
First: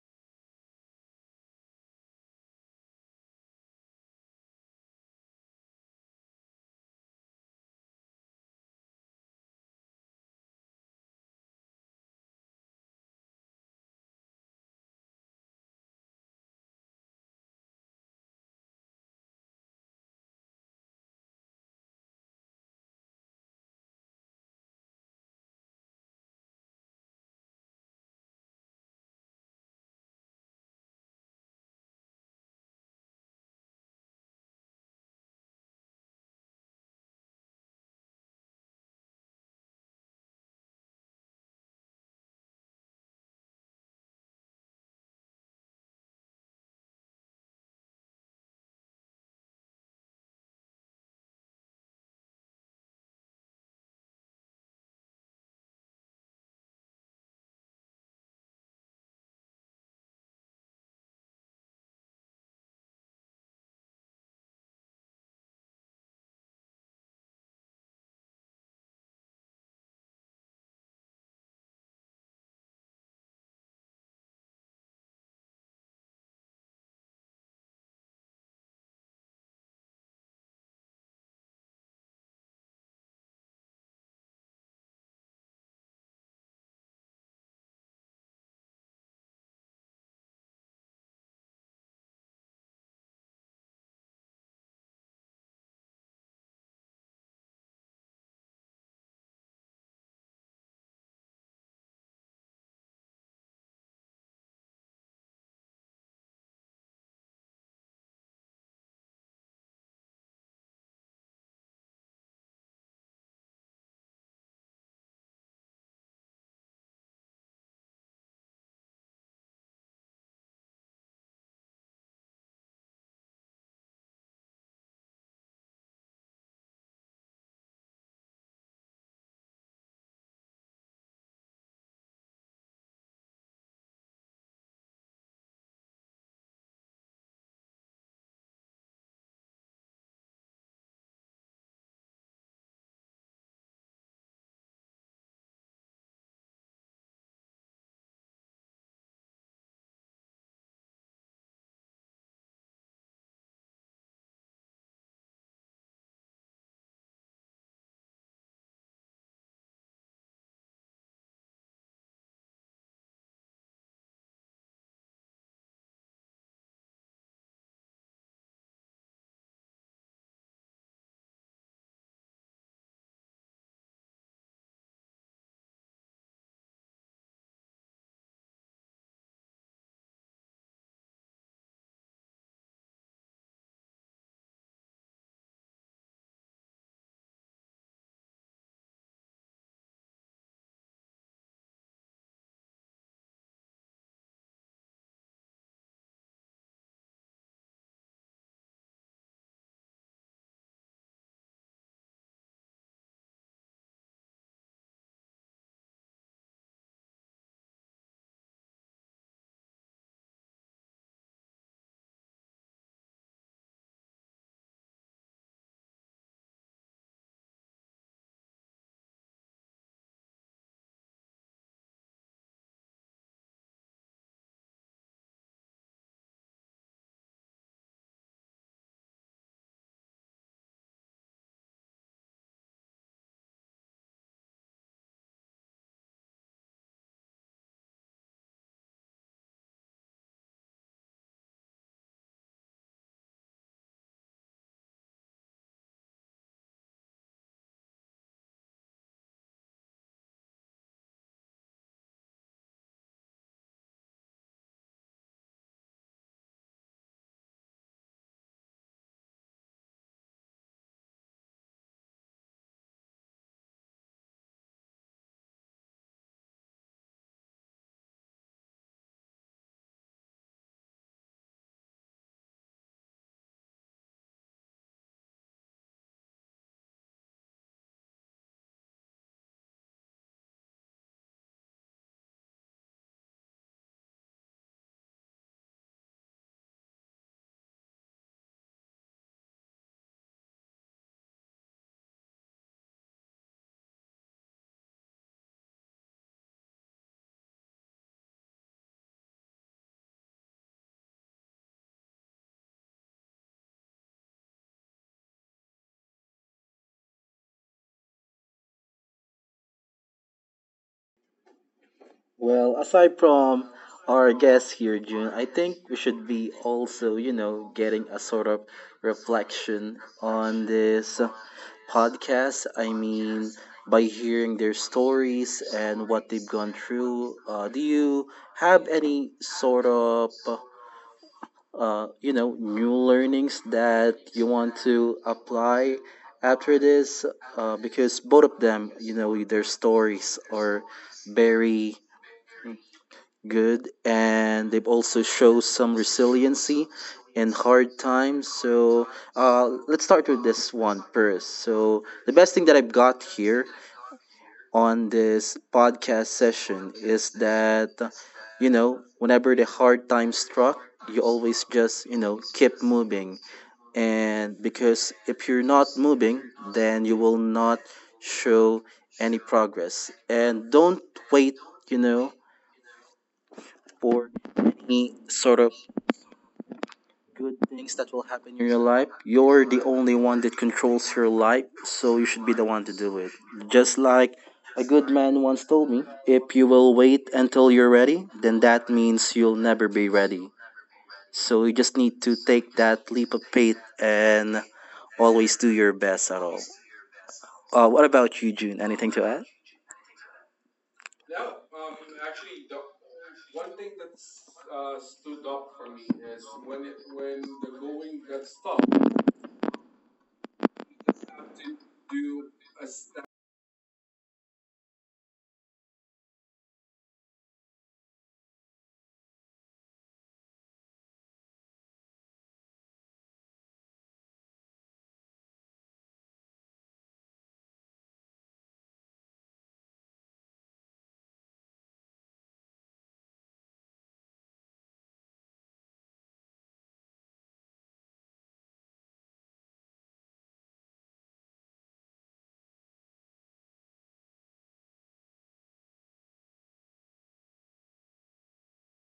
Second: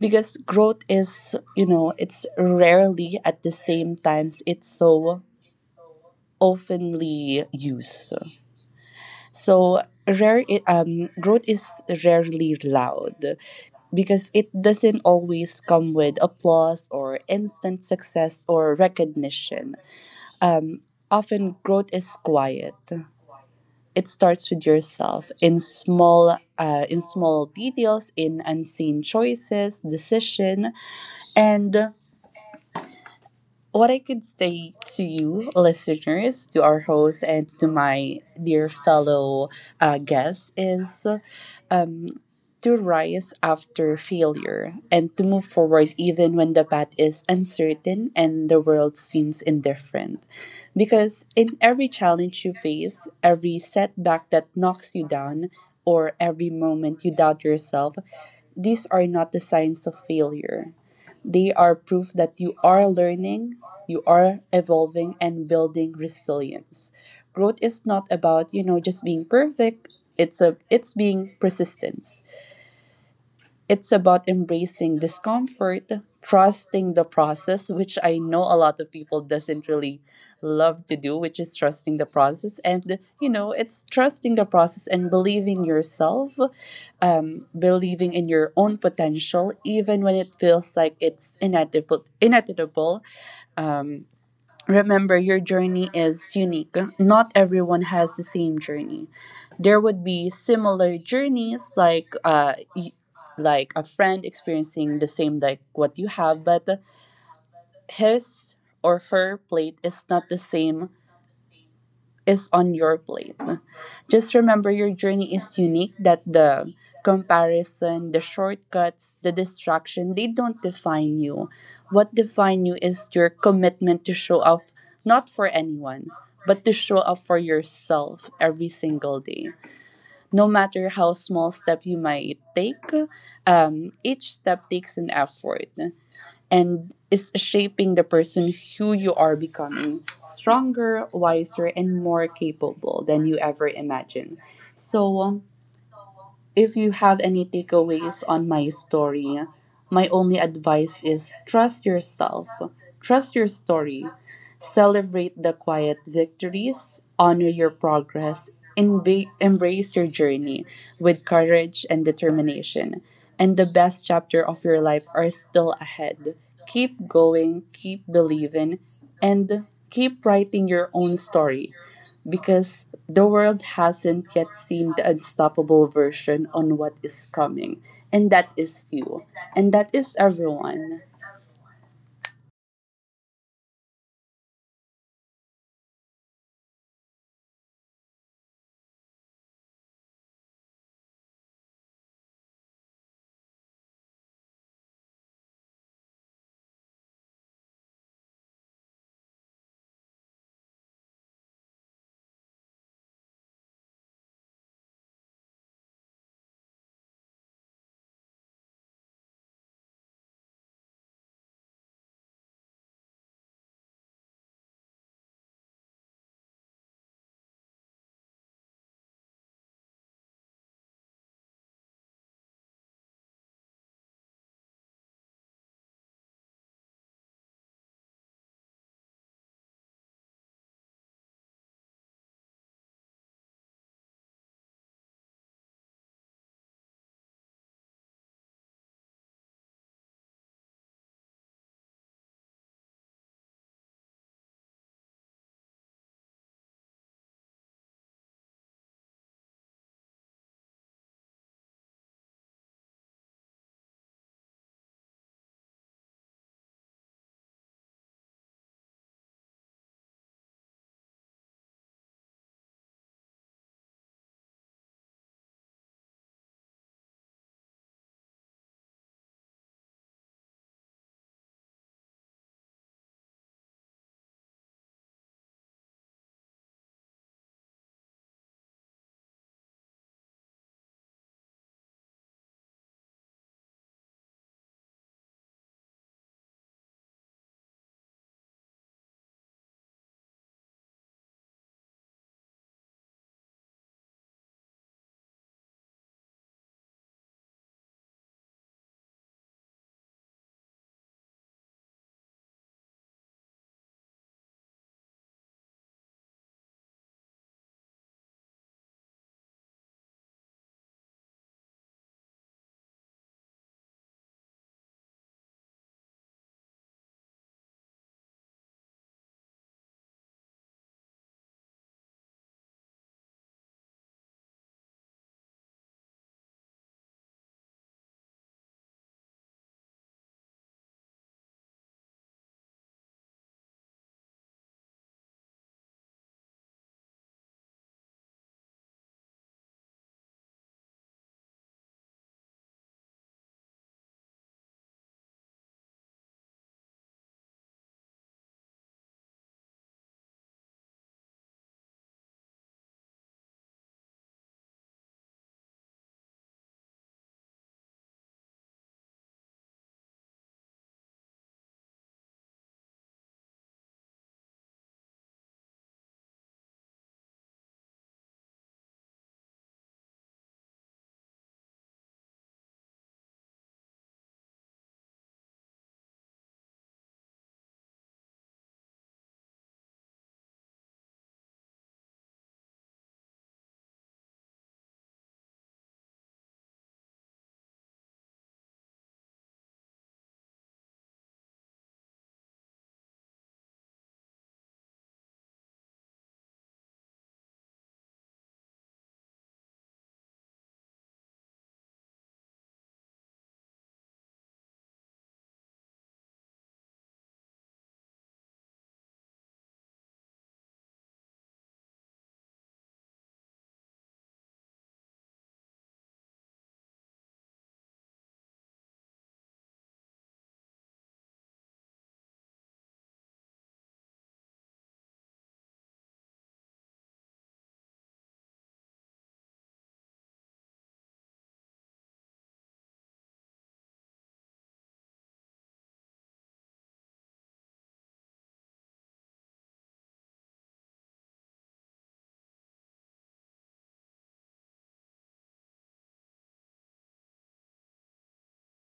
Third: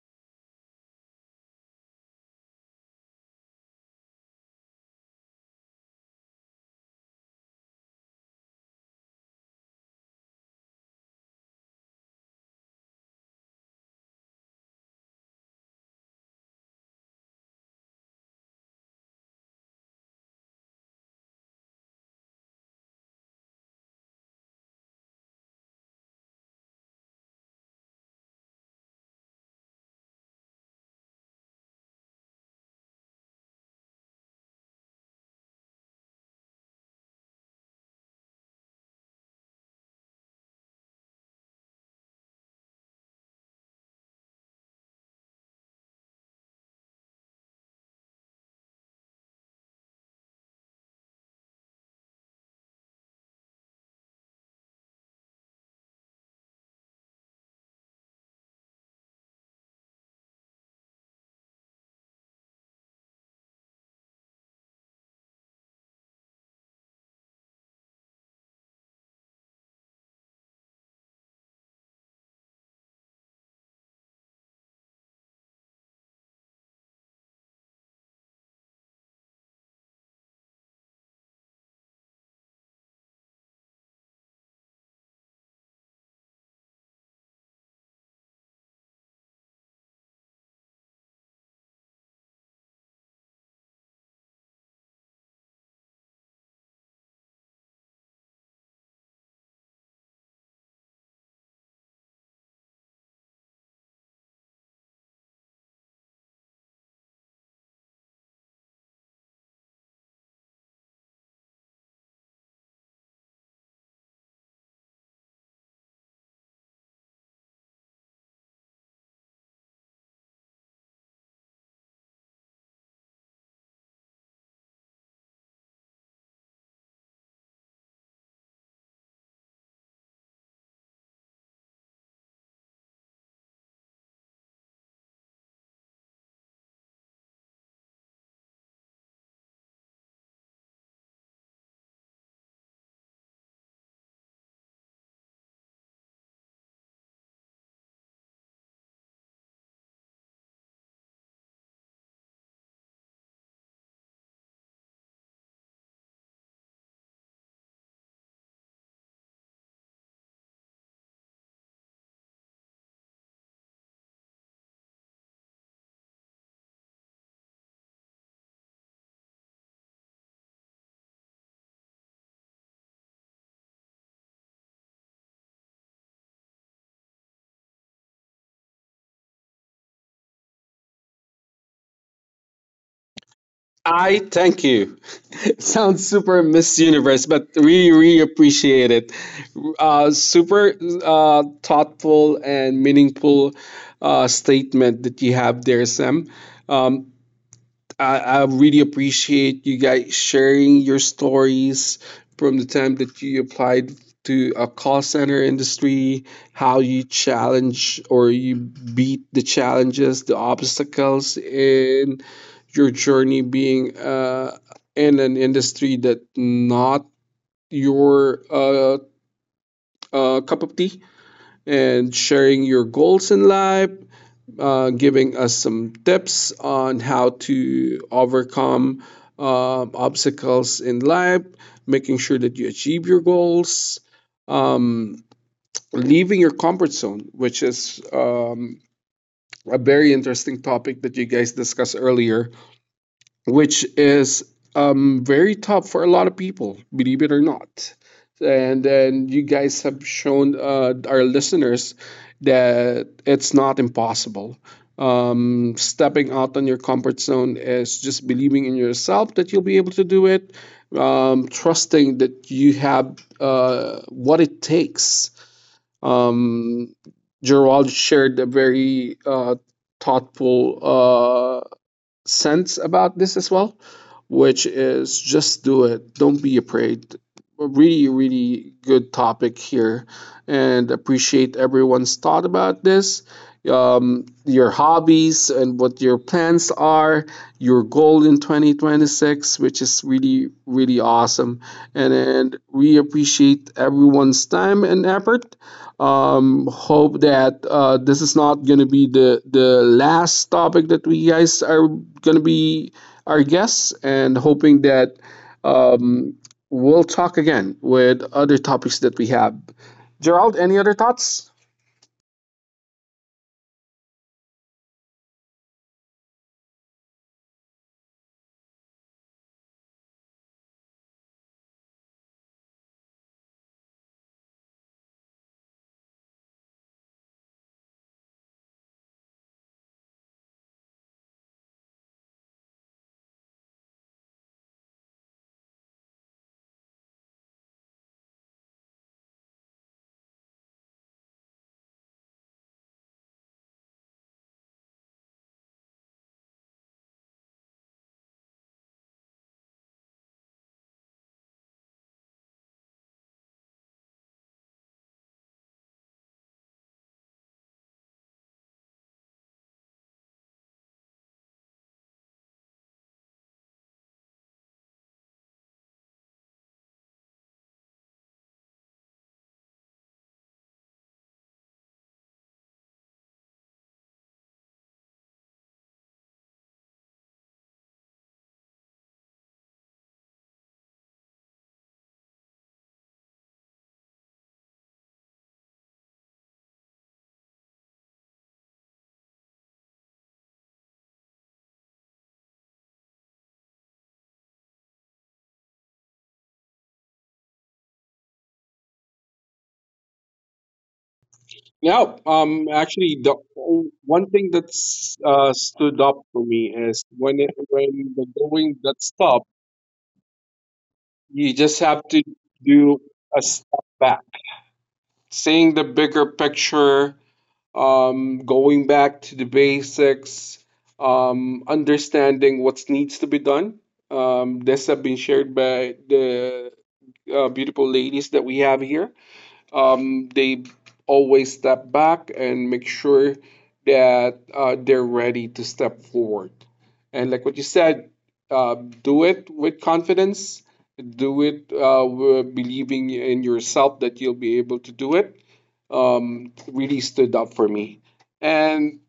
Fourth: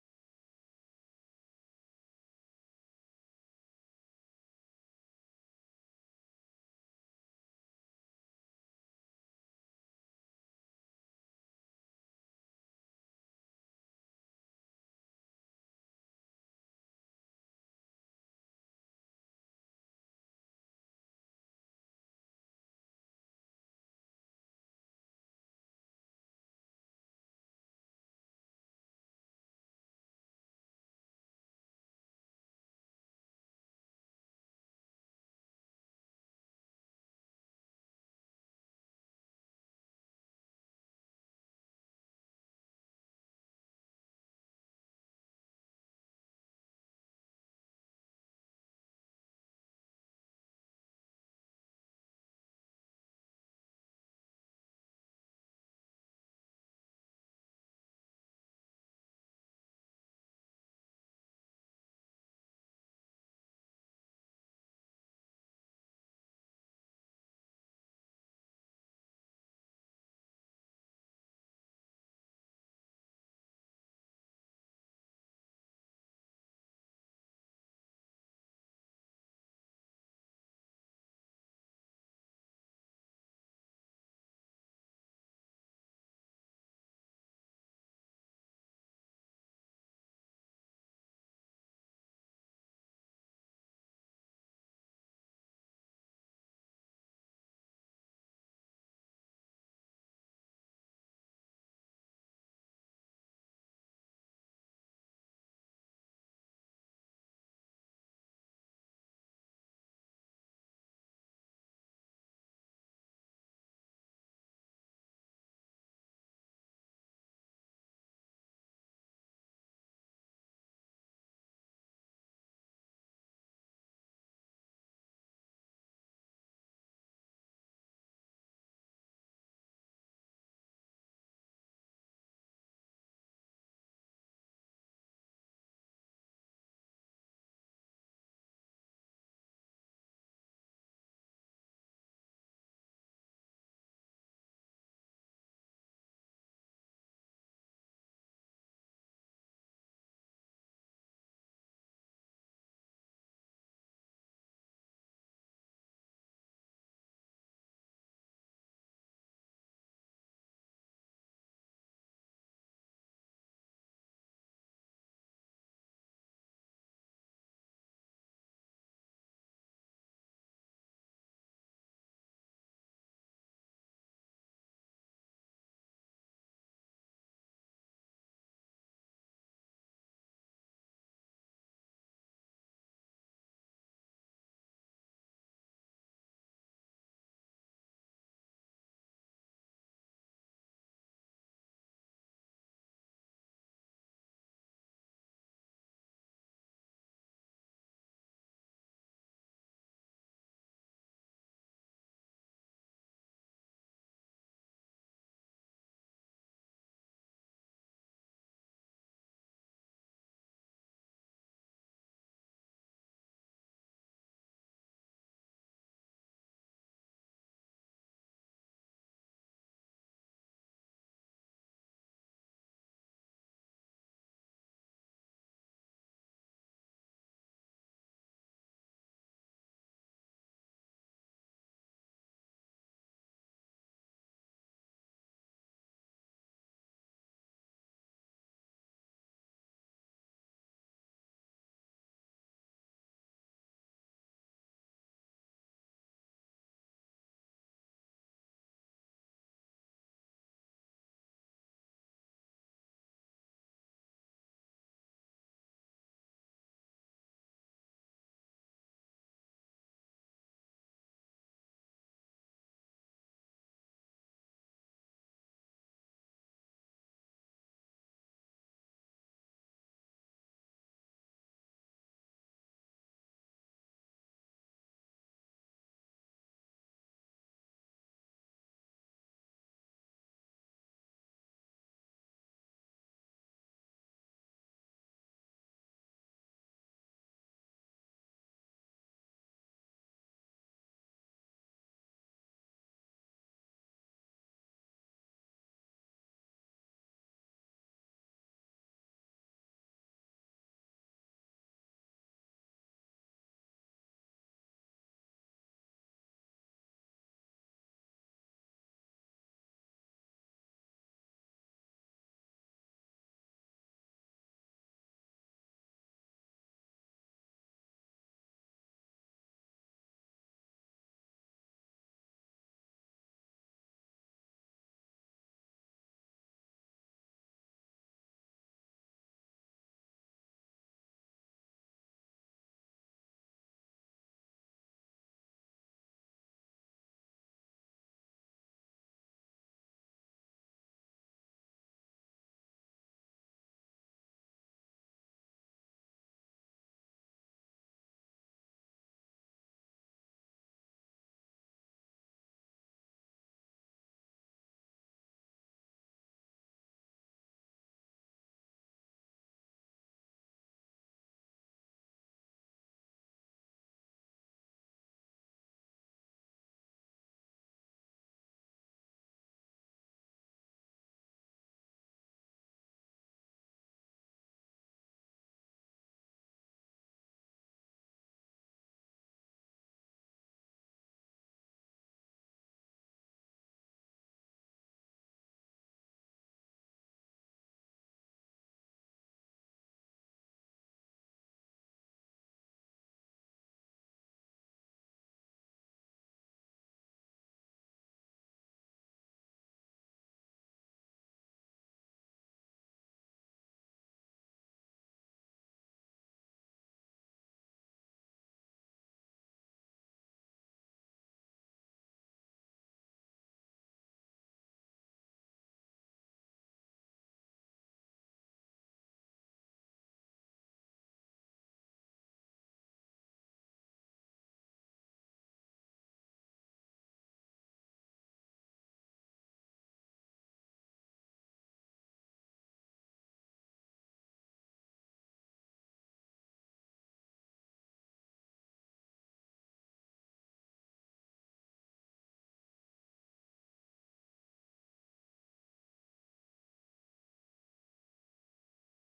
[SPEAKER 1] Because growth is, you know, it's rarely at the same times, it's so oftenly used. So rare i- um growth is rarely loud, because it doesn't always come with applause or instant success or recognition. Um, Often growth is quiet. It starts with yourself in small uh, in small details, in unseen choices, decision, and what I could say to you, listeners, to our host, and to my dear fellow uh, guests is um, to rise after failure and to move forward even when the path is uncertain and the world seems indifferent. Because in every challenge you face, every setback that knocks you down, or every moment you doubt yourself, these are not the signs of failure. They are proof that you are learning, you are evolving, and building resilience. Growth is not about, you know, just being perfect. It's a it's being persistence. It's about embracing discomfort, trusting the process, which I know a lot of people doesn't really love to do, which is trusting the process. And you know, it's trusting the process and believing yourself, um, believing in your own potential, even when it feels like it's inevitable. inevitable. Um, Remember, your journey is unique. Not everyone has the same journey. There would be similar journeys, like uh, y- like a friend experiencing the same like what you have, but his or her plate is not the same is on your plate. Just remember your journey is unique, that the comparison, the shortcuts, the distraction, they don't define you. What define you is your commitment to show up, not for anyone, but to show up for yourself every single day. No matter how small step you might take, um, each step takes an effort and is shaping the person who you are becoming stronger, wiser, and more capable than you ever imagined. So, um, if you have any takeaways on my story, my only advice is trust yourself, trust your story, celebrate the quiet victories, honor your progress, and be- embrace your journey with courage and determination, and the best chapter of your life are still ahead. Keep going, keep believing, and keep writing your own story, because the world hasn't yet seen the unstoppable version on what is coming. And that is you. And that is everyone.
[SPEAKER 2] I thank you. It sounds super Miss Universe, but really, really appreciate it. Uh, super uh, thoughtful and meaningful uh, statement that you have there, Sam. Um, I, I really appreciate you guys sharing your stories from the time that you applied to a call center industry, how you challenge or you beat the challenges, the obstacles in your journey being uh, in an industry that not your uh, uh, cup of tea, and sharing your goals in life, uh, giving us some tips on how to overcome uh, obstacles in life, making sure that you achieve your goals, um, leaving your comfort zone, which is um, a very interesting topic that you guys discussed earlier, which is um, very tough for a lot of people, believe it or not. And then you guys have shown uh, our listeners that it's not impossible. Um, stepping out on your comfort zone is just believing in yourself that you'll be able to do it, um, trusting that you have uh, what it takes. Um, Gerald shared a very uh, thoughtful uh, sense about this as well, which is just do it. Don't be afraid. A really, really good topic here, and appreciate everyone's thought about this. Um, your hobbies and what your plans are, your goal in twenty twenty-six, which is really, really awesome. And, and we appreciate everyone's time and effort, um, hope that uh, this is not going to be the the last topic that we guys are going to be our guests, and hoping that um, we'll talk again with other topics that we have. Gerald, any other thoughts?
[SPEAKER 4] Well, aside from our guest here, June, I think we should be also, you know, getting a sort of reflection on this podcast. I mean, by hearing their stories and what they've gone through, uh, do you have any sort of, uh, you know, new learnings that you want to apply after this? Uh, because both of them, you know, their stories are very good, and they've also show some resiliency in hard times. So uh, let's start with this one first. So the best thing that I've got here on this podcast session is that uh, you know whenever the hard time struck, you always just you know keep moving. And because if you're not moving, then you will not show any progress. And don't wait you know for any sort of good things that will happen in your life. You're the only one that controls your life, so you should be the one to do it. Just like a good man once told me, if you will wait until you're ready, then that means you'll never be ready. So you just need to take that leap of faith and always do your best at all. Uh, what about you, June? Anything to add?
[SPEAKER 2] Yeah, um, actually, the o- one thing that's uh, stood up for me is when it, when the going gets tough, you just have to do a step back, seeing the bigger picture, um, going back to the basics, um, understanding what needs to be done. Um, this have been shared by the uh, beautiful ladies that we have here. Um, they always step back and make sure that uh, they're ready to step forward. And like what you said, uh, do it with confidence. Do it uh, believing in yourself that you'll be able to do it um, really stood up for me. And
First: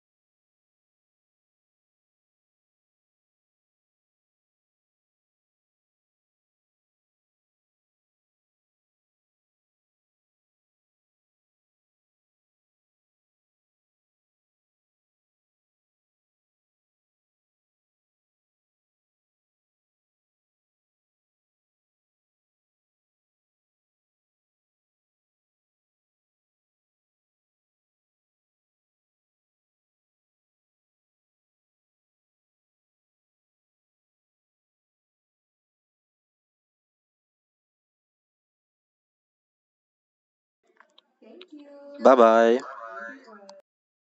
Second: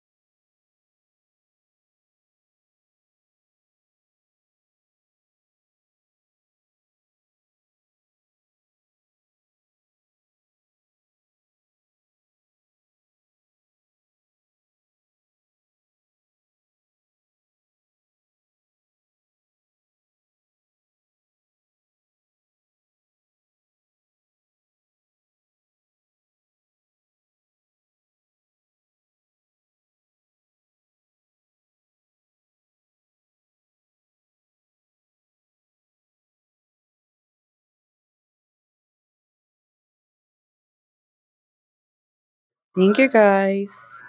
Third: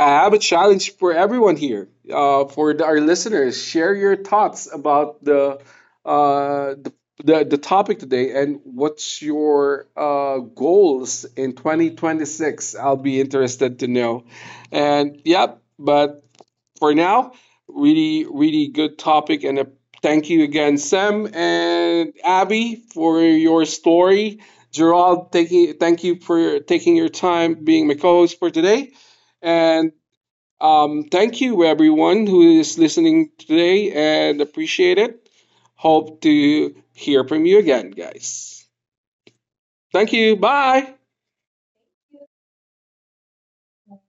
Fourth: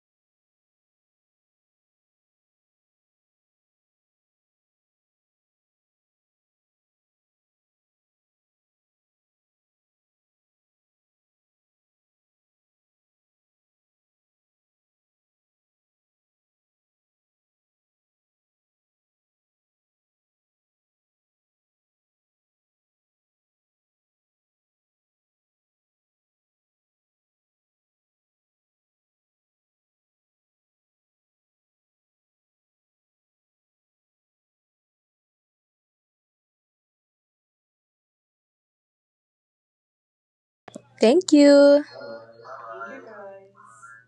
[SPEAKER 2] I have a challenge for everyone here, uh, for the- our listeners. Share your thoughts about the uh, the, the the topic today, and what's your uh, goals in twenty twenty-six? I'll be interested to know. And yep, but for now. Really, really good topic. And a thank you again, Sam and Abby, for your story. Gerald, thank you, thank you for taking your time being my co host for today. And um, thank you, everyone who is listening today and appreciate it. Hope to hear from you again, guys. Thank you. Bye.
[SPEAKER 3] Thank you.
[SPEAKER 4] Bye bye.
[SPEAKER 1] Thank you, guys.